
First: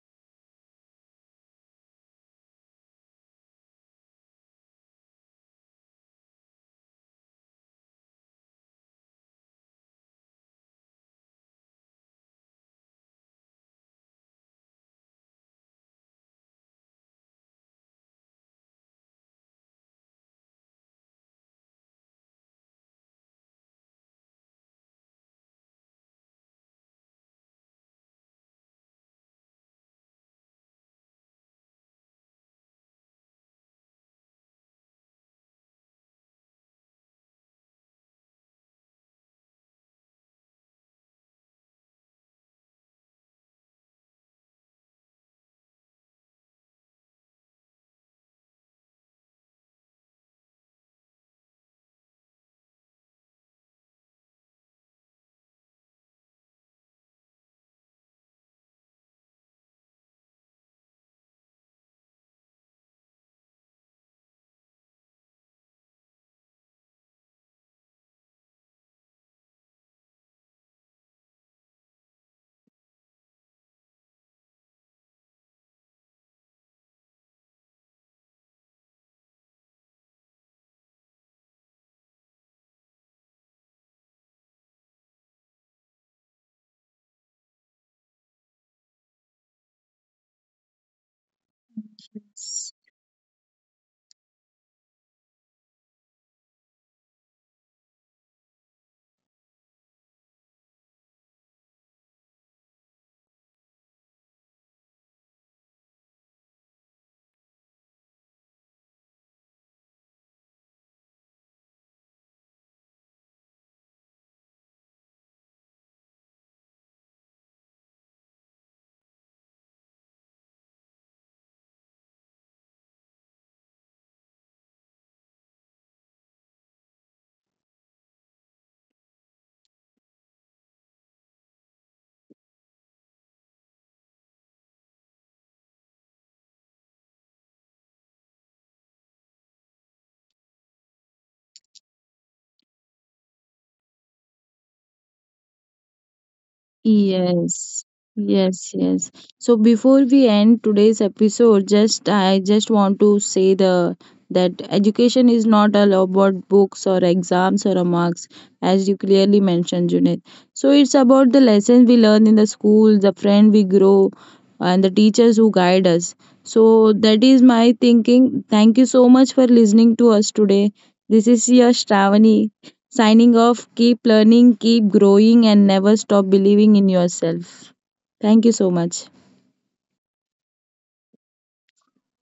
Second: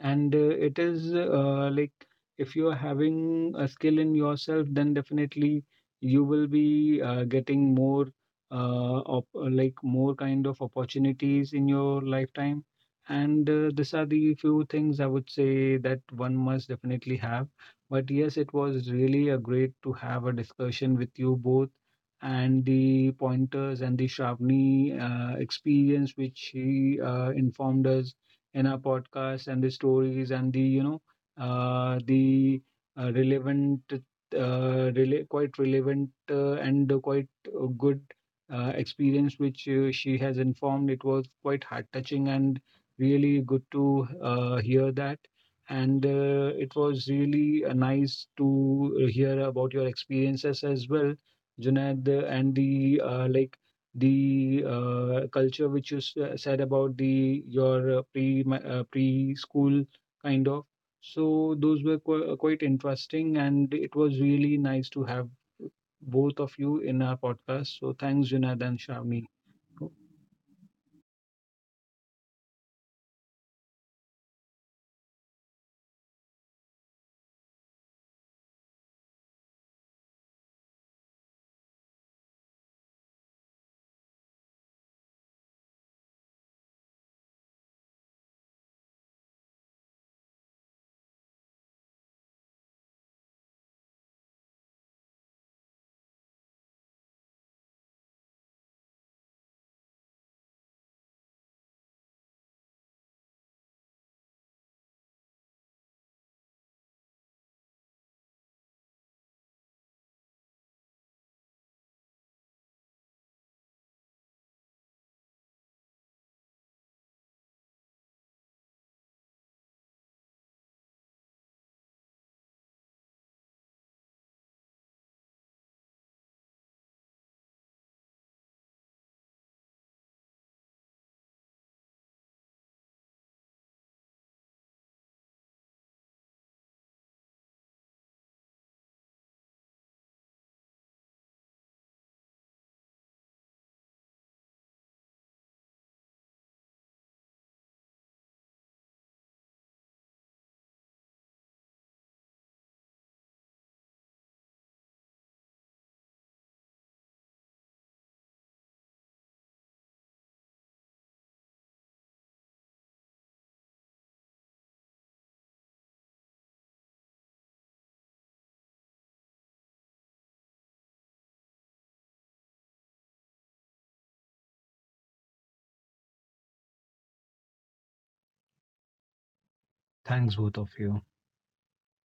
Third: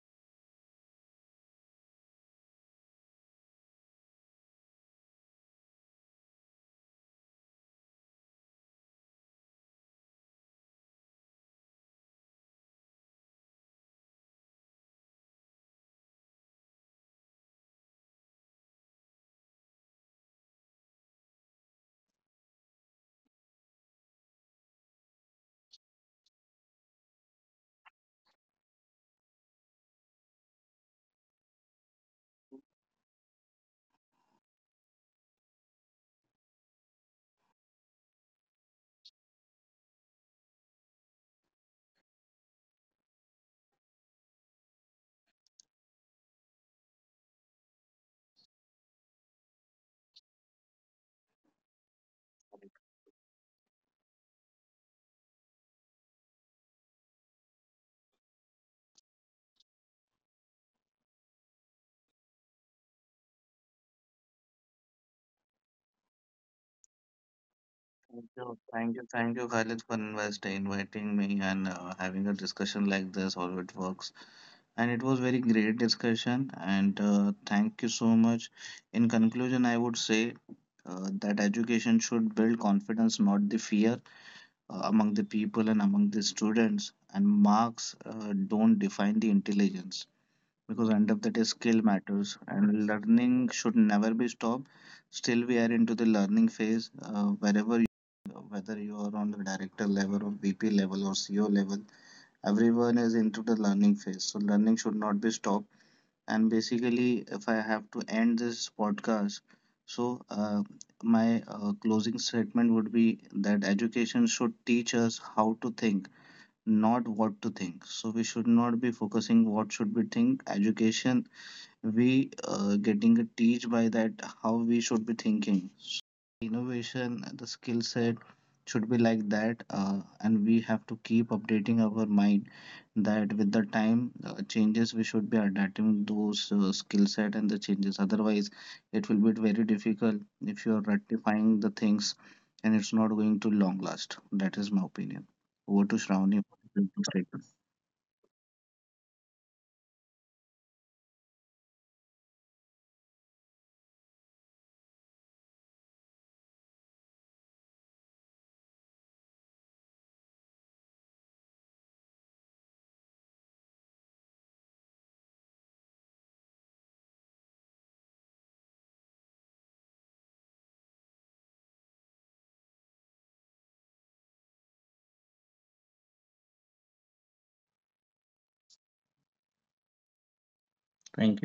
S1: And it is like if you are having a skill in yourself, then definitely you will be getting more op- like more kind of opportunities in your lifetime. And these are the few things I would say that one must definitely have. But yes, it was really a great to have a discussion with you both, and the pointers, and the Shravani experience which she informed us in our podcast, and the stories, and the you know the uh, relevant uh, quite relevant and quite good experience which she has informed, it was quite heart touching and really good to hear that. And it was really nice to hear about your experiences as well, Junaid, and the culture which you said about the your preschool kind of. So those were quite interesting, and it was really nice to have both of you in our podcast. So thanks,
S3: Thank you,
S1: Junaid and
S3: thank you,
S1: Shami.
S3: thank you, Khalid, for inviting me and having a discussion like this. How it works, and it was very great discussion. And thank you so much. In conclusion, I would say that education should build confidence, not the fear, among the people and among the students. And marks don't define the intelligence, because end of the day skill matters and learning should never be stopped. Still we are into the learning phase. Wherever you, whether you are on the director level or VP level or CEO level, everyone is into the learning phase. So learning should not be stopped. And basically, if I have to end this podcast, so my closing statement would be that education should teach us how to think, not what to think. So we should not be focusing what should be think. Education we getting a teach by that how we should be thinking. So innovation, the skill set should be like that, and we have to keep updating our mind, that with the time changes we should be adapting those skill set and the changes, otherwise it will be very difficult if you are rectifying the things, and it's not going to long last. That is my opinion. Over to Shravani for the concluding statement.
S2: Yes, yes, yes. So before we end today's episode, just I just want to say the that education is not all about books or exams or marks, as you clearly mentioned, Junaid. So it's about the lessons we learn in the school, the friend we grow, and the teachers who guide us. So that is my thinking. Thank you so much for listening to us today. This is your Shravani, signing off. Keep learning, keep growing, and never stop believing in yourself. Thank you so much.
S1: Thanks both of you.
S3: Thank